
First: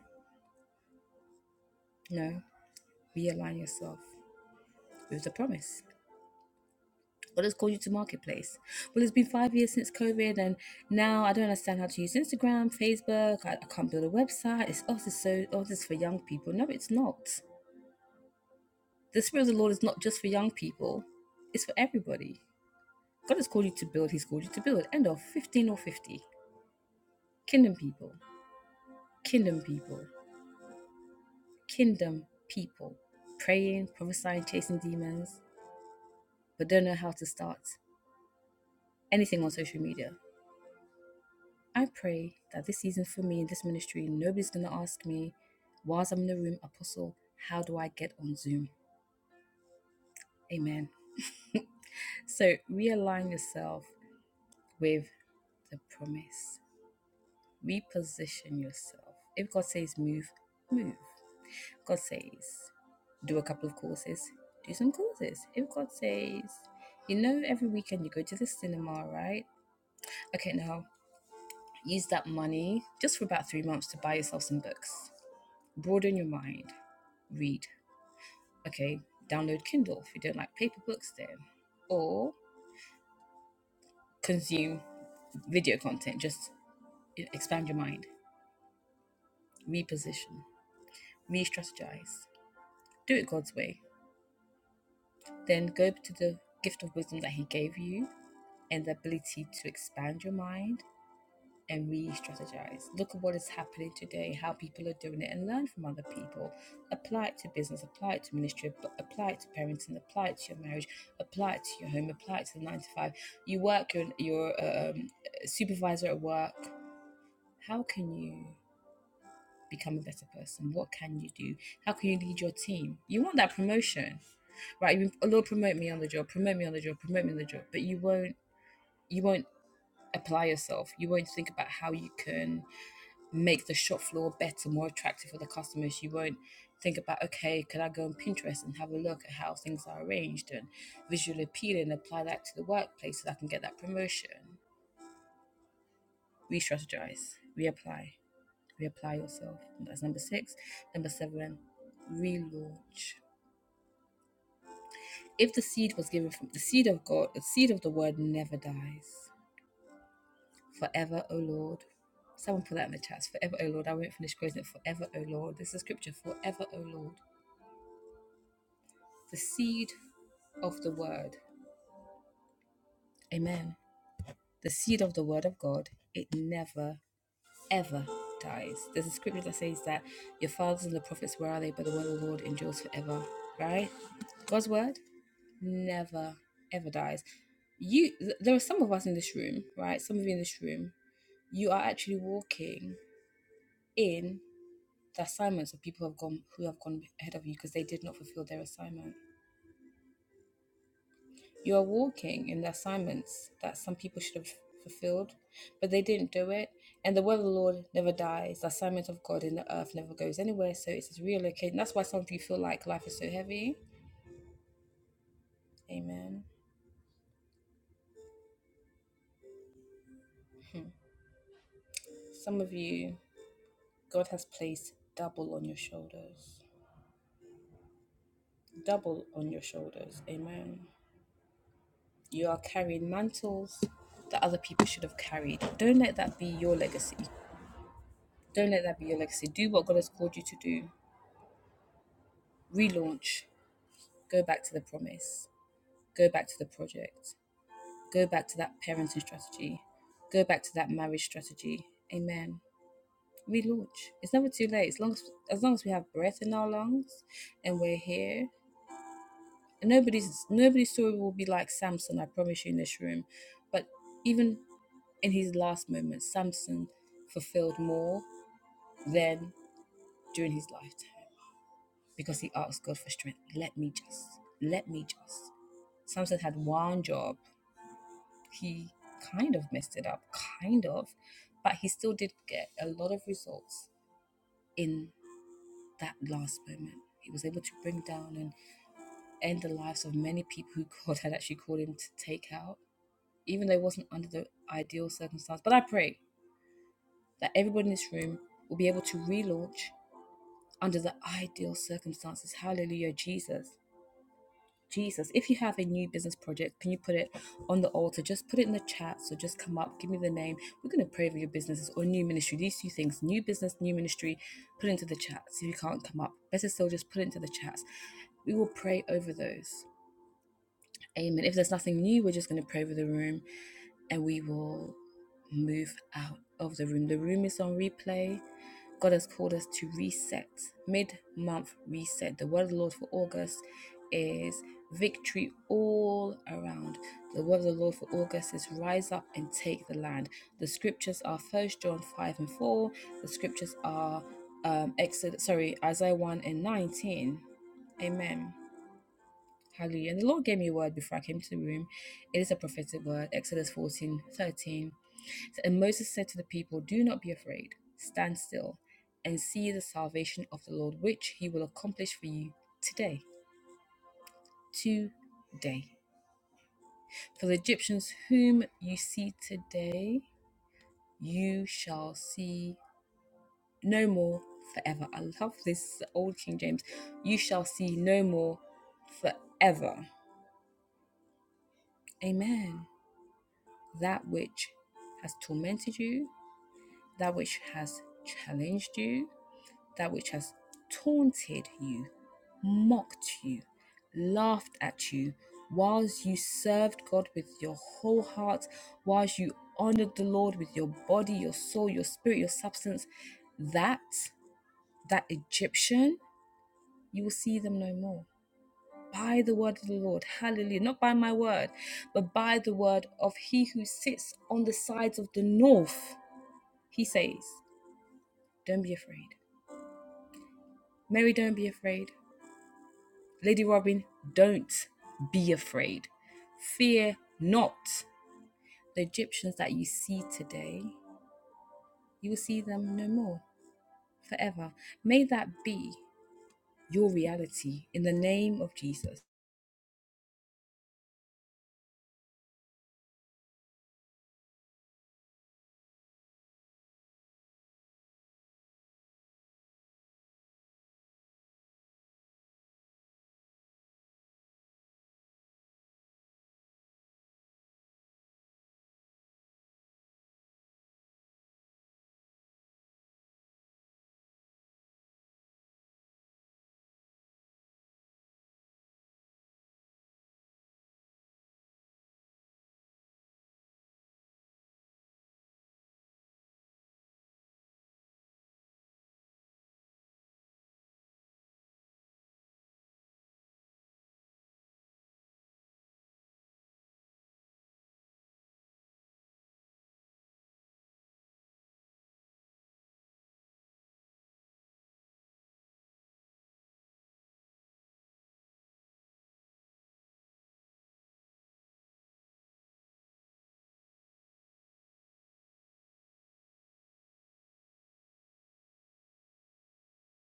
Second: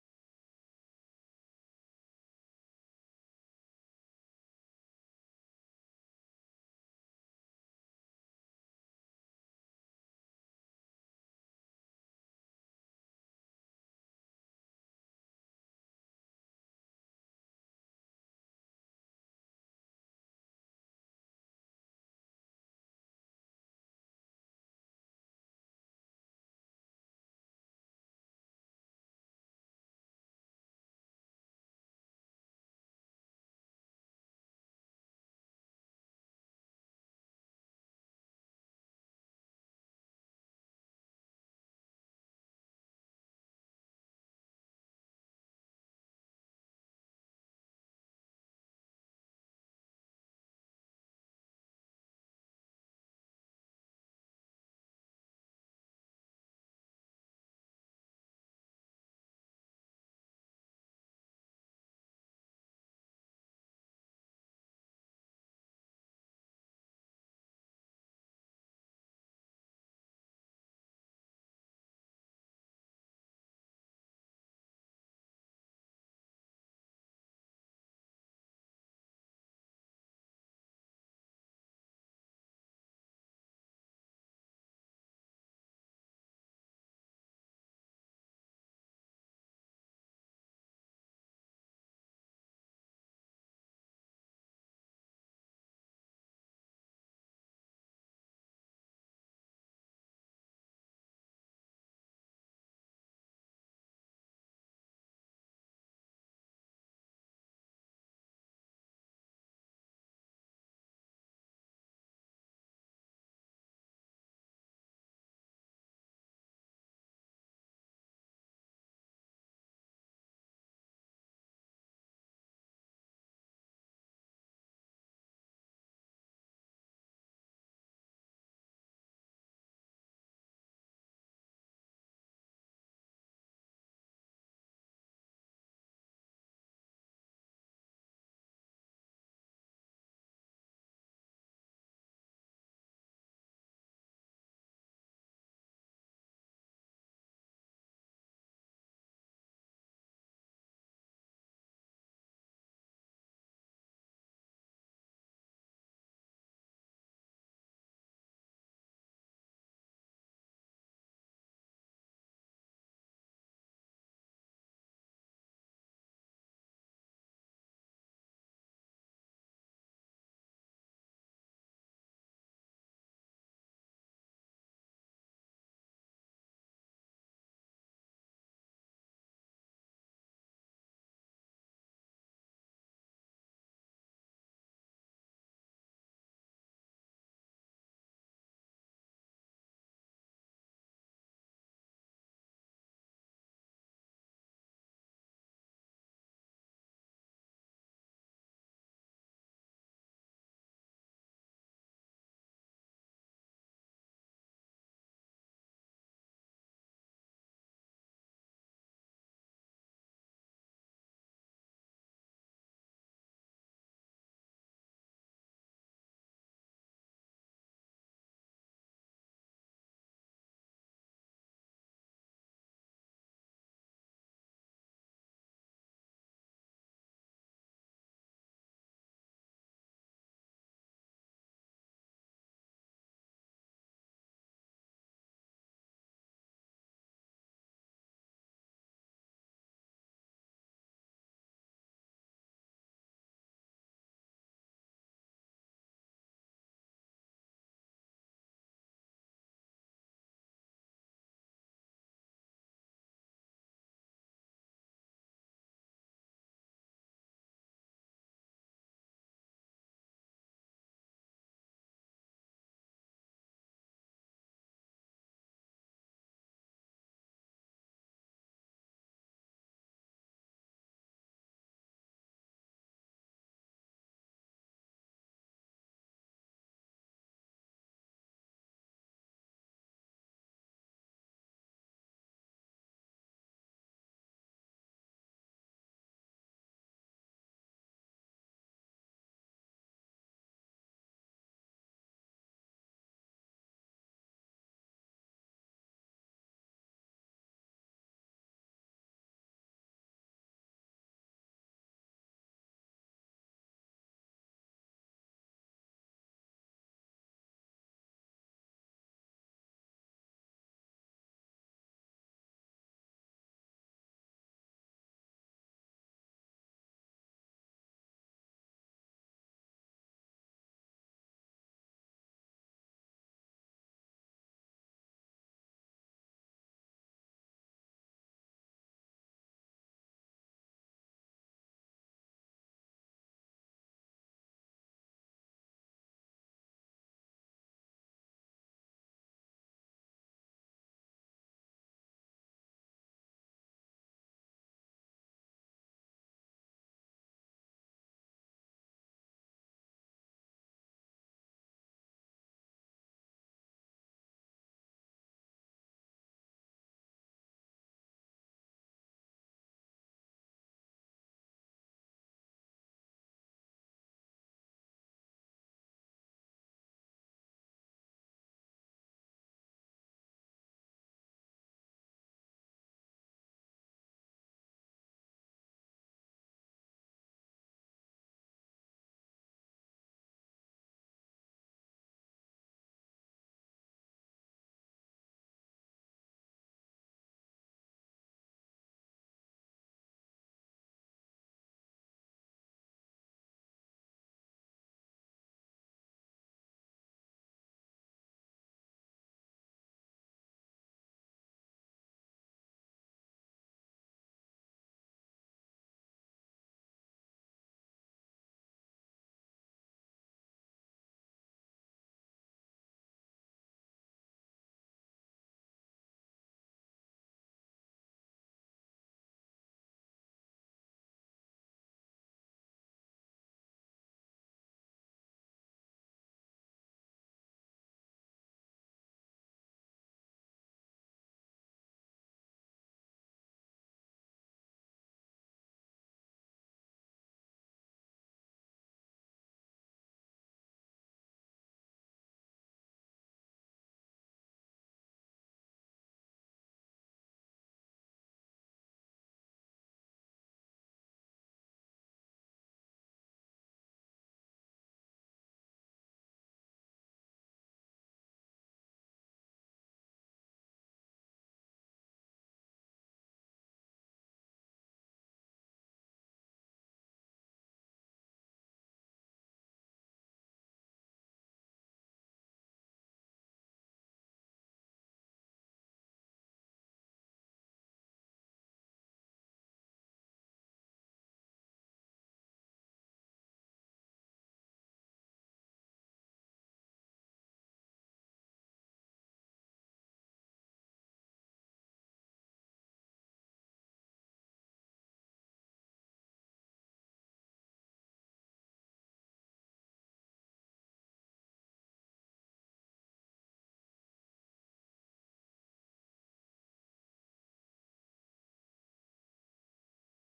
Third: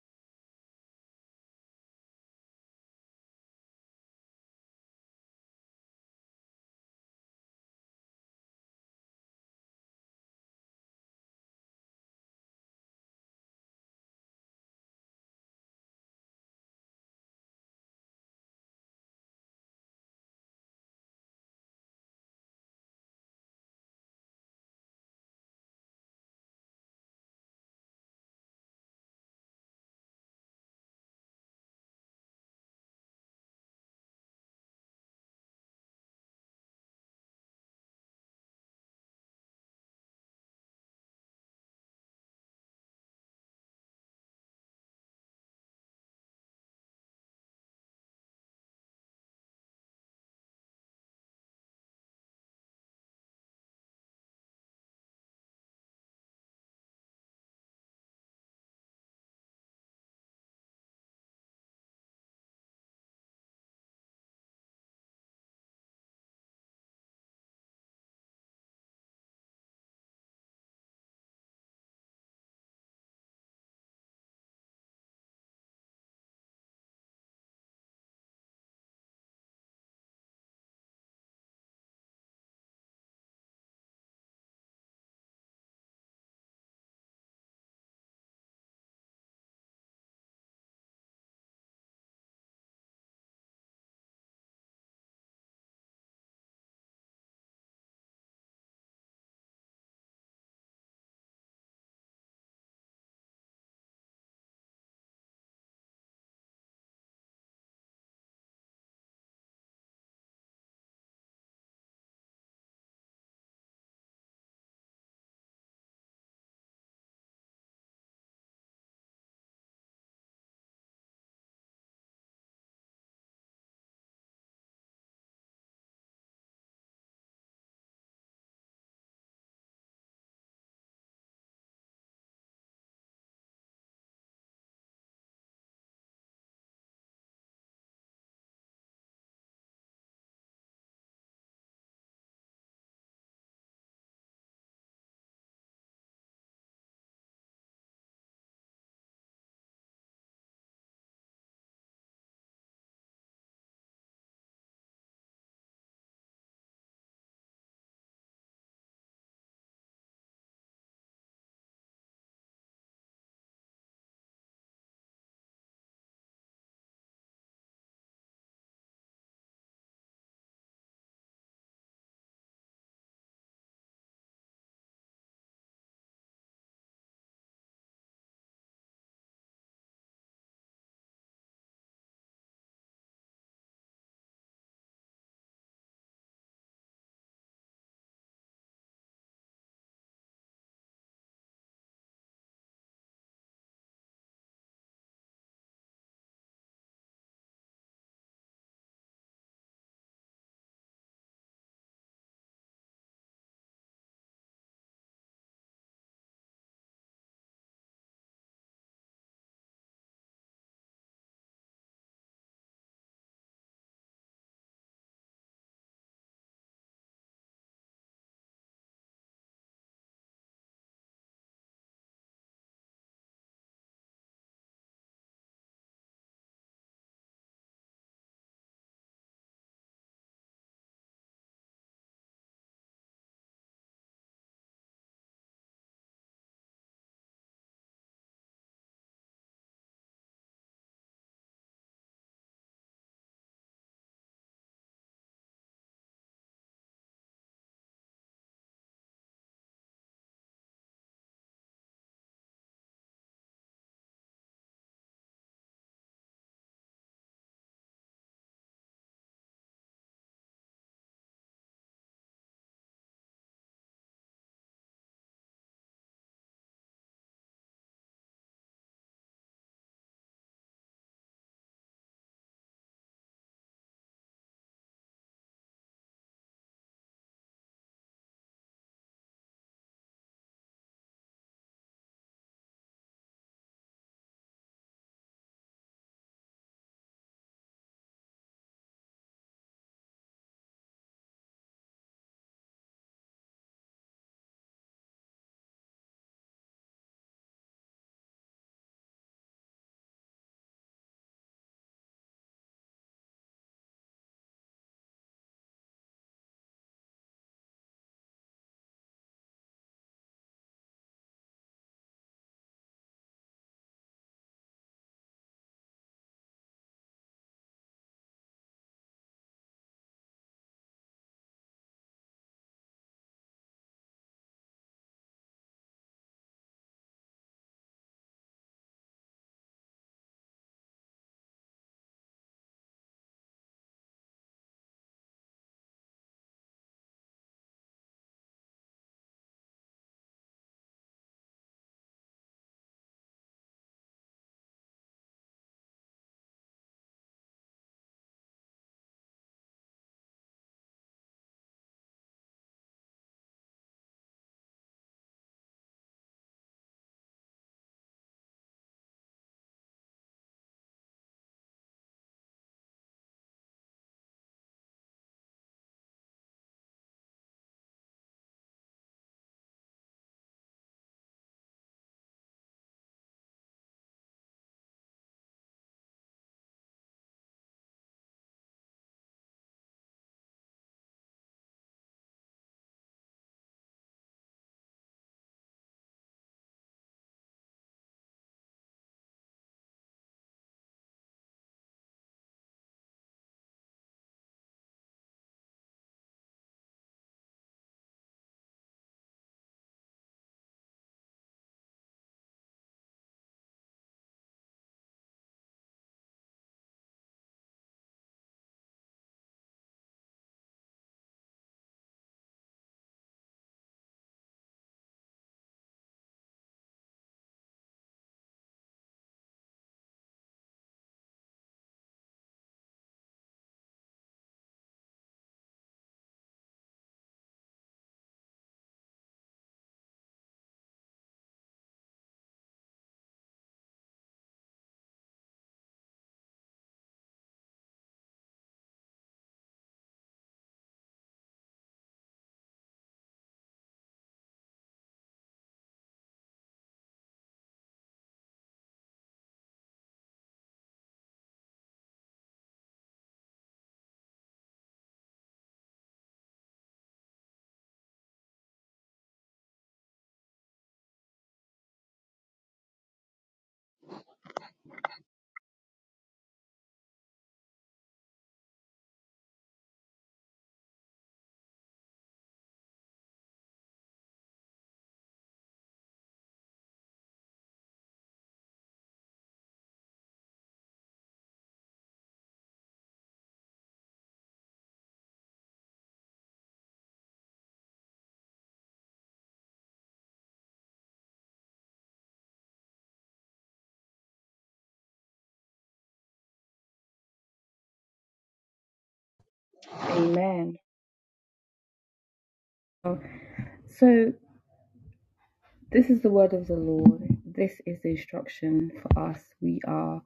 S1: No. Realign yourself with the promise. or just call you to marketplace. Well, it's been five years since COVID, and now I don't understand how to use Instagram, Facebook. I, I can't build a website. It's oh, this is so oh, this is for young people. No, it's not. The spirit of the Lord is not just for young people; it's for everybody. God has called you to build. He's called you to build. End of fifteen or fifty. Kingdom people, kingdom people, kingdom people. Praying, prophesying, chasing demons, but don't know how to start anything on social media. I pray that this season for me in this ministry, nobody's going to ask me, whilst I'm in the room, Apostle, how do I get on Zoom? Amen. So realign yourself with the promise, reposition yourself. If God says move, move. If God says do a couple of courses, do some courses. If God says, you know, every weekend you go to the cinema, right? Okay, now use that money just for about three months to buy yourself some books Broaden your mind. Read. Okay, download Kindle if you don't like paper books, then. Or consume video content. Just e- expand your mind. Reposition. Re strategize. Do it God's way. Then go to the gift of wisdom that He gave you and the ability to expand your mind and re-strategize. Look at what is happening today, how people are doing it, and learn from other people. Apply it to business, apply it to ministry, ap- apply it to parenting, apply it to your marriage, apply it to your home, apply it to the nine to five. You work, your your um, supervisor at work. How can you become a better person? What can you do? How can you lead your team? You want that promotion, right? You, oh, Lord, promote me on the job, promote me on the job, promote me on the job, but you won't you won't apply yourself. You won't think about how you can make the shop floor better, more attractive for the customers. You won't think about, okay, could I go on Pinterest and have a look at how things are arranged and visually appealing and apply that to the workplace so that I can get that promotion? Re strategize, reapply, reapply yourself. And That's number six. Number seven, relaunch. If the seed was given from the seed of God, the seed of the word never dies. Forever, O Lord. Someone put that in the chats. Forever, O Lord. I won't finish quoting it. Forever, O Lord. This is scripture. Forever, O Lord. the seed of the word. Amen. The seed of the word of God, it never, ever dies. There's a scripture that says that your fathers and the prophets, where are they? But the word of the Lord endures forever, right? God's word never, ever dies. You, there are some of us in this room, right? Some of you in this room, you are actually walking in the assignments of people who have gone who have gone ahead of you because they did not fulfill their assignment. You are walking in the assignments that some people should have fulfilled, but they didn't do it. And the word of the Lord never dies. The assignment of God in the earth never goes anywhere. So it's just relocating. That's why some of you feel like life is so heavy. Amen. Some of you, God has placed double on your shoulders. Double on your shoulders. Amen. You are carrying mantles that other people should have carried. Don't let that be your legacy. Don't let that be your legacy. Do what God has called you to do. Relaunch. Go back to the promise. Go back to the project. Go back to that parenting strategy. Go back to that marriage strategy. Amen. Relaunch. It's never too late. As long as, as long as we have breath in our lungs and we're here. And nobody's nobody's story will be like Samson, I promise you in this room. But even in his last moments, Samson fulfilled more than during his lifetime because he asked God for strength. Let me just, let me just. Samson had one job. he kind of messed it up, kind of, but he still did get a lot of results in that last moment. He was able to bring down and end the lives of many people who God had actually called him to take out, even though it wasn't under the ideal circumstance. But I pray that everybody in this room will be able to relaunch under the ideal circumstances. Hallelujah, Jesus. Jesus, if you have a new business project, can you put it on the altar? Just put it in the chat. So just come up, give me the name. We're going to pray for your businesses or new ministry. These two things new business, new ministry, put it into the chats. If you can't come up, better still, just put it into the chats. We will pray over those. Amen. If there's nothing new, we're just going to pray over the room and we will move out of the room. The room is on replay God has called us to reset, mid month reset. The word of the Lord for August is victory all around. The word of the Lord for August is rise up and take the land. The scriptures are First John 5 and 4. The scriptures are um, Exodus, sorry, Isaiah 1 and 19. Amen. Hallelujah. And the Lord gave me a word before I came to the room. It is a prophetic word, Exodus 14 13. And Moses said to the people, Do not be afraid, stand still, and see the salvation of the Lord, which he will accomplish for you today. Today. For the Egyptians whom you see today, you shall see no more forever. I love this old King James. You shall see no more forever. Amen. That which has tormented you, that which has challenged you, that which has taunted you, mocked you, laughed at you, whilst you served God with your whole heart, whilst you honored the Lord with your body, your soul, your spirit, your substance, that, that Egyptian, you will see them no more. By the word of the Lord, hallelujah, not by my word, but by the word of he who sits on the sides of the north. He says, Don't be afraid. Mary, don't be afraid. Lady Robin, don't be afraid. Fear not. The Egyptians that you see today, you will see them no more forever. May that be your reality in the name of Jesus.
S2: Amen. Well, So, this is the word of the Lord. This is the instruction for us. We are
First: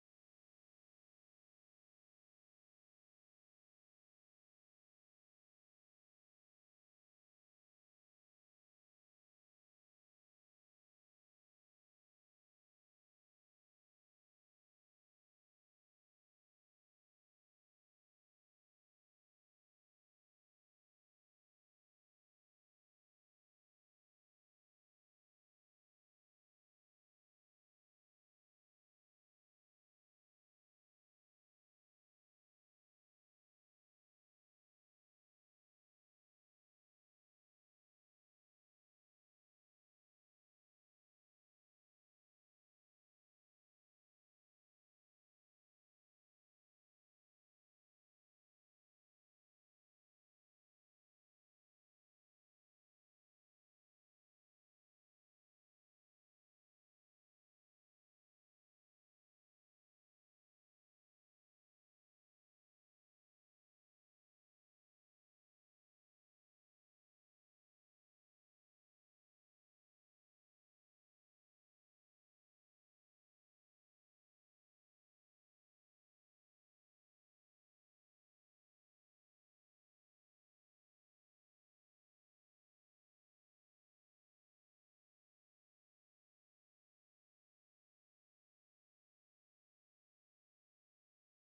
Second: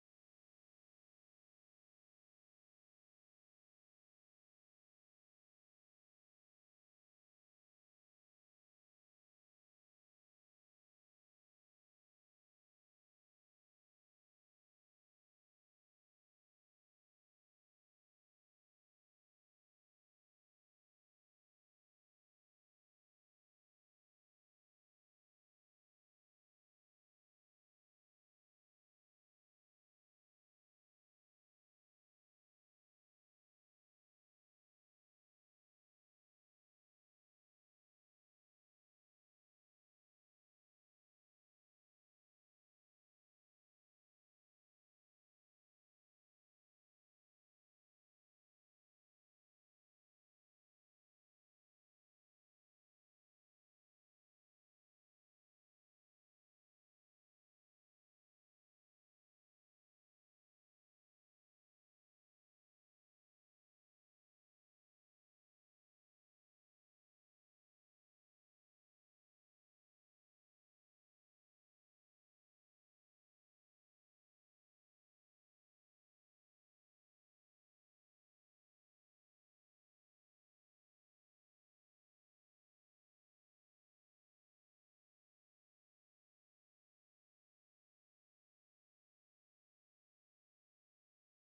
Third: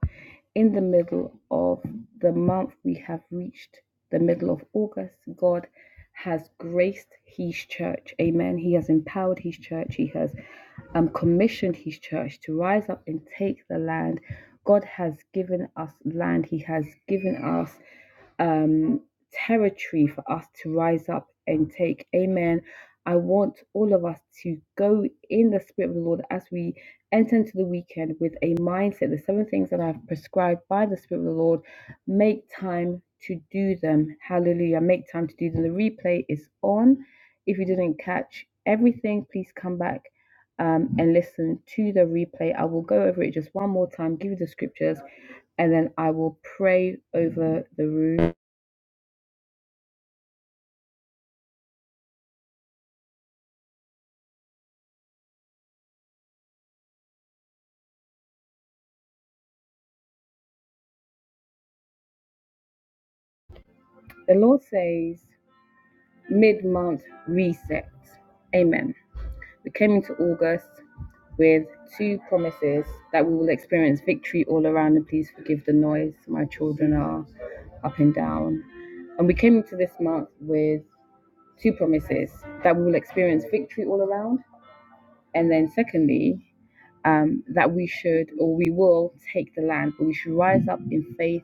S2: in the middle of the month. We have reached the middle of August. God has graced His church. Amen. He has empowered His church. He has um, commissioned His church to rise up and take the land. God has given us land. He has given us um, territory for us to rise up and take. Amen. I want all of us to go in the Spirit of the Lord as we enter into the weekend with a mindset. The seven things that I've prescribed by the Spirit of the Lord, make time to do them. Hallelujah. Make time to do them. The replay is on. If you didn't catch everything, please come back um, and listen to the replay. I will go over it just one more time, give you the scriptures, and then I will pray over the room. The Lord says, mid month reset. Amen. We came into August with two promises that we will experience victory all around, and please forgive the noise. My children are up and down. And we came into this month with two promises that we will experience victory all around, and then secondly, um, that we should or we will take the land, but we should rise up in faith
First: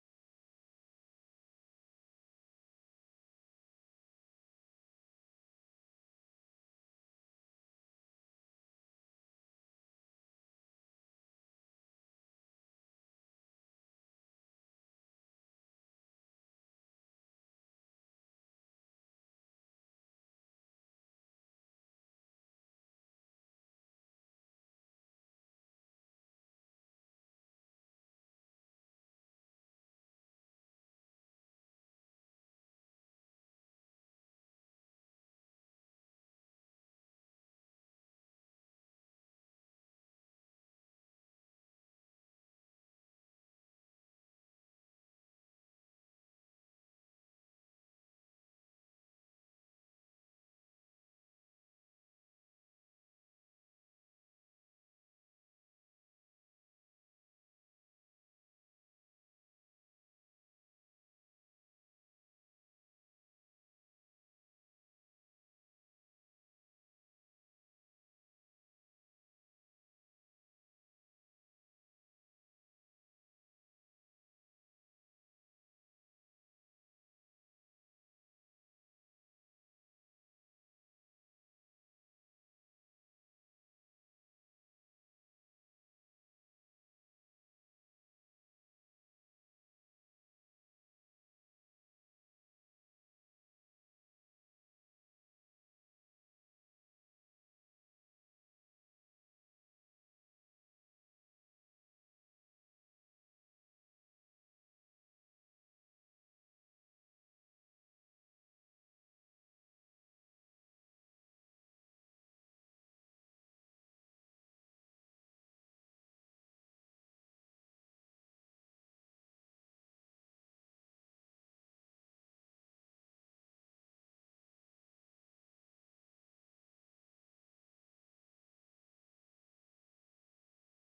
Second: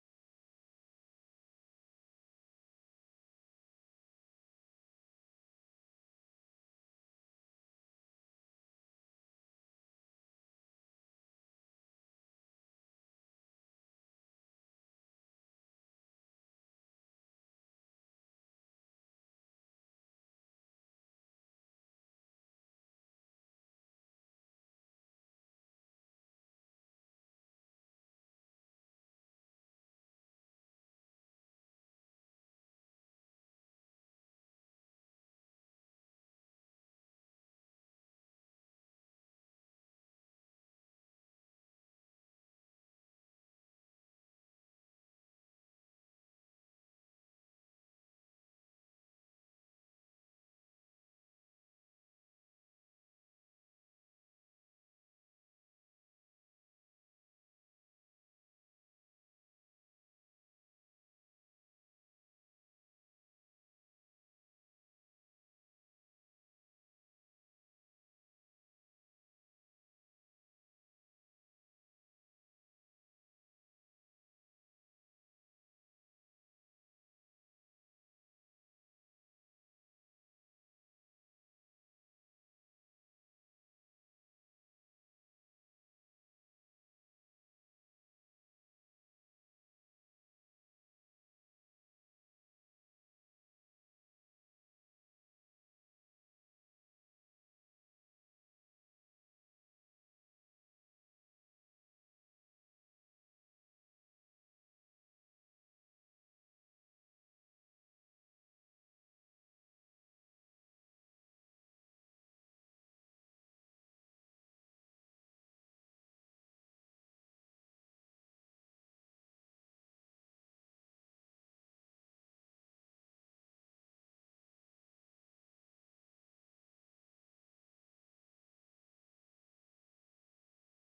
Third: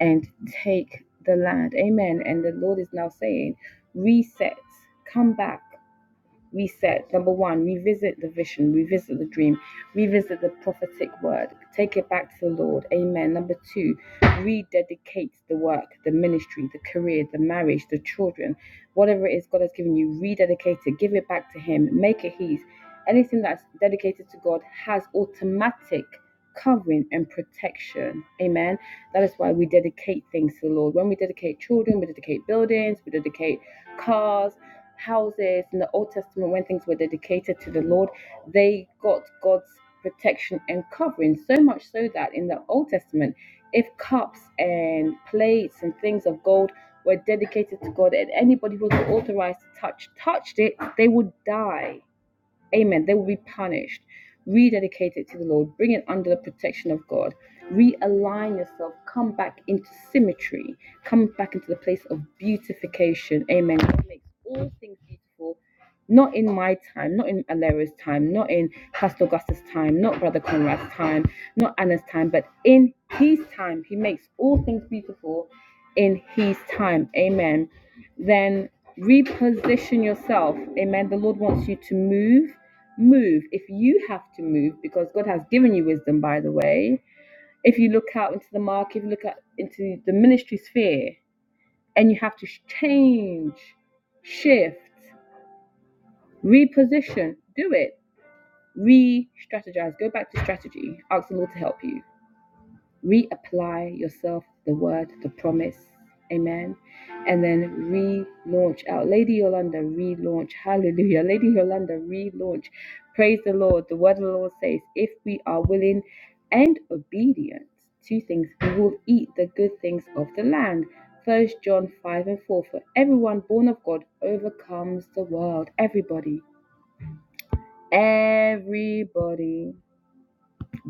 S2: and take the land. Amen. And the Lord is now saying, reset, come back reset. Number one, revisit the vision, revisit the dream, revisit the prophetic word, take it back to the Lord. Amen. Number two, rededicate the work, the ministry, the career, the marriage, the children, whatever it is God has given you, rededicate it, give it back to Him, make it His. Anything that's dedicated to God has automatic covering and protection. Amen. That is why we dedicate things to the Lord. When we dedicate children, we dedicate buildings, we dedicate cars, houses. In the Old Testament, when things were dedicated to the Lord, they got God's protection and covering. So much so that in the Old Testament, if cups and plates and things of gold were dedicated to God and anybody who was authorized to touch touched it, they would die. Amen. They will be punished. Rededicate it to the Lord. Bring it under the protection of God. Realign yourself. Come back into symmetry. Come back into the place of beautification. Amen. God makes all things beautiful. Not in my time, not in Alera's time, not in Pastor Augustus' time, not Brother Conrad's time, not Anna's time, but in his time, he makes all things beautiful in his time. Amen. Then reposition yourself. Amen. The Lord wants you to move. Move. If you have to move, because God has given you wisdom, by the way. If you look out into the market, if you look out into the ministry sphere, and you have to change, shift, reposition, do it. Re strategize. Go back to strategy. Ask the Lord to help you reapply yourself the word, the promise. Amen. And then relaunch out. Lady Yolanda, relaunch. Hallelujah. Lady Yolanda, relaunch. Praise the Lord. The word of the Lord says, if we are willing and obedient to things, we will eat the good things of the land. First John 5 and 4. For everyone born of God overcomes the world. Everybody. Everybody.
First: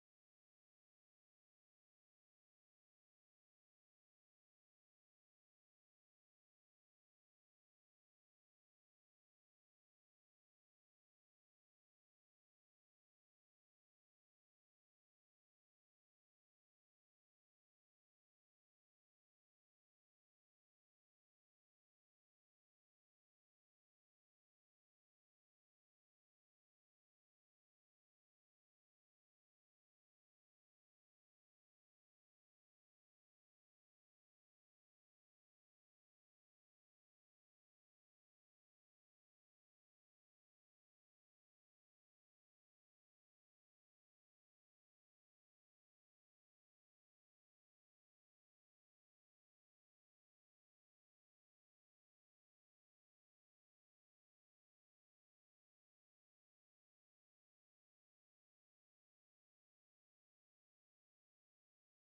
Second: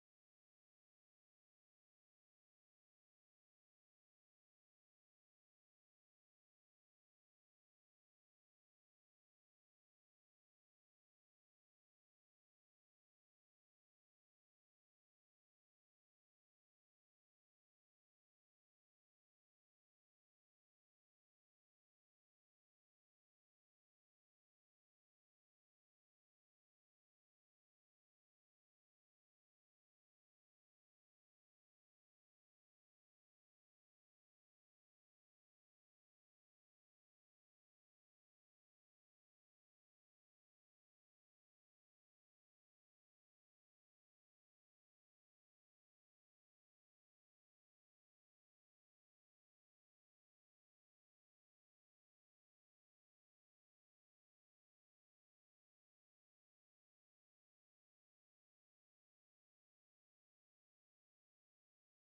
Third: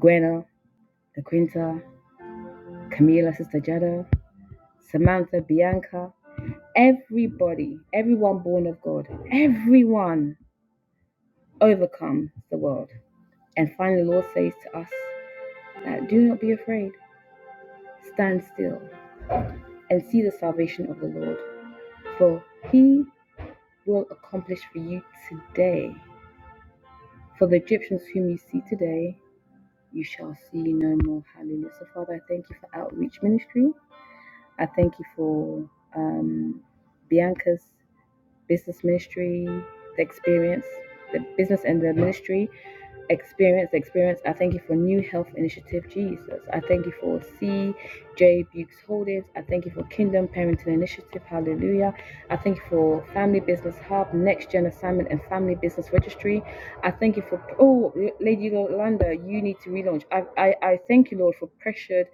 S2: Gwena, the Quinta, Camila, Sister Jada. Samantha, Bianca, everybody, everyone born of God, everyone overcomes the world. And finally, the Lord says to us that do not be afraid, stand still and see the salvation of the Lord, for he will accomplish for you today. For the Egyptians whom you see today, you shall see no more. Hallelujah. So, Father, I thank you for outreach ministry. I thank you for um, Bianca's business ministry, the experience, the business and the ministry experience, the experience. I thank you for New Health Initiative, Jesus. I thank you for CJ Bukes Holdings. I thank you for Kingdom Parenting Initiative, hallelujah. I thank you for Family Business Hub, Next Gen Assignment, and Family Business Registry. I thank you for, oh, Lady Yolanda, you need to relaunch. I, I, I thank you, Lord, for Pressured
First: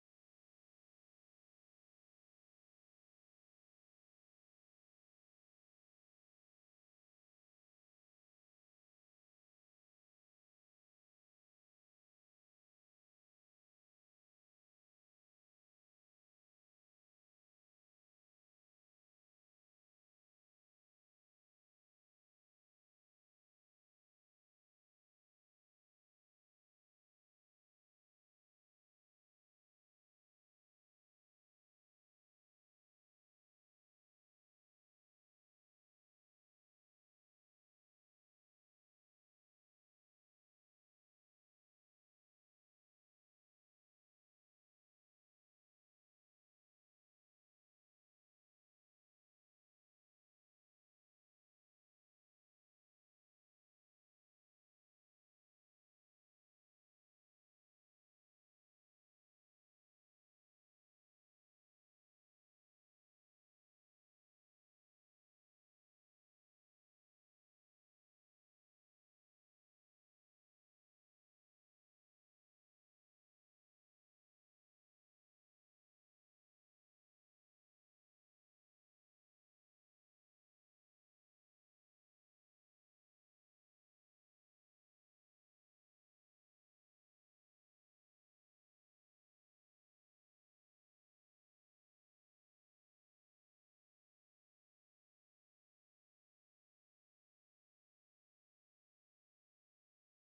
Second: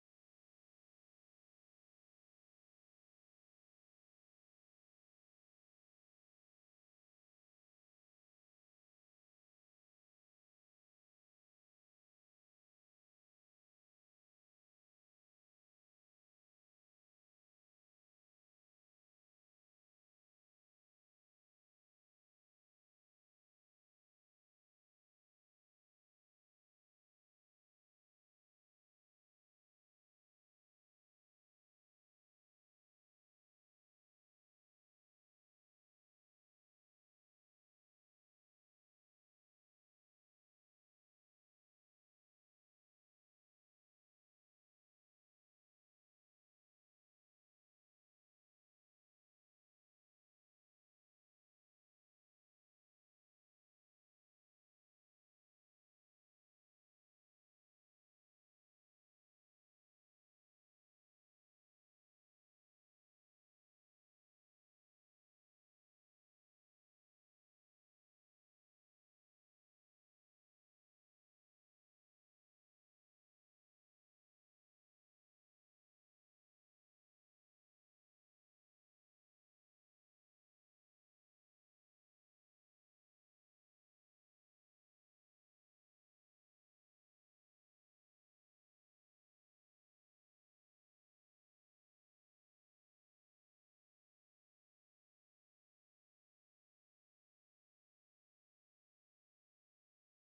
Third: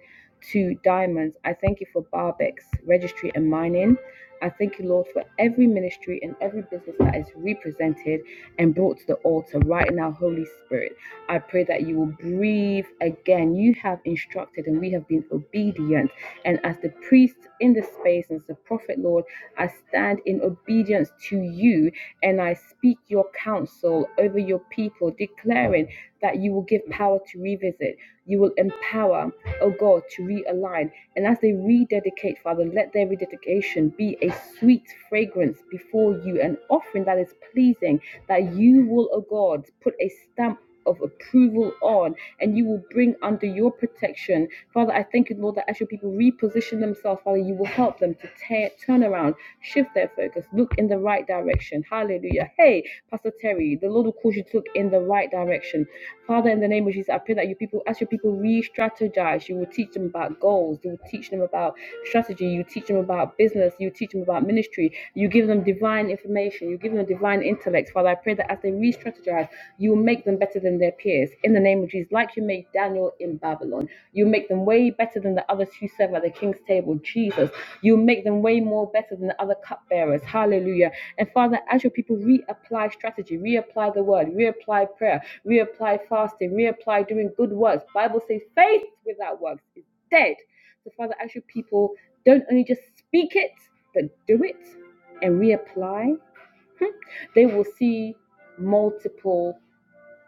S2: to Diamonds. I thank you for Barbex Registry and Mining. I thank you, Lord, for every ministry and every business that is represented and brought to the altar right now, Holy Spirit. I pray that you will breathe again. You have instructed and we have been obedient. And as the priest in the space, and as the prophet, Lord, I stand in obedience to you and I speak your counsel over your people, declaring that you will give power to revisit, you will empower, oh God, to realign. And as they rededicate, Father, let their rededication be a sweet fragrance before you, an offering that is pleasing, that you will, O God, put a stamp of approval on and you will bring under your protection. Father, I thank you, Lord, that as your people reposition themselves, Father, you will help them to tear, turn around, shift their focus, look in the right direction. Hallelujah. Hey, Pastor Terry, the Lord will cause you to look in the right direction. Father, in the name of Jesus, I pray that your people, as your people re-strategize, you will teach them about goals, you will teach them about strategy, you teach them about business, you teach them about ministry, you give them divine information, you give them divine intellect. Father, I pray that as they re-strategize, you will make them better than their peers. In the name of Jesus, like you made Daniel in Babylon. You make them way better than the others who serve at the king's table, Jesus. You make them way more better than the other cupbearers. Hallelujah. And Father, as your people reapply strategy, reapply the word, reapply prayer, reapply fasting, reapply doing good works. Bible says faith without works is dead. So Father, as your people don't only just speak it, but do it and reapply, hmm, they will see multiple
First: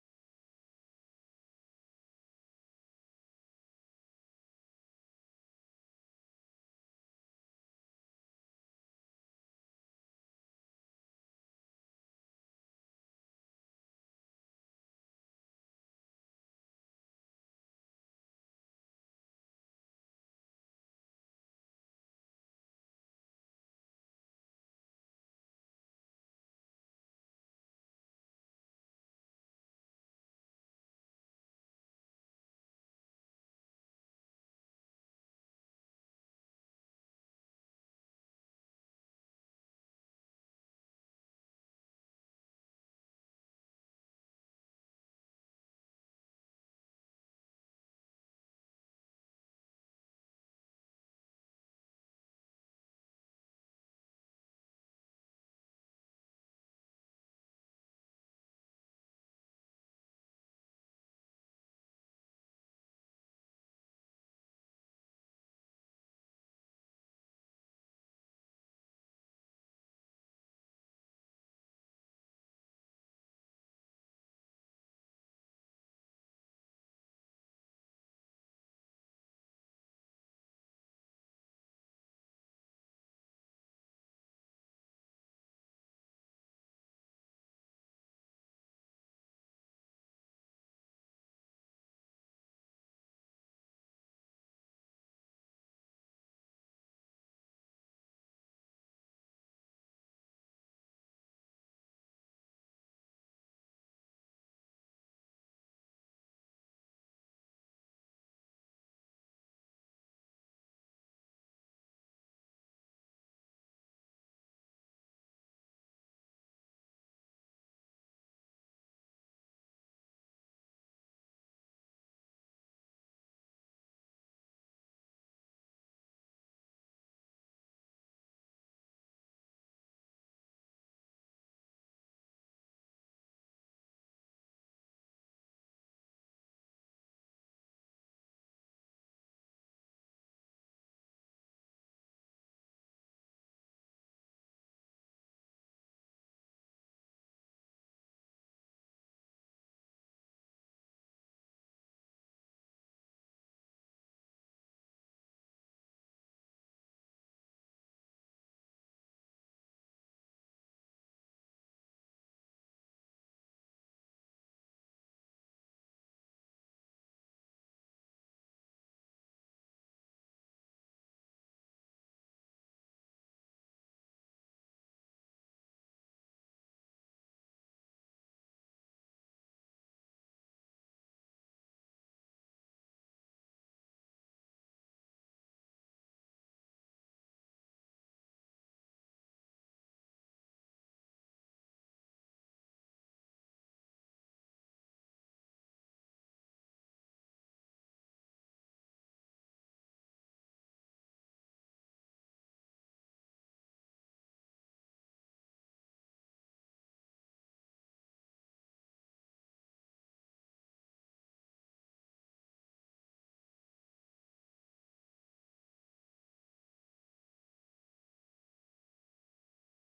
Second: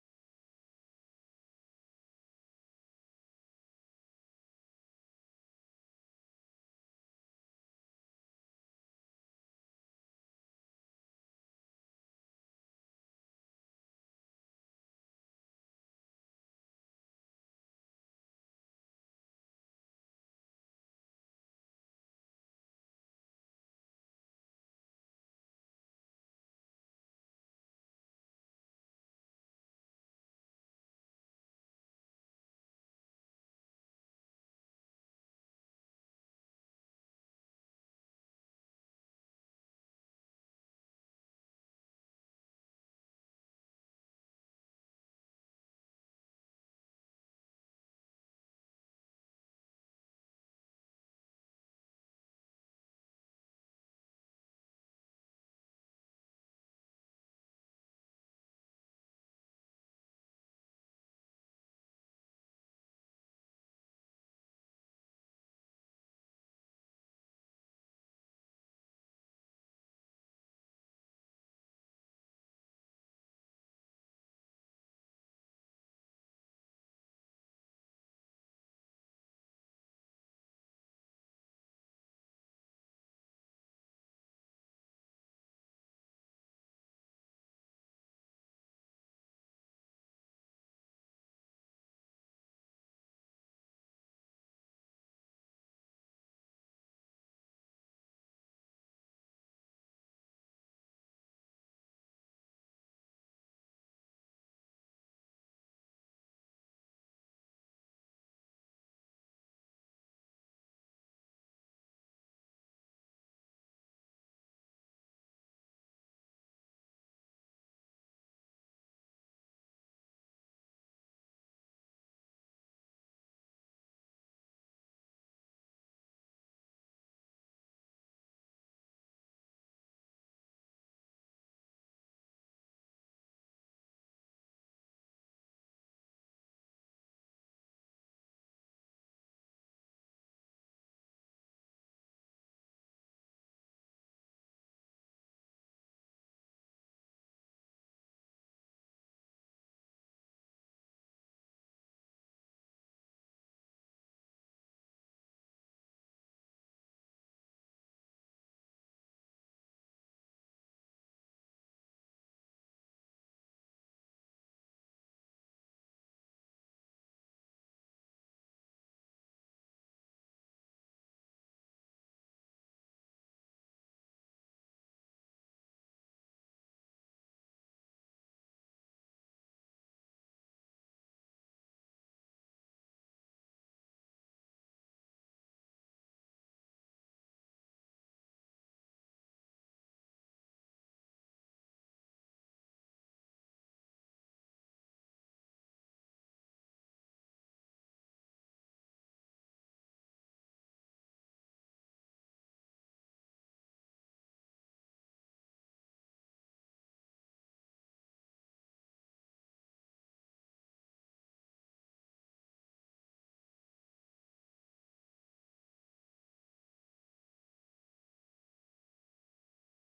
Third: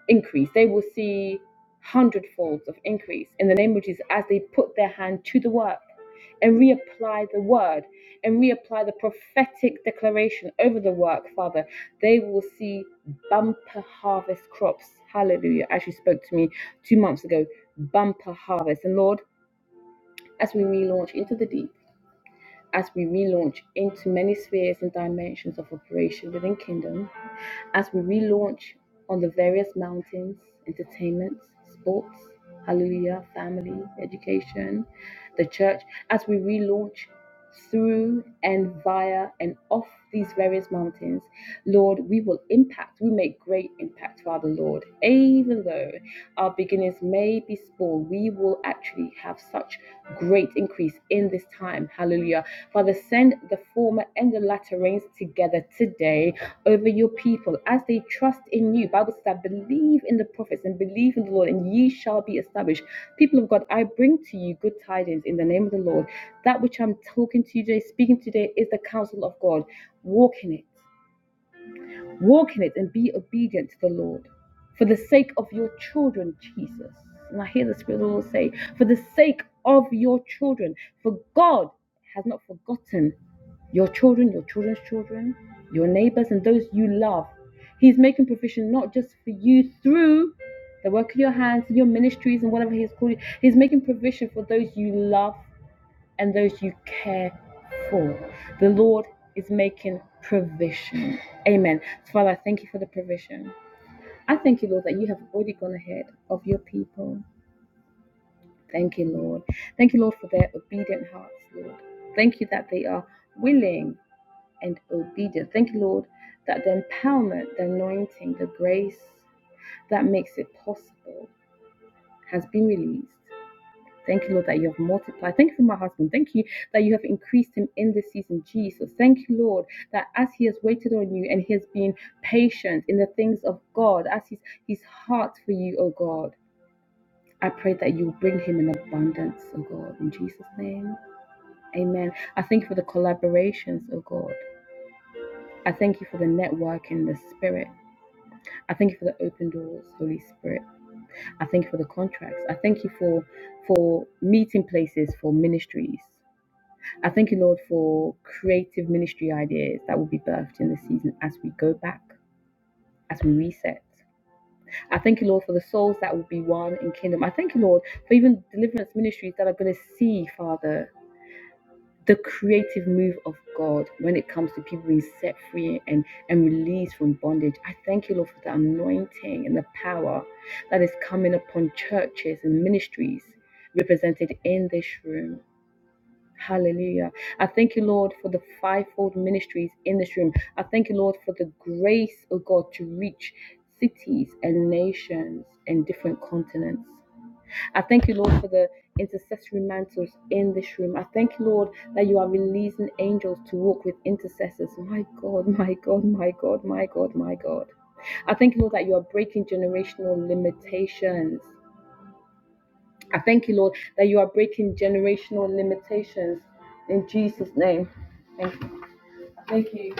S2: increase. They will see hundredfolds of increase in the name of Jesus as they put their hand to the work and reapply the word and reapply the prophetic declaration over the work, Father. They will see bumper harvest crops. Hallelujah. As you spoke to me two months ago, bumper harvest. And Lord, as we relaunch into the deep, as we relaunch into many spheres and dimensions of operation within Kingdom, as we relaunch on the various mountains, entertainment, sports, hallelujah, family, education, the church, as we relaunch through and via and off these various mountains, Lord, we will impact, we make great impact, Father Lord. Even though our beginnings may be small, we will actually have such great increase in this time. Hallelujah. Father, send the former and the latter rains together today over your people as they trust in you. Bible says that believe in the prophets and believe in the Lord, and ye shall be established. People of God, I bring to you good tidings in the name of the Lord. That which I'm talking to you today, speaking today, is the counsel of God. Walk in it. Walk in it and be obedient to the Lord for the sake of your children, Jesus. And I hear the Spirit of the Lord say, for the sake of your children, for God has not forgotten your children, your children's children, your neighbors, and those you love. He's making provision not just for you through the work of your hands, your ministries, and whatever He's called you. He's making provision for those you love and those you care for. The Lord is making provision. Amen. Father, I thank you for the provision. I thank you, Lord, that you have already gone ahead of your people. Thank you, Lord. Thank you, Lord, for their obedient hearts, Lord. Thank you that they are willing and obedient. Thank you, Lord, that the empowerment, the anointing, the grace that makes it possible has been released Thank you, Lord, that you have multiplied. Thank you for my husband. Thank you that you have increased him in this season, Jesus. Thank you, Lord, that as he has waited on you and he has been patient in the things of God, as his, his heart for you, oh God, I pray that you bring him in abundance, oh God, in Jesus' name. Amen. I thank you for the collaborations, oh God. I thank you for the network in the spirit. I thank you for the open doors, Holy Spirit. I thank you for the contracts. I thank you for for meeting places for ministries. I thank you, Lord, for creative ministry ideas that will be birthed in this season as we go back, as we reset. I thank you, Lord, for the souls that will be one in kingdom. I thank you, Lord, for even deliverance ministries that are going to see, Father, the creative move of God when it comes to people being set free and, and released from bondage. I thank you, Lord, for the anointing and the power that is coming upon churches and ministries represented in this room. Hallelujah. I thank you, Lord, for the fivefold ministries in this room. I thank you, Lord, for the grace, of God, to reach cities and nations and different continents. I thank you, Lord, for the intercessory mantles in this room. I thank you, Lord, that you are releasing angels to walk with intercessors. My God, my God, my God, my God, my God. I thank you, Lord, that you are breaking generational limitations. I thank you, Lord, that you are breaking generational limitations in Jesus' name. Thank you. I thank you.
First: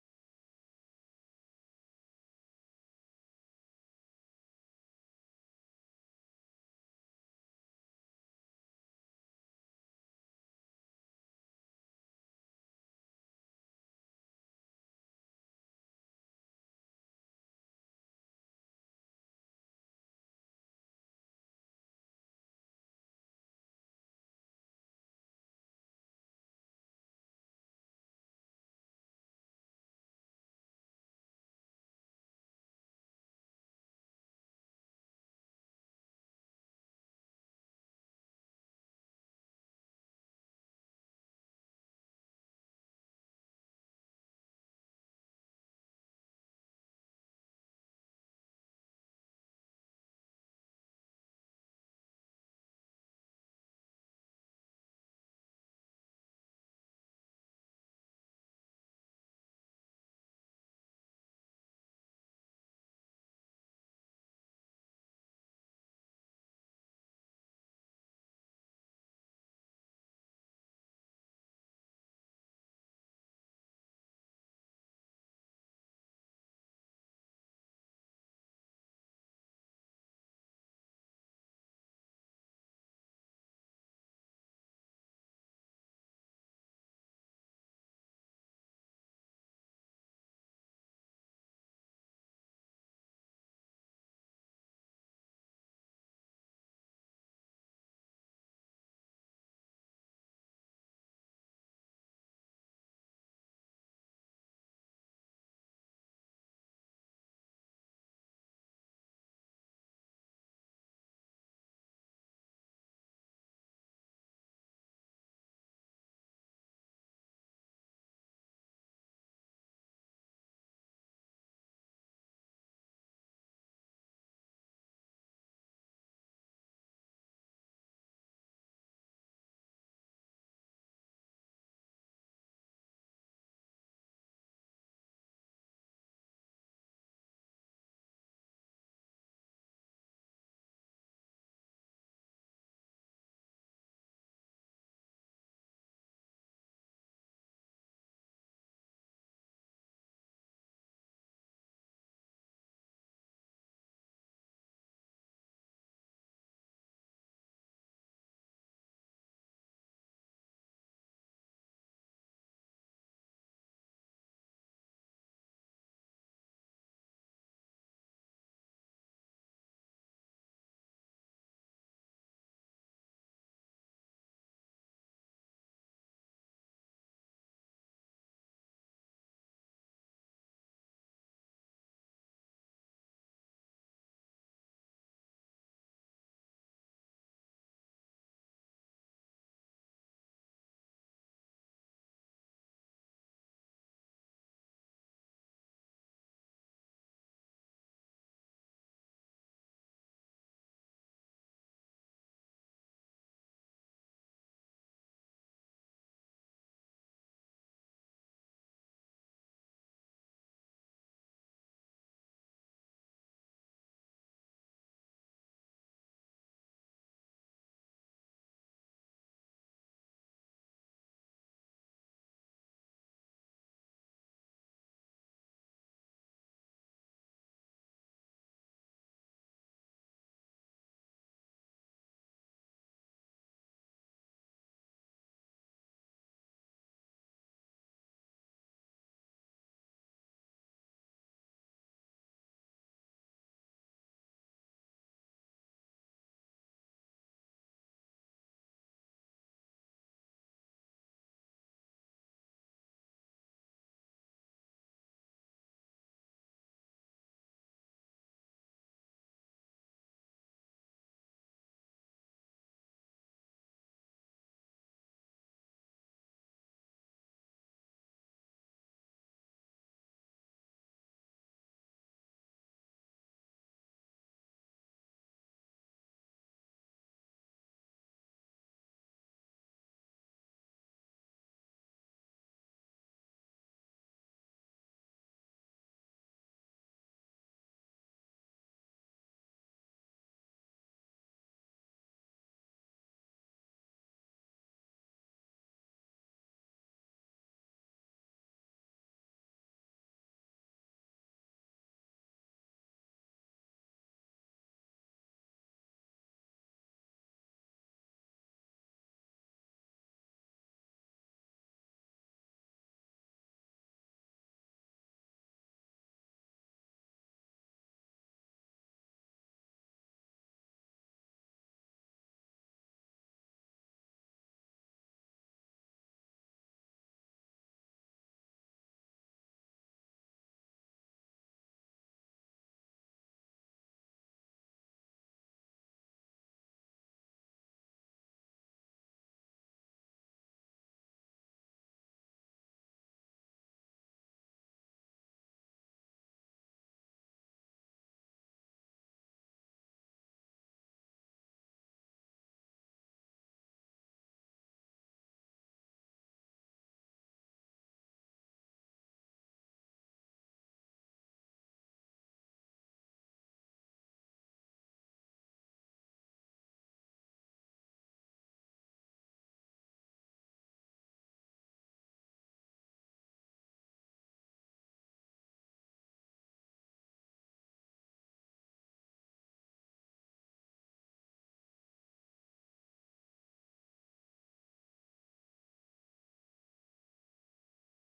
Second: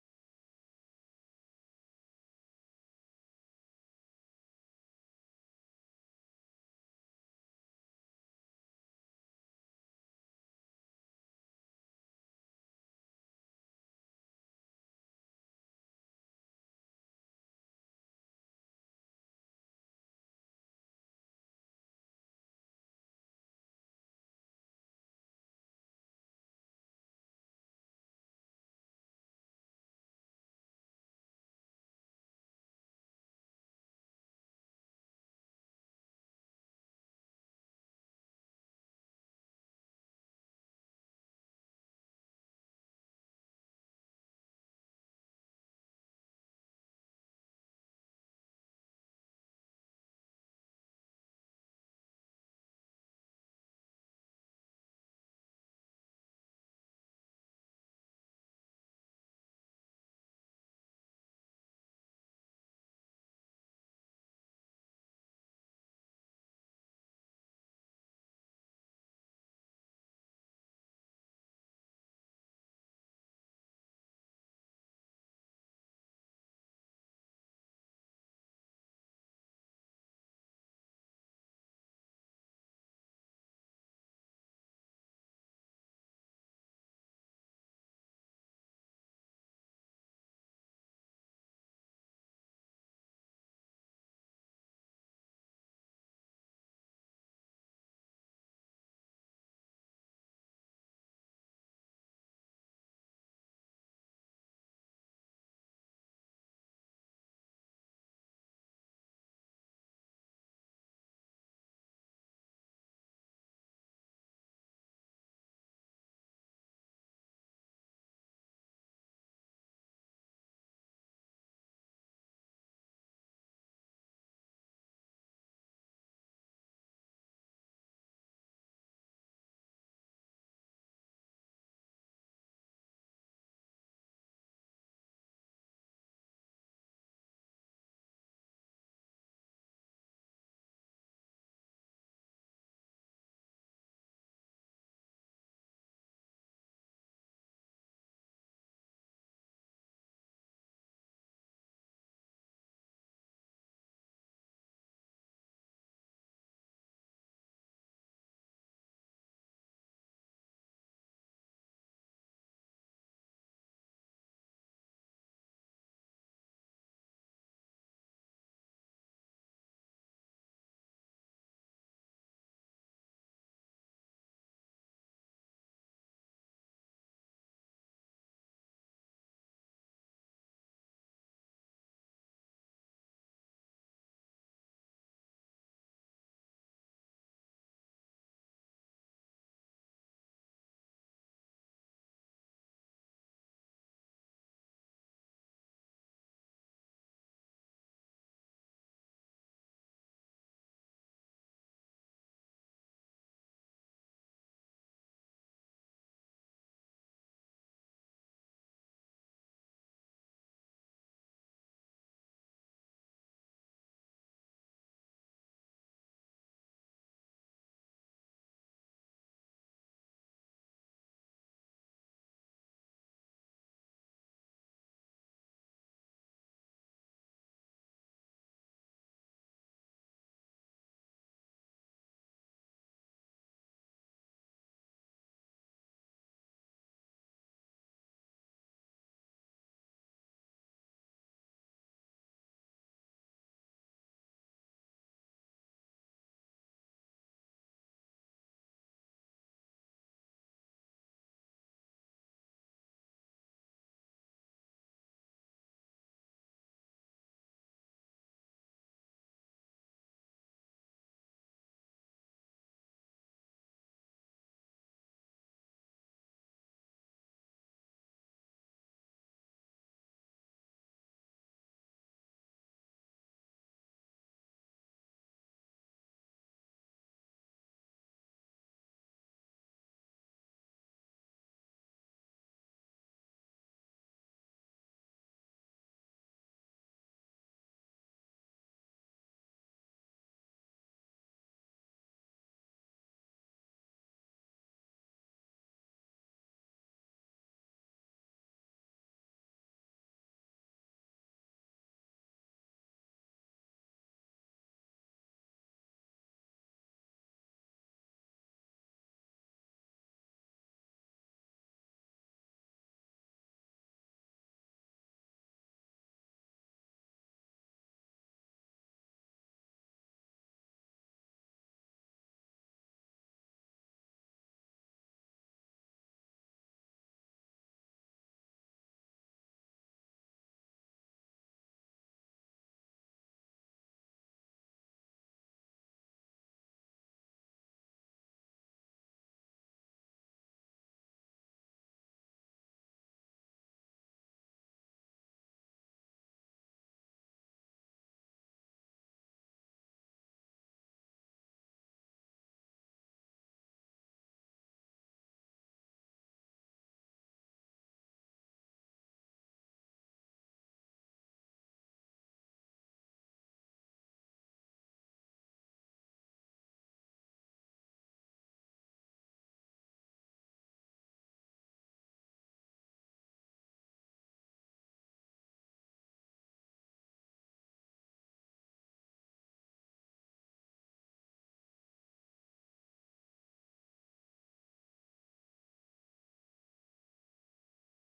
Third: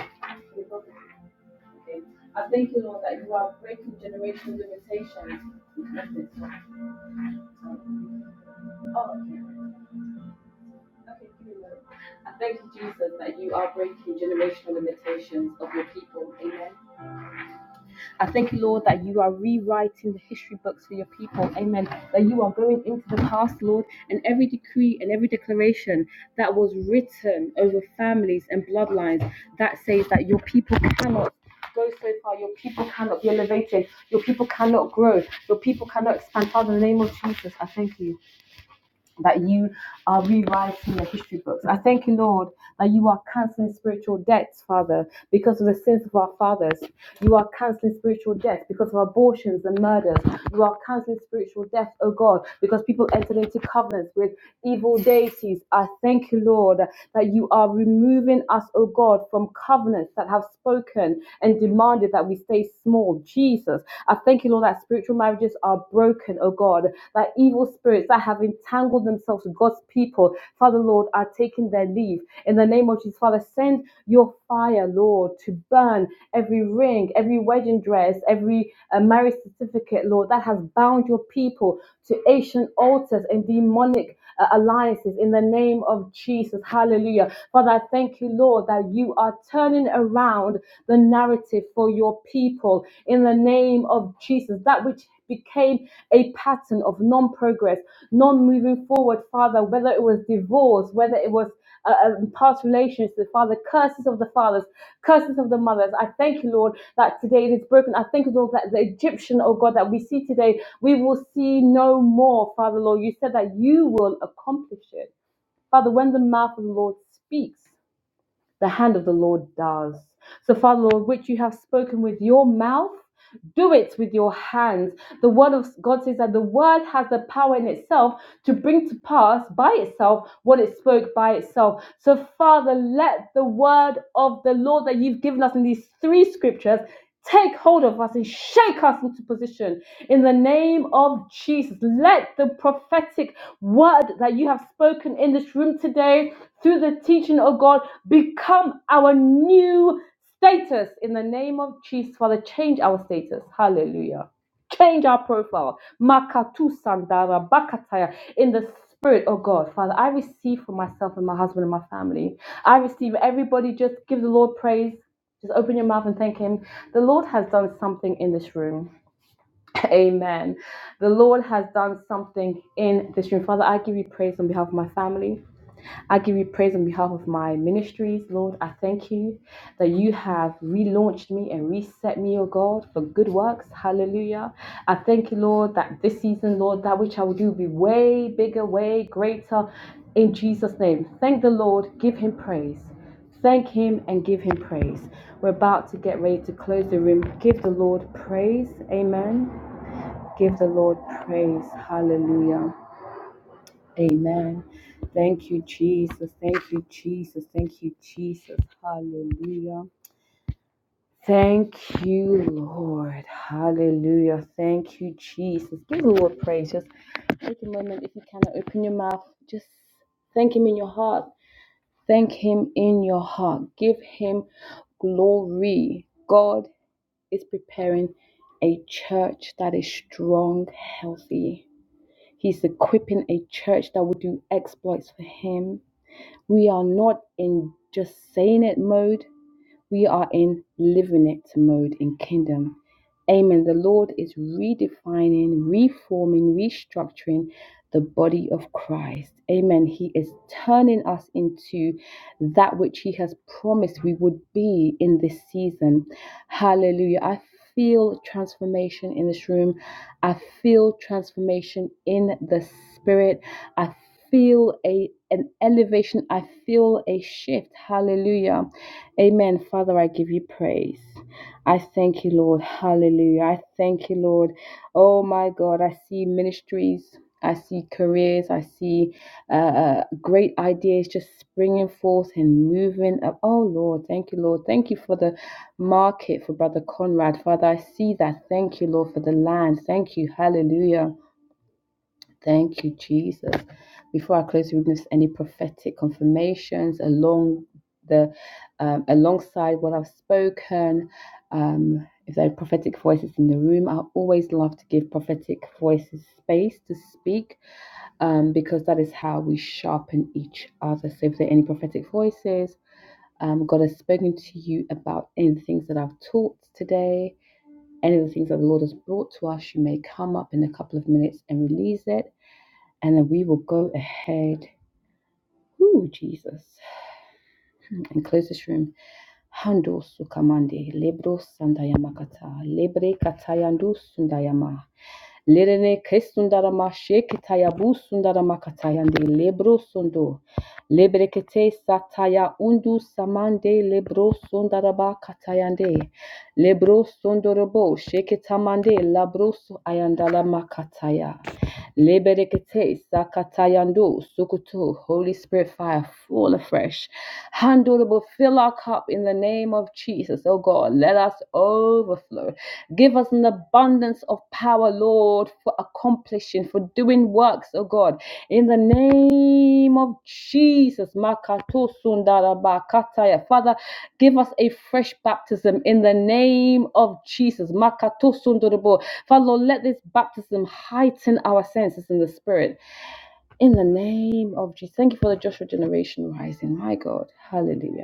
S2: I thank you, Lord, that you are breaking generational limitations. Oh, okay. Okay, give me a moment. I thank you, Jesus, that you are breaking generational limitations of your people. Amen. I thank you, Lord, that you are rewriting the history books for your people. Amen. That you are going into the past, Lord, and every decree and every declaration that was written over families and bloodlines that says that your people cannot go so far. Your people cannot be elevated. Your people cannot grow. Your people cannot expand. Father, in the name of Jesus, I thank you that you are rewriting the history books. I thank you, Lord, that you are canceling spiritual debts, Father, because of the sins of our fathers. You are canceling spiritual debts because of abortions and murders. You are canceling spiritual death, oh God, because people entered into covenants with evil deities. I thank you, Lord, that you are removing us, oh God, from covenants that have spoken and demanded that we stay small. Jesus, I thank you, Lord, that spiritual marriages are broken, oh God, that evil spirits that have entangled themselves with God's people, Father Lord, are taking their leave. In the name of Jesus, Father, send your fire, Lord, to burn every ring, every wedding dress, every uh, marriage certificate, Lord, that has bound your people to ancient altars and demonic uh, alliances in the name of Jesus. Hallelujah. Father, I thank you, Lord, that you are turning around the narrative for your people in the name of Jesus. That which became a pattern of non progress, non moving forward, Father, whether it was divorce, whether it was uh, um, past relations, the Father, curses of the fathers, curses of the mothers. I thank you, Lord, that today it is broken. I thank you, Lord, that the Egyptian, oh God, that we see today, we will see no more, Father, Lord. You said that you will accomplish it. Father, when the mouth of the Lord speaks, the hand of the Lord does. So, Father, Lord, which you have spoken with your mouth, do it with your hands. The word of God says that the word has the power in itself to bring to pass by itself what it spoke by itself. So, Father, let the word of the Lord that you've given us in these three scriptures take hold of us and shake us into position in the name of Jesus. Let the prophetic word that you have spoken in this room today through the teaching of God become our new status in the name of Jesus. Father, change our status. Hallelujah. Change our profile. Makatu sandara bakataya in the spirit, oh God. Father, I receive for myself and my husband and my family. I receive everybody. Just give the Lord praise. Just open your mouth and thank Him. The Lord has done something in this room. Amen. The Lord has done something in this room. Father, I give you praise on behalf of my family. I give you praise on behalf of my ministries, Lord. I thank you that you have relaunched me and reset me, O God, for good works. Hallelujah. I thank you, Lord, that this season, Lord, that which I will do will be way bigger, way greater in Jesus' name. Thank the Lord. Give him praise. Thank him and give him praise. We're about to get ready to close the room. Give the Lord praise. Amen. Give the Lord praise. Hallelujah. Amen. Thank you, Jesus. Thank you, Jesus. Thank you, Jesus. Hallelujah. Thank you, Lord. Hallelujah. Thank you, Jesus. Give the Lord praise. Just take a moment if you cannot open your mouth. Just thank Him in your heart. Thank Him in your heart. Give Him glory. God is preparing a church that is strong, healthy. He's equipping a church that will do exploits for Him. We are not in just saying it mode, we are in living it mode in kingdom. Amen. The Lord is redefining, reforming, restructuring, the body of Christ. Amen. He is turning us into that which He has promised we would be in this season. Hallelujah. I feel transformation in this room. I feel transformation in the spirit. I feel a an elevation. I feel a shift. Hallelujah. Amen. Father, I give you praise. I thank you, Lord. Hallelujah. I thank you, Lord. Oh my God, I see ministries. I see careers. I see uh, uh, great ideas just springing forth and moving up. Oh Lord, thank you, Lord. Thank you for the market for Brother Conrad. Father, I see that. Thank you, Lord, for the land. Thank you. Hallelujah. Thank you, Jesus. Before I close, we miss any prophetic confirmations along the um, alongside what I've spoken. Um, if there are prophetic voices in the room, I always love to give prophetic voices space to speak um, because that is how we sharpen each other. So, if there are any prophetic voices, um, God has spoken to you about any of the things that I've taught today, any of the things that the Lord has brought to us, you may come up in a couple of minutes and release it and then we will go ahead, ooh, Jesus, and close this room. Hando sukamande, lebro sandayamakata, lebre katayandu sundayama, lerene kesundarama shekitayabu sundarama katayande, lebro sundo, lebre kete sataya undu samande, lebro sundaraba katayande, lebro sundorobo shekitamande, labro su ayandala makataya. Leberekete Sakatayandu Sukutu Holy Spirit fire full afresh. Handleable fill our cup in the name of Jesus. Oh God, let us overflow. Give us an abundance of power, Lord, for accomplishing, for doing works, oh God. In the name of Jesus. Makato Sundarabakataya. Father, give us a fresh baptism in the name of Jesus. Makato Sundorobo. Father Lord, let this baptism heighten our senses in the spirit. In the name of Jesus. Thank you for the Joshua generation rising. My God. Hallelujah.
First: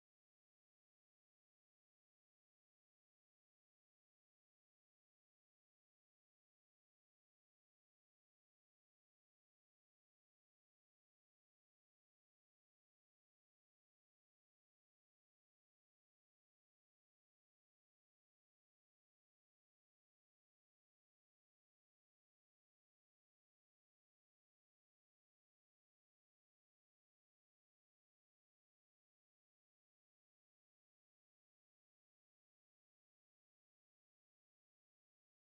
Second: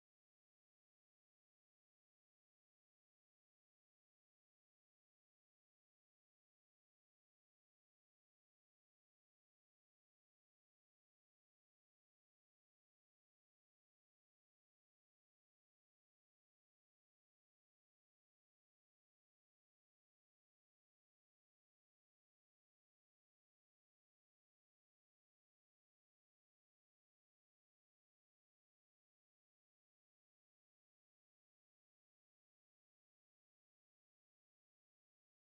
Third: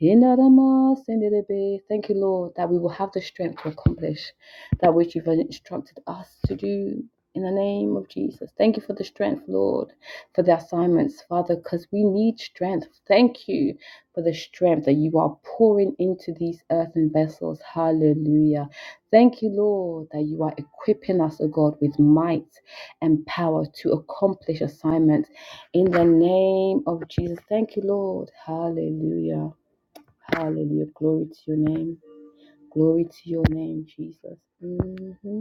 S2: Hinarama senderebe. Thank you, Lord, that we will have the strength to accomplish that which you've instructed us to do in the name of Jesus. Thank you for the strength, Lord, for the assignments, Father, because we need strength. Thank you for the strength that you are pouring into these earthen vessels. Hallelujah. Thank you, Lord, that you are equipping us, O God, with might and power to accomplish assignments in the name of Jesus. Thank you, Lord. Hallelujah. Hallelujah. Glory to your name. Glory to your name, Jesus. hmm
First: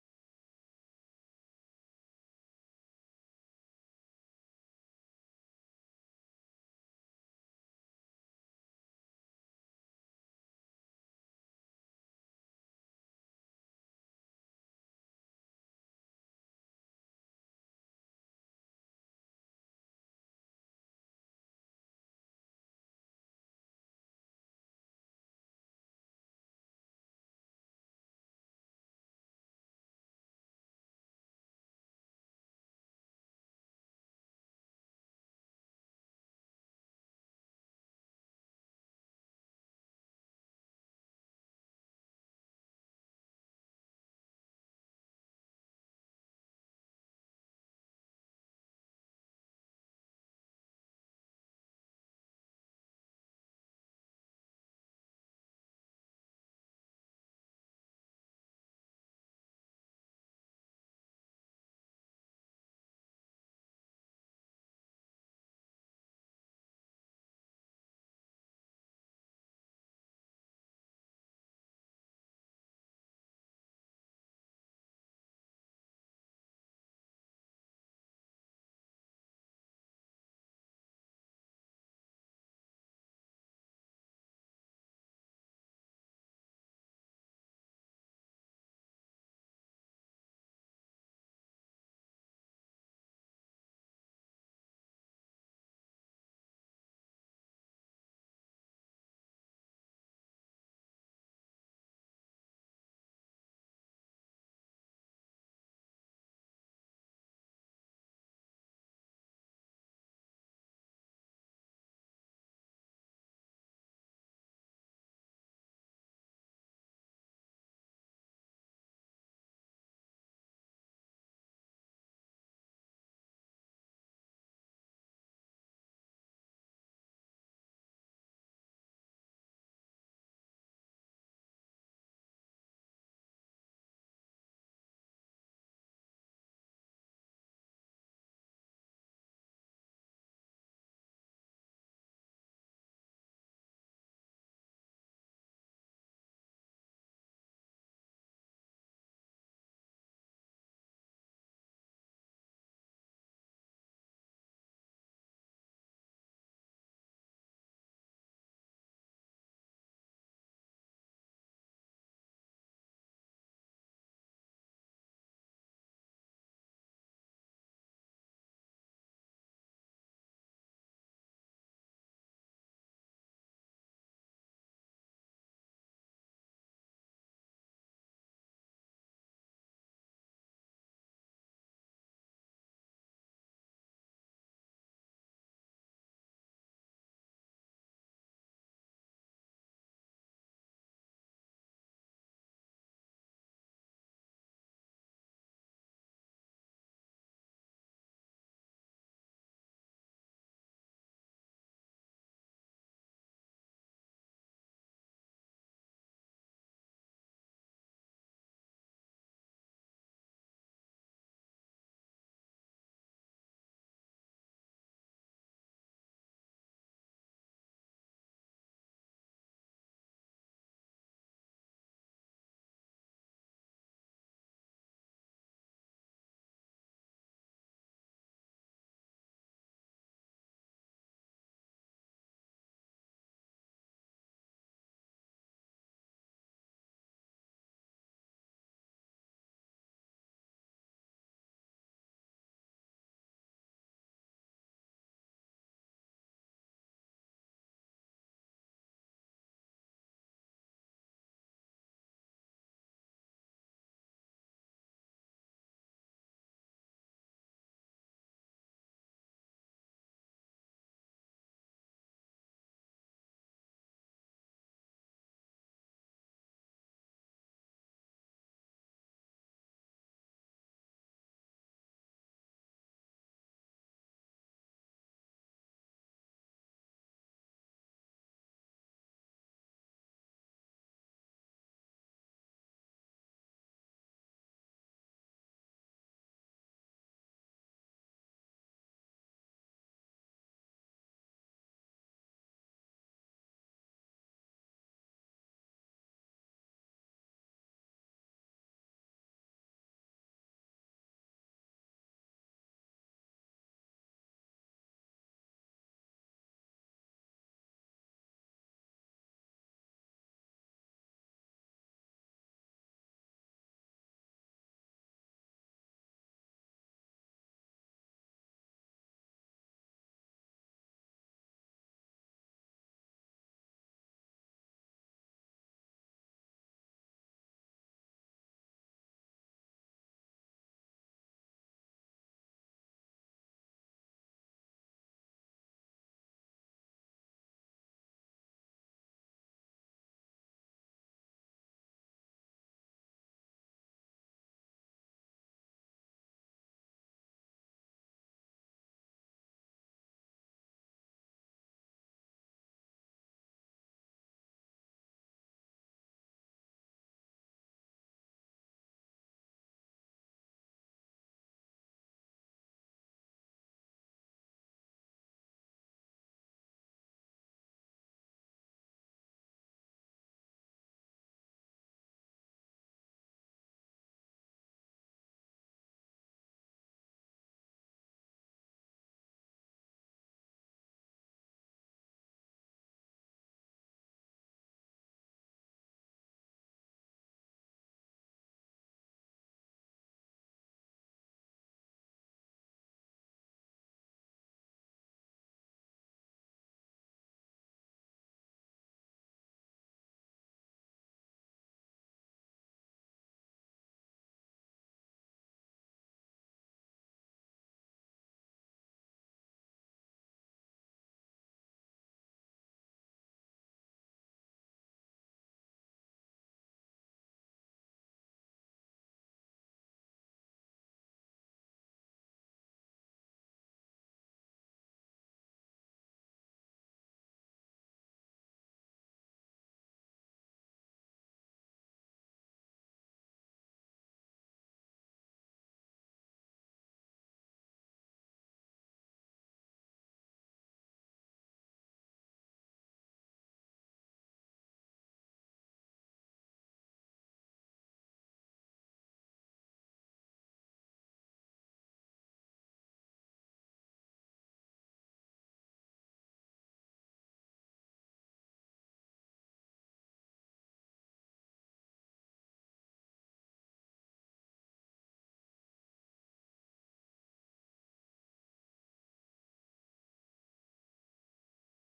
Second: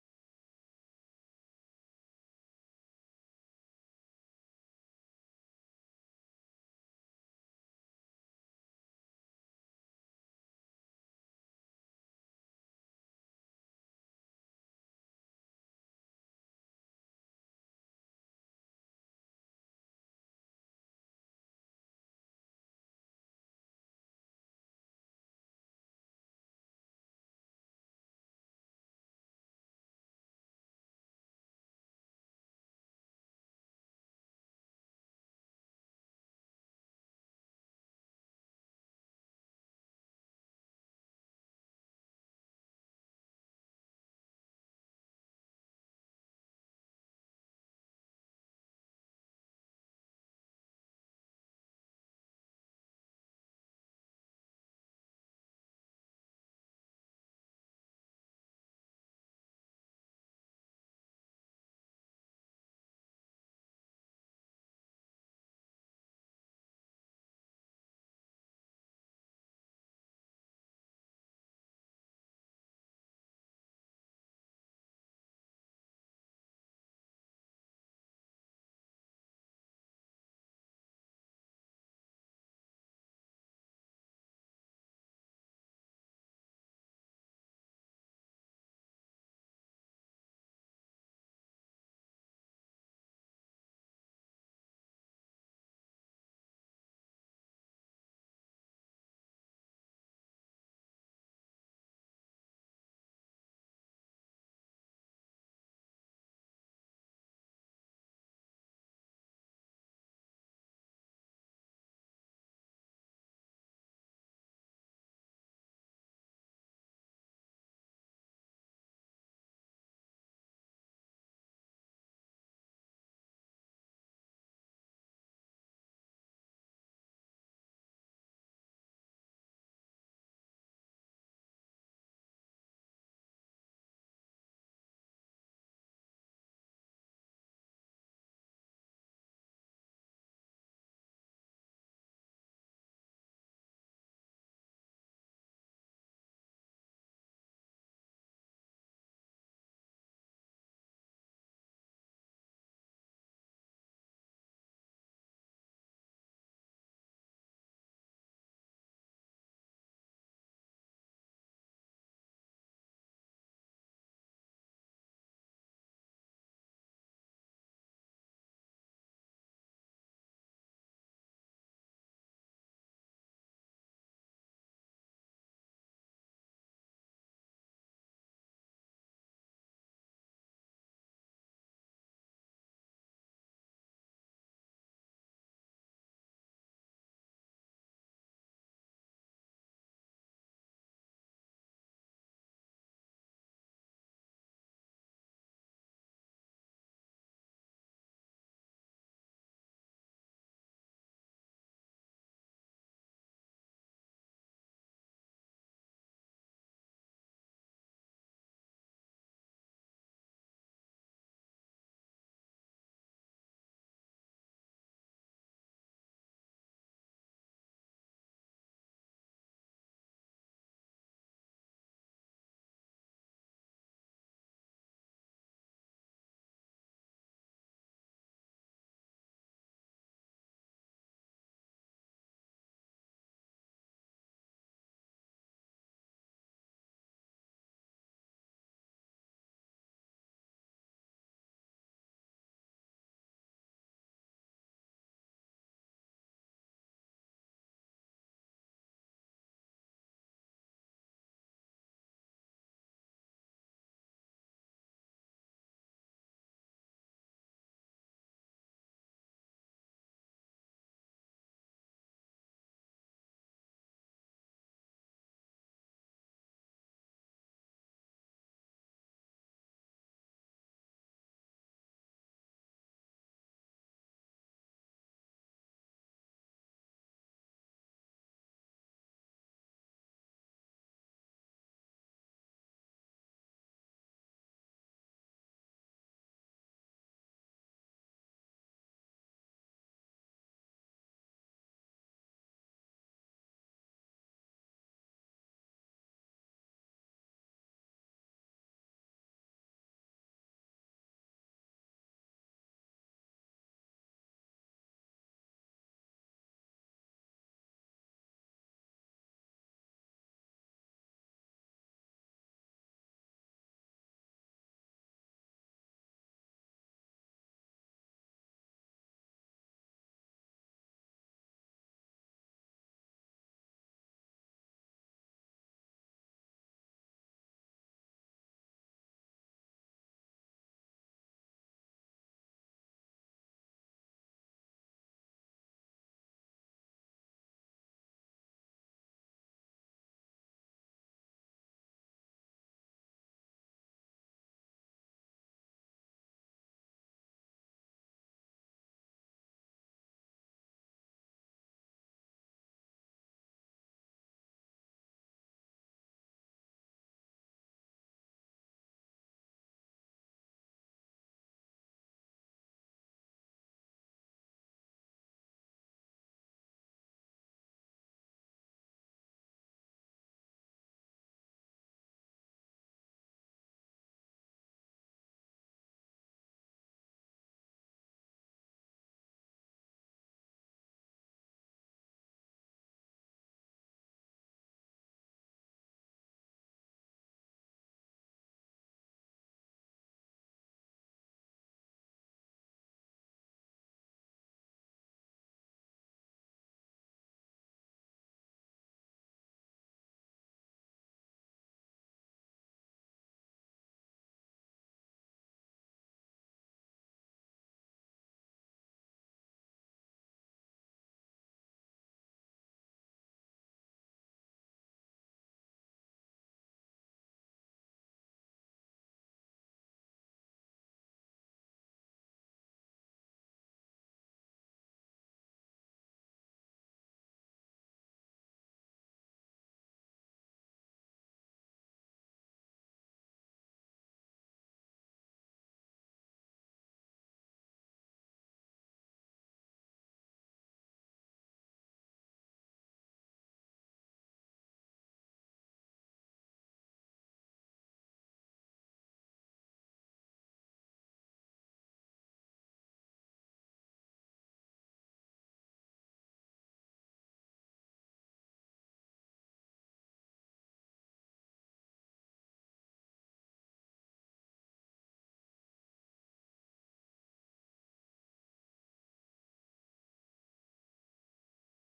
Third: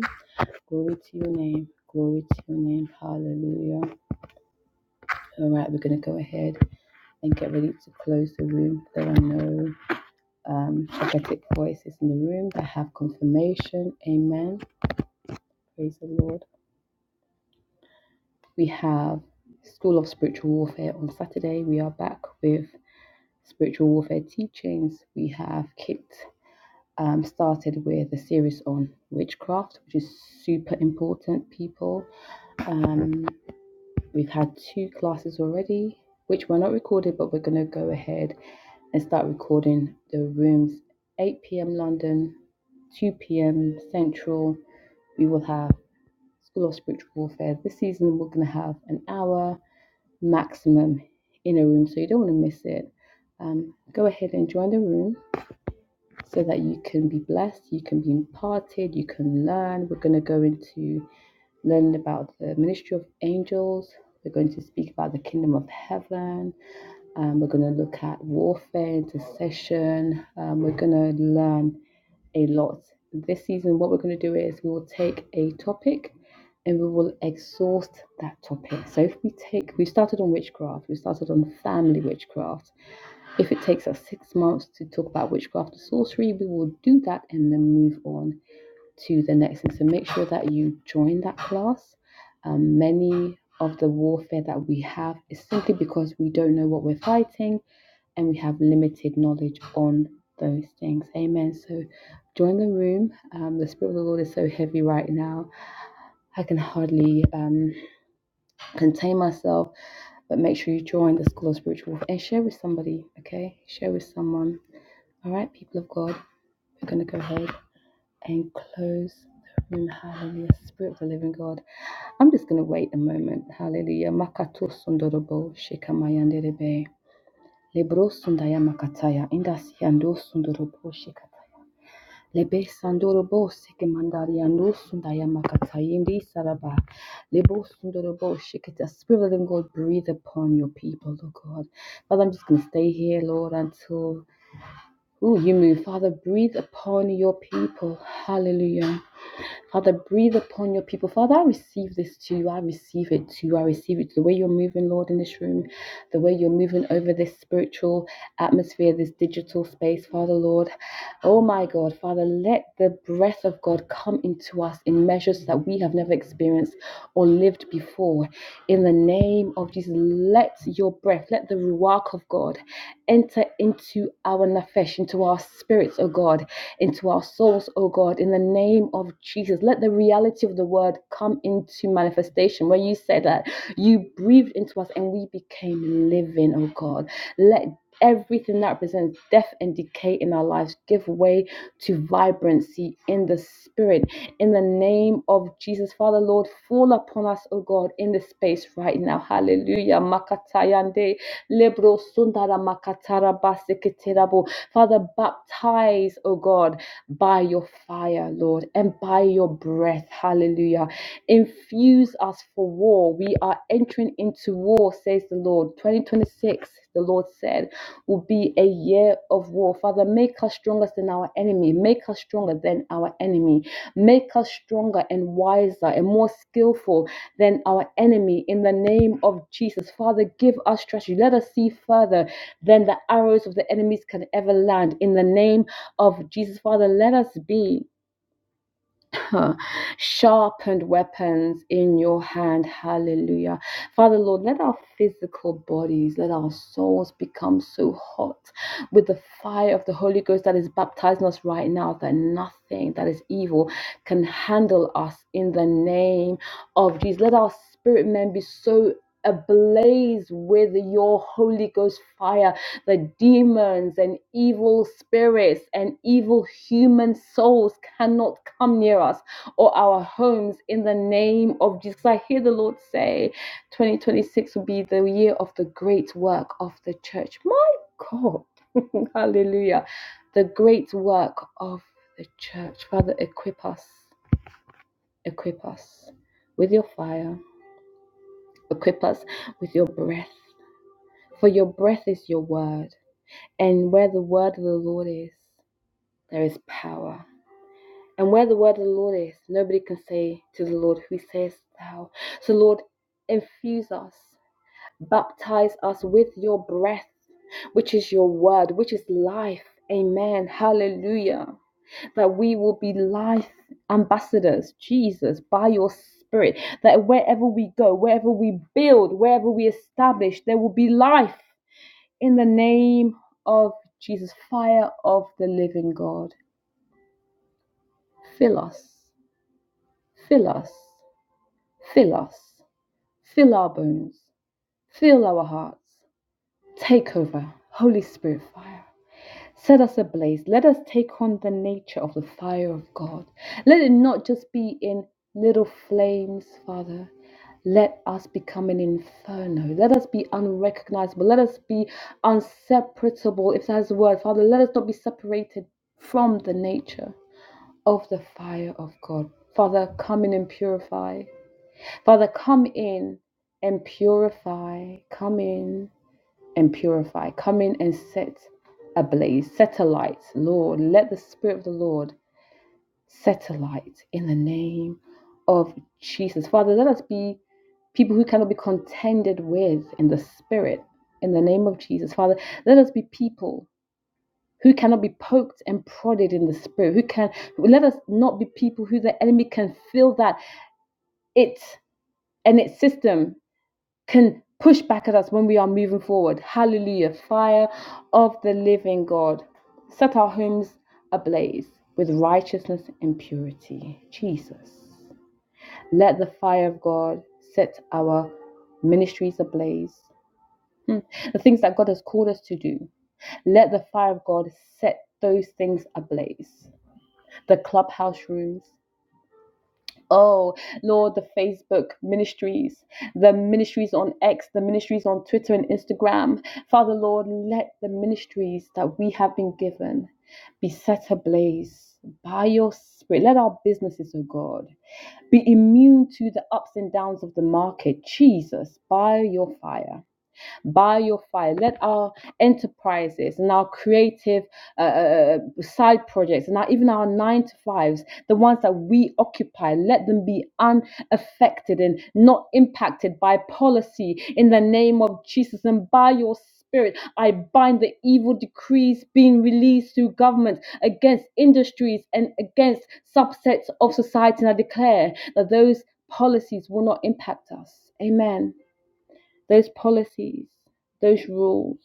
S2: Glory to your name. Glory to your name. Hallelujah. All right, we're going to go ahead and get ready to close the room. There are no um, prophetic voices in the room that have confirmation. Amen. Praise the Lord. We have School of Spiritual Warfare on Saturday. We are back with spiritual warfare teachings. We have Kit um, started with a series on witchcraft, which is super important, people. Um, we've had two classes already, which were not recorded, but we're going to go ahead and start recording the rooms 8 p.m. London, 2 p.m. Central. We will have School of Spiritual Warfare. This season, we're going to have an hour maximum in a room, so you don't want to miss it. Um, go ahead and join the room so that you can be blessed, you can be imparted, you can learn. We're going to go into learning about the ministry of angels. We're going to speak about the kingdom of heaven. Um, we're going to look at warfare, intercession. Um, we're going to learn a lot. This season, what we're going to do is we will take a topic and we will exhaust that topic. So if we take, we started on witchcraft, we started on family witchcraft. If it takes us six months to talk about witchcraft and sorcery, we will do that and then move on to the next thing. So make sure that you join that class. Um, many of the warfare that we have is simply because we don't know what we're fighting and we have limited knowledge on those things. Amen. So join the room. Um, the Spirit of the Lord is so heavy right now. I can hardly um, contain myself, but make sure you join the School of Spiritual Warfare and share with somebody, okay? Share with someone. All right, people of God, we're going to go ahead and close the room. Hallelujah. Spirit of the living God. I'm just going to wait a moment. Hallelujah. Makato sundorobo shikamayanderebe. Lebro sundaya makataya. Indasiando sundorobo shikataya. Lebesandoro bose ke mandaria nusunda yamakatayindi saraba. Lebosundoro boshe ke the spirit of the living God breathe upon your people, Lord God. Father, I'm just gonna stay here, Lord, until ooh, you move. Father, breathe upon your people. Hallelujah. Father, breathe upon your people. Father, I receive this to you. I receive it to you. I receive it to the way you're moving, Lord, in this room, the way you're moving over this spiritual atmosphere, this digital space, Father, Lord. Oh my God, Father, let the breath of God come into us in measures that we have never experienced or lived before. In the name of Jesus, let your breath, let the ruach of God enter into our nafesh, into our spirits, oh God into our souls, oh God, in the name of Jesus. Let the reality of the word come into manifestation where you said that you breathed into us and we became living, oh God. Let everything that represents death and decay in our lives give way to vibrancy in the spirit in the name of jesus father lord fall upon us oh god in this space right now hallelujah Makatayande. Lebro sundara makatara basiketerabo. Father, baptize, oh God, by your fire, Lord, and by your breath. Hallelujah. Infuse us for war. We are entering into war, says the Lord. 2026, the Lord said, will be a year of war. Father, make us stronger than our enemy. Make us stronger than our enemy. Make us stronger and wiser and more skillful than our enemy in the name of Jesus. Father, give us strategy. Let us see further than the arrows of the enemies can ever land in the name of Jesus. Father, let us be. sharpened weapons in your hand. Hallelujah. Father, Lord, let our physical bodies, let our souls become so hot with the fire of the Holy Ghost that is baptizing us right now that nothing that is evil can handle us in the name of Jesus. Let our spirit men be so ablaze with your Holy Ghost fire the demons and evil spirits and evil human souls cannot come near us or our homes in the name of Jesus. So I hear the Lord say 2026 will be the year of the great work of the church. My God, hallelujah. The great work of the church. Father, equip us, equip us with your fire, equip us with your breath, for your breath is your word. And where the word of the Lord is, there is power. And where the word of the Lord is, nobody can say to the Lord, Who sayest thou? So, Lord, infuse us, baptize us with your breath, which is your word, which is life. Amen. Hallelujah. That we will be life ambassadors, Jesus, by your spirit. That wherever we go, wherever we build, wherever we establish, there will be life in the name of Jesus, fire of the living God. Fill us, fill us Fill us, fill our bones, fill our hearts. Take over, Holy Spirit fire. Set us ablaze. Let us take on the nature of the fire of God. Let it not just be in little flames, Father. Let us become an inferno. Let us be unrecognizable. Let us be inseparable. if that's the word, Father. Let us not be separated from the nature of the fire of God. Father, come in and purify. Father, come in and purify. Come in and purify. Come in and set ablaze, set alight, Lord. Let the Spirit of the Lord set alight in the name of Jesus. Father, let us be people who cannot be contended with in the Spirit in the name of Jesus. Father, let us be people. Who cannot be poked and prodded in the spirit? Who can let us not be people who the enemy can feel that it and its system can push back at us when we are moving forward. Hallelujah. Fire of the living God. Set our homes ablaze with righteousness and purity. Jesus. Let the fire of God set our ministries ablaze. Hmm. The things that God has called us to do. Let the fire of God set those things ablaze. The clubhouse rooms, Oh, Lord, the Facebook ministries, the ministries on X, the ministries on Twitter and Instagram. Father, Lord, let the ministries that we have been given be set ablaze by your spirit. Let our businesses, oh God, be immune to the ups and downs of the market, Jesus, by your fire by your fire. Let our enterprises and our creative uh, uh, uh, side projects and our, even our nine to fives, the ones that we occupy, let them be unaffected and not impacted by policy in the name of Jesus and by your spirit. I bind the evil decrees being released through government against industries and against subsets of society. And I declare that those policies will not impact us. Amen those policies, those rules,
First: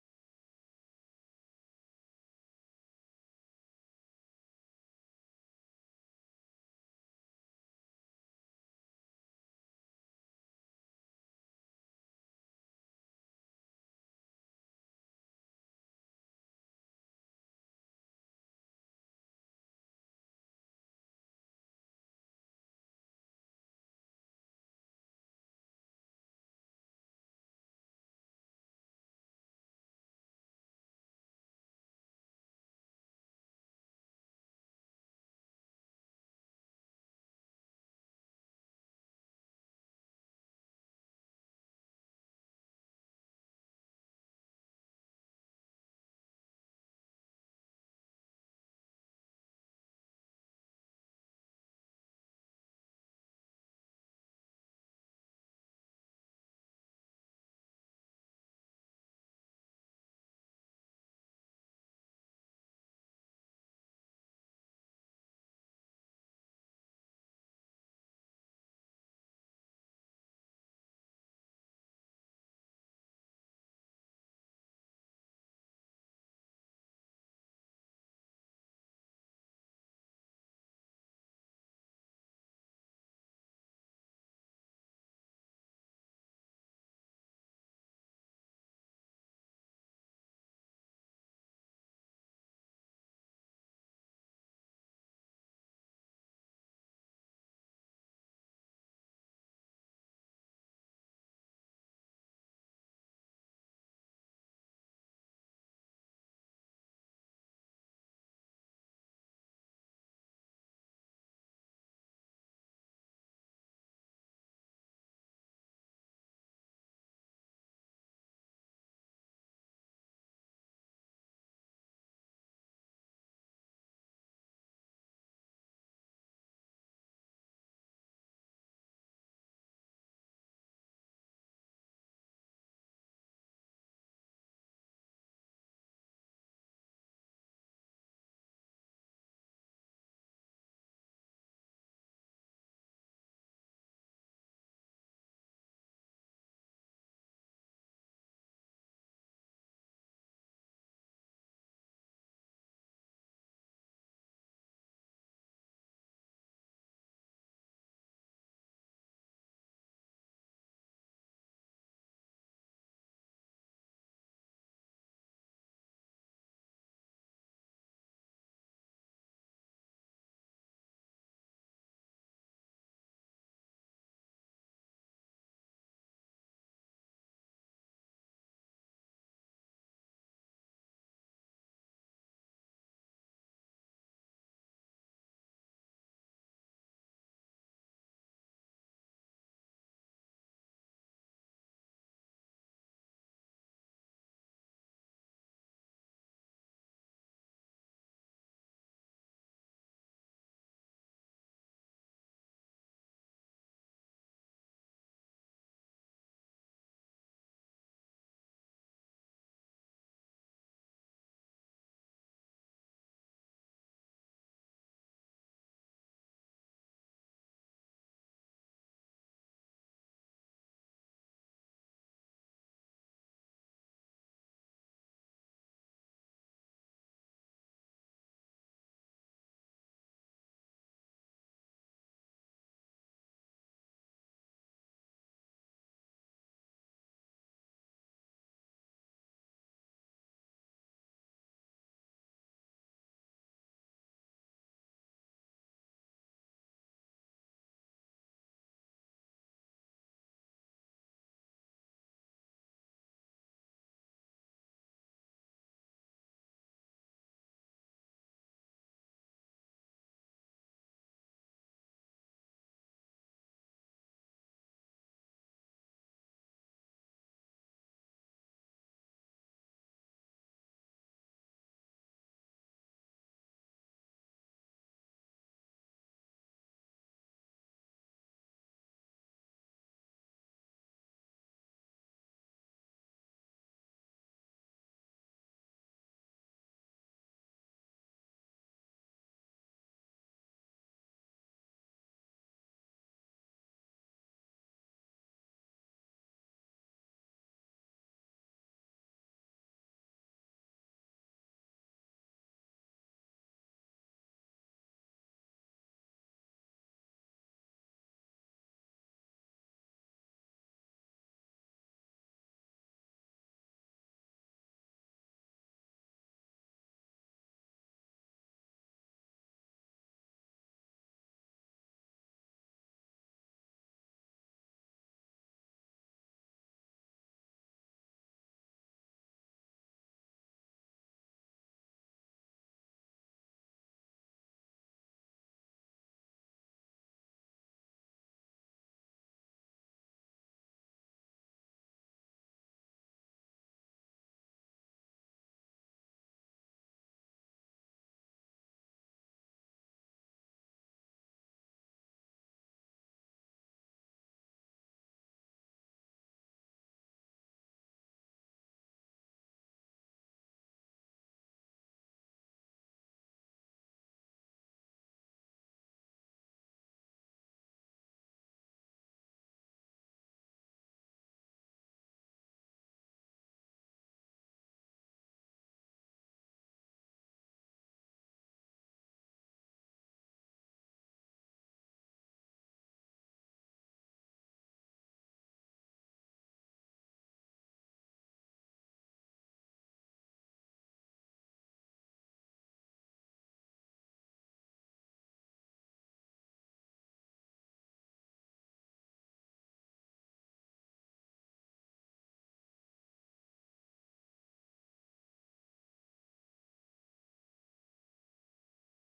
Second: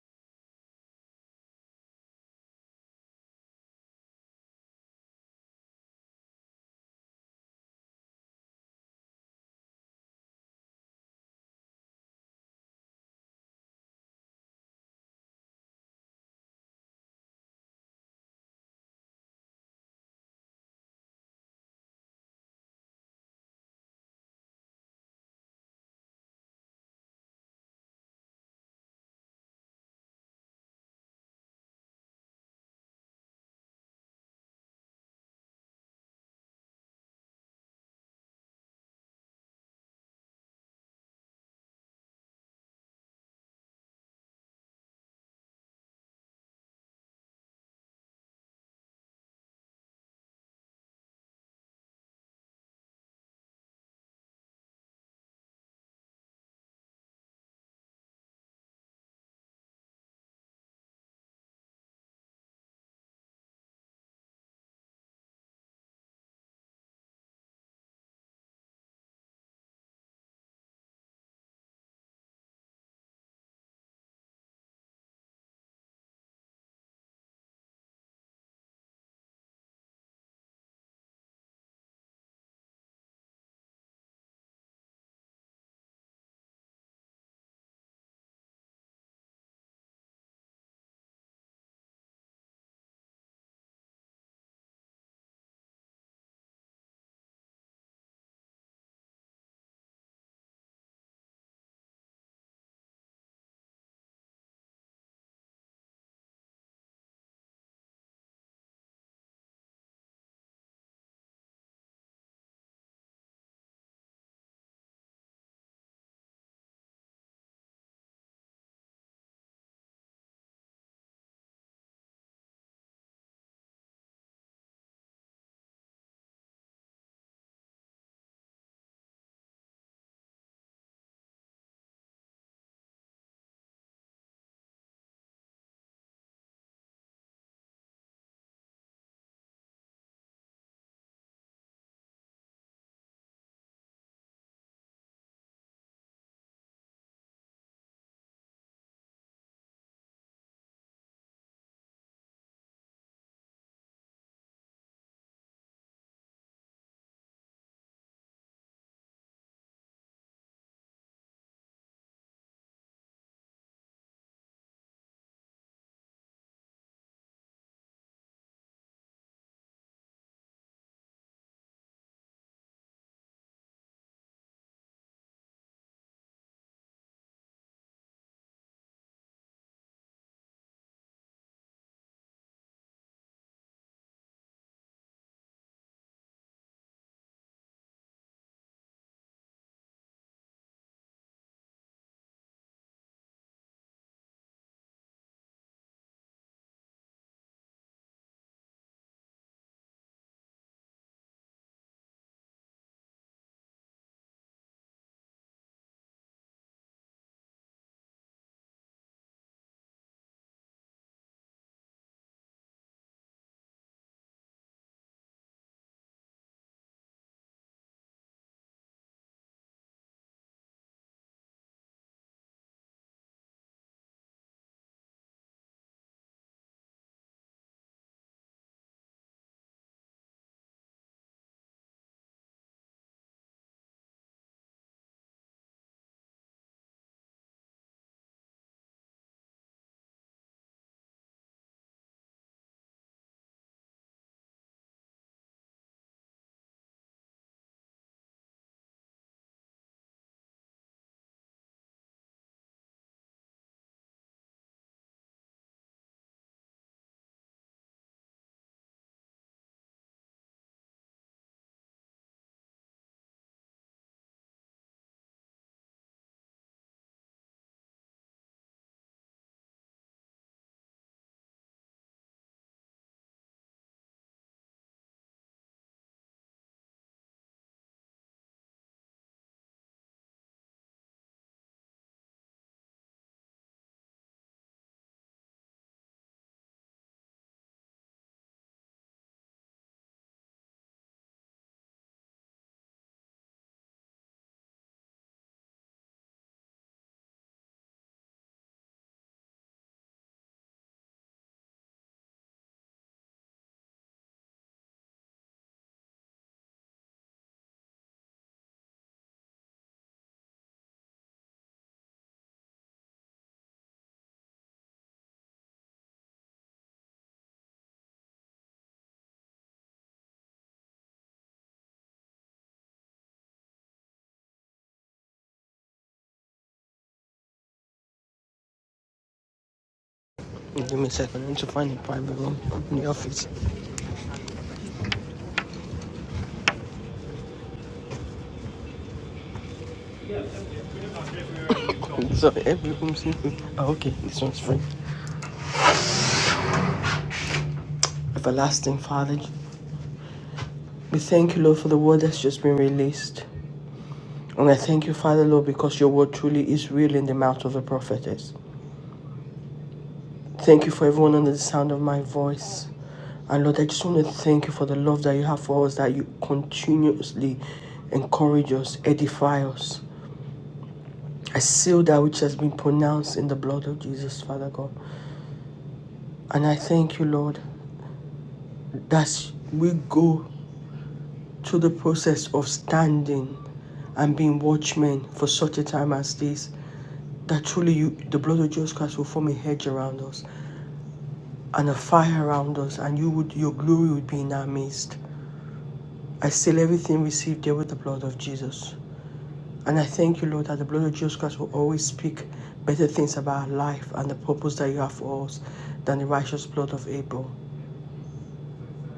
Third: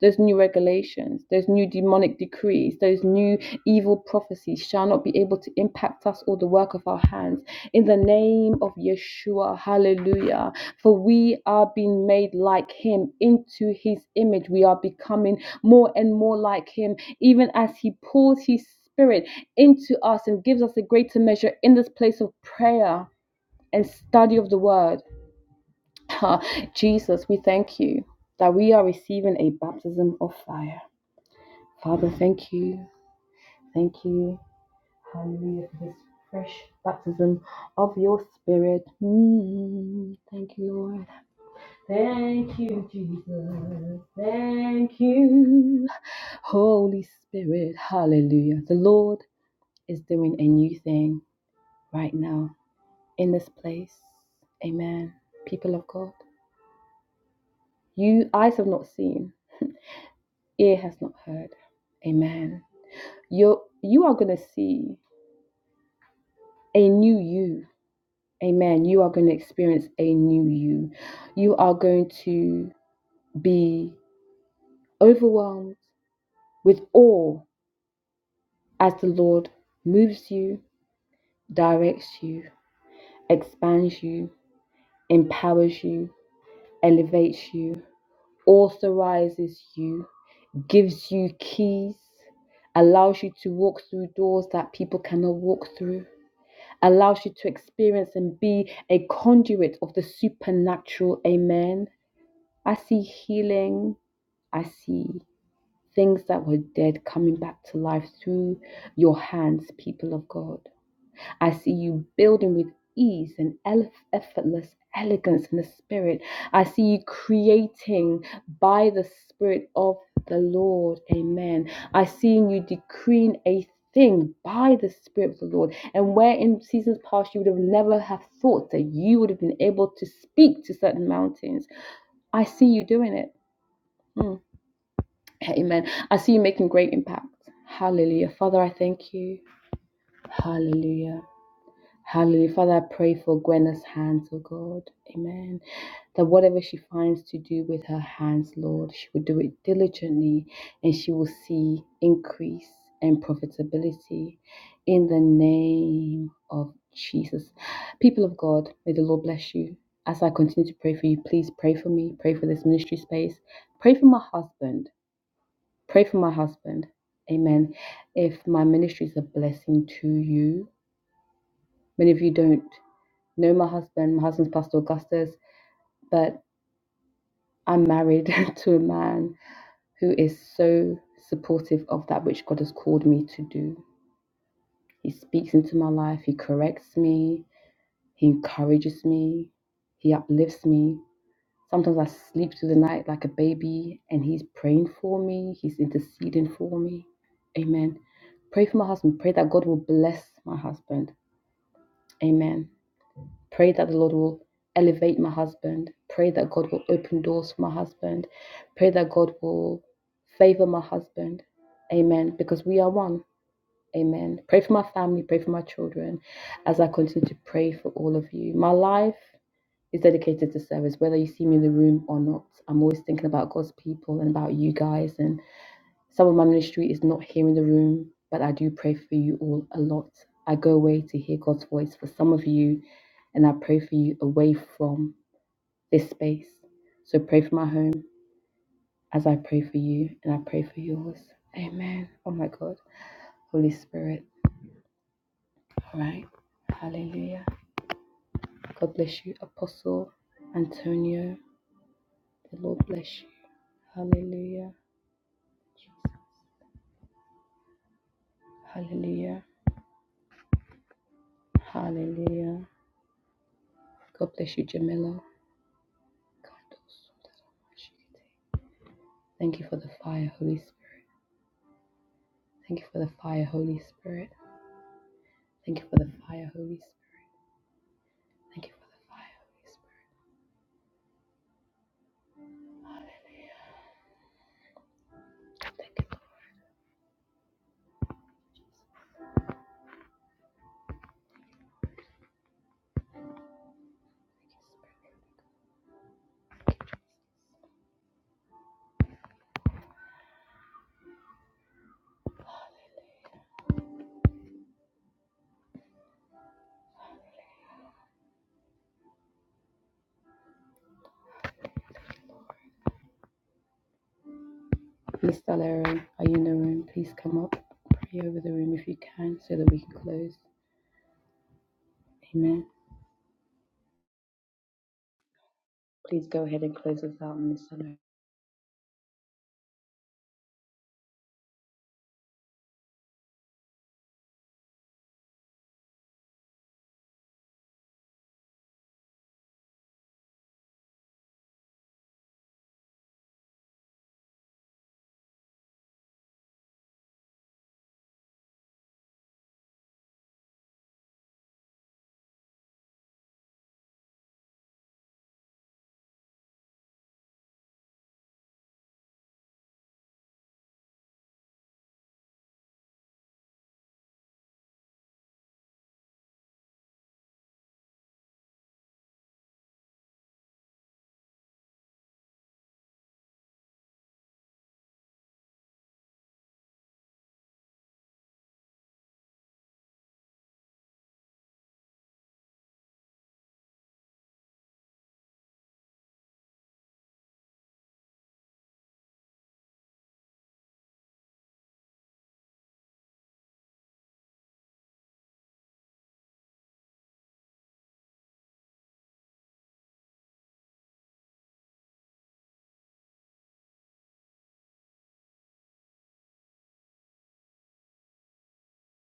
S2: those new regulations, those new demonic decrees, those new evil prophecies shall not be able to impact us or the work of our hands. In the name of Yeshua, hallelujah. For we are being made like him into his image. We are becoming more and more like him, even as he pours his spirit into us and gives us a greater measure in this place of prayer and study of the word. Jesus, we thank you that we are receiving a baptism of fire. Father, thank you. Thank you. Hallelujah for this fresh baptism of your spirit. Mm, thank you, Lord. Thank you, Jesus. Thank you, Holy Spirit. Hallelujah. The Lord is doing a new thing right now in this place. Amen. People of God, you eyes have not seen ear has not heard. Amen. You're, you are going to see a new you. Amen. You are going to experience a new you. You are going to be overwhelmed with awe as the Lord moves you, directs you, expands you, empowers you, elevates you, authorizes you, gives you keys, allows you to walk through doors that people cannot walk through allows you to experience and be a conduit of the supernatural. Amen. I see healing. I see things that were dead coming back to life through your hands, people of God. I see you building with ease and ele- effortless elegance in the spirit. I see you creating by the spirit of the Lord. Amen. I see you decreeing a thing by the spirit of the Lord. And where in seasons past you would have never have thought that you would have been able to speak to certain mountains. I see you doing it. Mm. Amen. I see you making great impact. Hallelujah. Father, I thank you. Hallelujah. Hallelujah. Father, I pray for Gwenna's hands, oh God. Amen. That whatever she finds to do with her hands, Lord, she will do it diligently and she will see increase and profitability in the name of Jesus. People of God, may the Lord bless you. As I continue to pray for you, please pray for me, pray for this ministry space, pray for my husband, pray for my husband. Amen. If my ministry is a blessing to you, many of you don't know my husband. My husband's Pastor Augustus, but I'm married to a man who is so supportive of that which God has called me to do. He speaks into my life, he corrects me, he encourages me, he uplifts me. Sometimes I sleep through the night like a baby and he's praying for me, he's interceding for me. Amen. Pray for my husband. Pray that God will bless my husband. Amen. Pray that the Lord will elevate my husband. Pray that God will open doors for my husband. Pray that God will favor my husband. Amen. Because we are one. Amen. Pray for my family. Pray for my children as I continue to pray for all of you. My life is dedicated to service, whether you see me in the room or not. I'm always thinking about God's people and about you guys. and. Some of my ministry is not here in the room, but I do pray for you all a lot. I go away to hear God's voice for some of you, and I pray for you away from this space. So pray for my home as I pray for you, and I pray for yours. Amen. Oh my God. Holy Spirit. All right. Hallelujah. God bless you, Apostle Antonio. The Lord bless you. Hallelujah. Jesus. Hallelujah. Hallelujah. God bless you, Jamila. Thank you for the fire, Holy Spirit. Thank you for the fire, Holy Spirit. Thank you for the fire, Holy Spirit. Thank you for the fire, Holy Spirit. Hallelujah. Thank you, Lord. Thank you, Spirit. Hallelujah. Miss Valerie, are you in the room? Please come up. Pray over the room if you can so that we can close. Amen. Please go ahead and close us out, Miss Valerie.
S3: Give me a second. I need to find a private room in the office. so every room seems to be... oh, okay. This one's free. Everlasting Father, we thank you, Lord, for the word that's just been released. And I thank you, Father, Lord, because your word truly is real in the mouth of a prophetess. Thank you for everyone under the sound of my voice. And Lord, I just want to thank you for the love that you have for us, that you continuously encourage us, edify us. I seal that which has been pronounced in the blood of Jesus, Father God. And I thank you, Lord. that we go through the process of standing and being watchmen for such a time as this. That truly you, the blood of Jesus Christ will form a hedge around us and a fire around us, and you would, your glory would be in our midst. I seal everything received there with the blood of Jesus. And I thank you, Lord, that the blood of Jesus Christ will always speak better things about our life and the purpose that you have for us than the righteous blood of Abel.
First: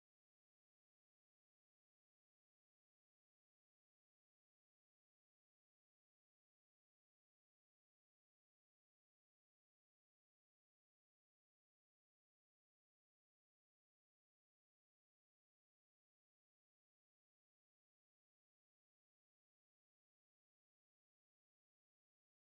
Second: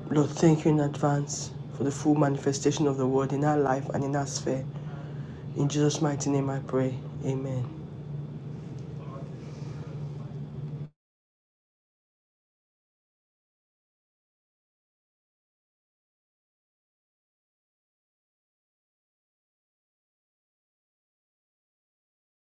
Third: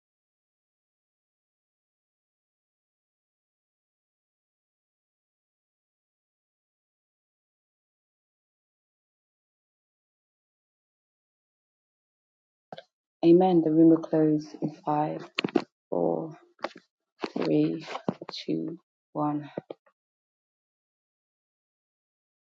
S3: Lord, thank you in advance for the full manifestation of the word in our life and in our sphere. In Jesus' mighty name I pray. Amen.
S2: Amen. The room will close in five, four, three, two, one.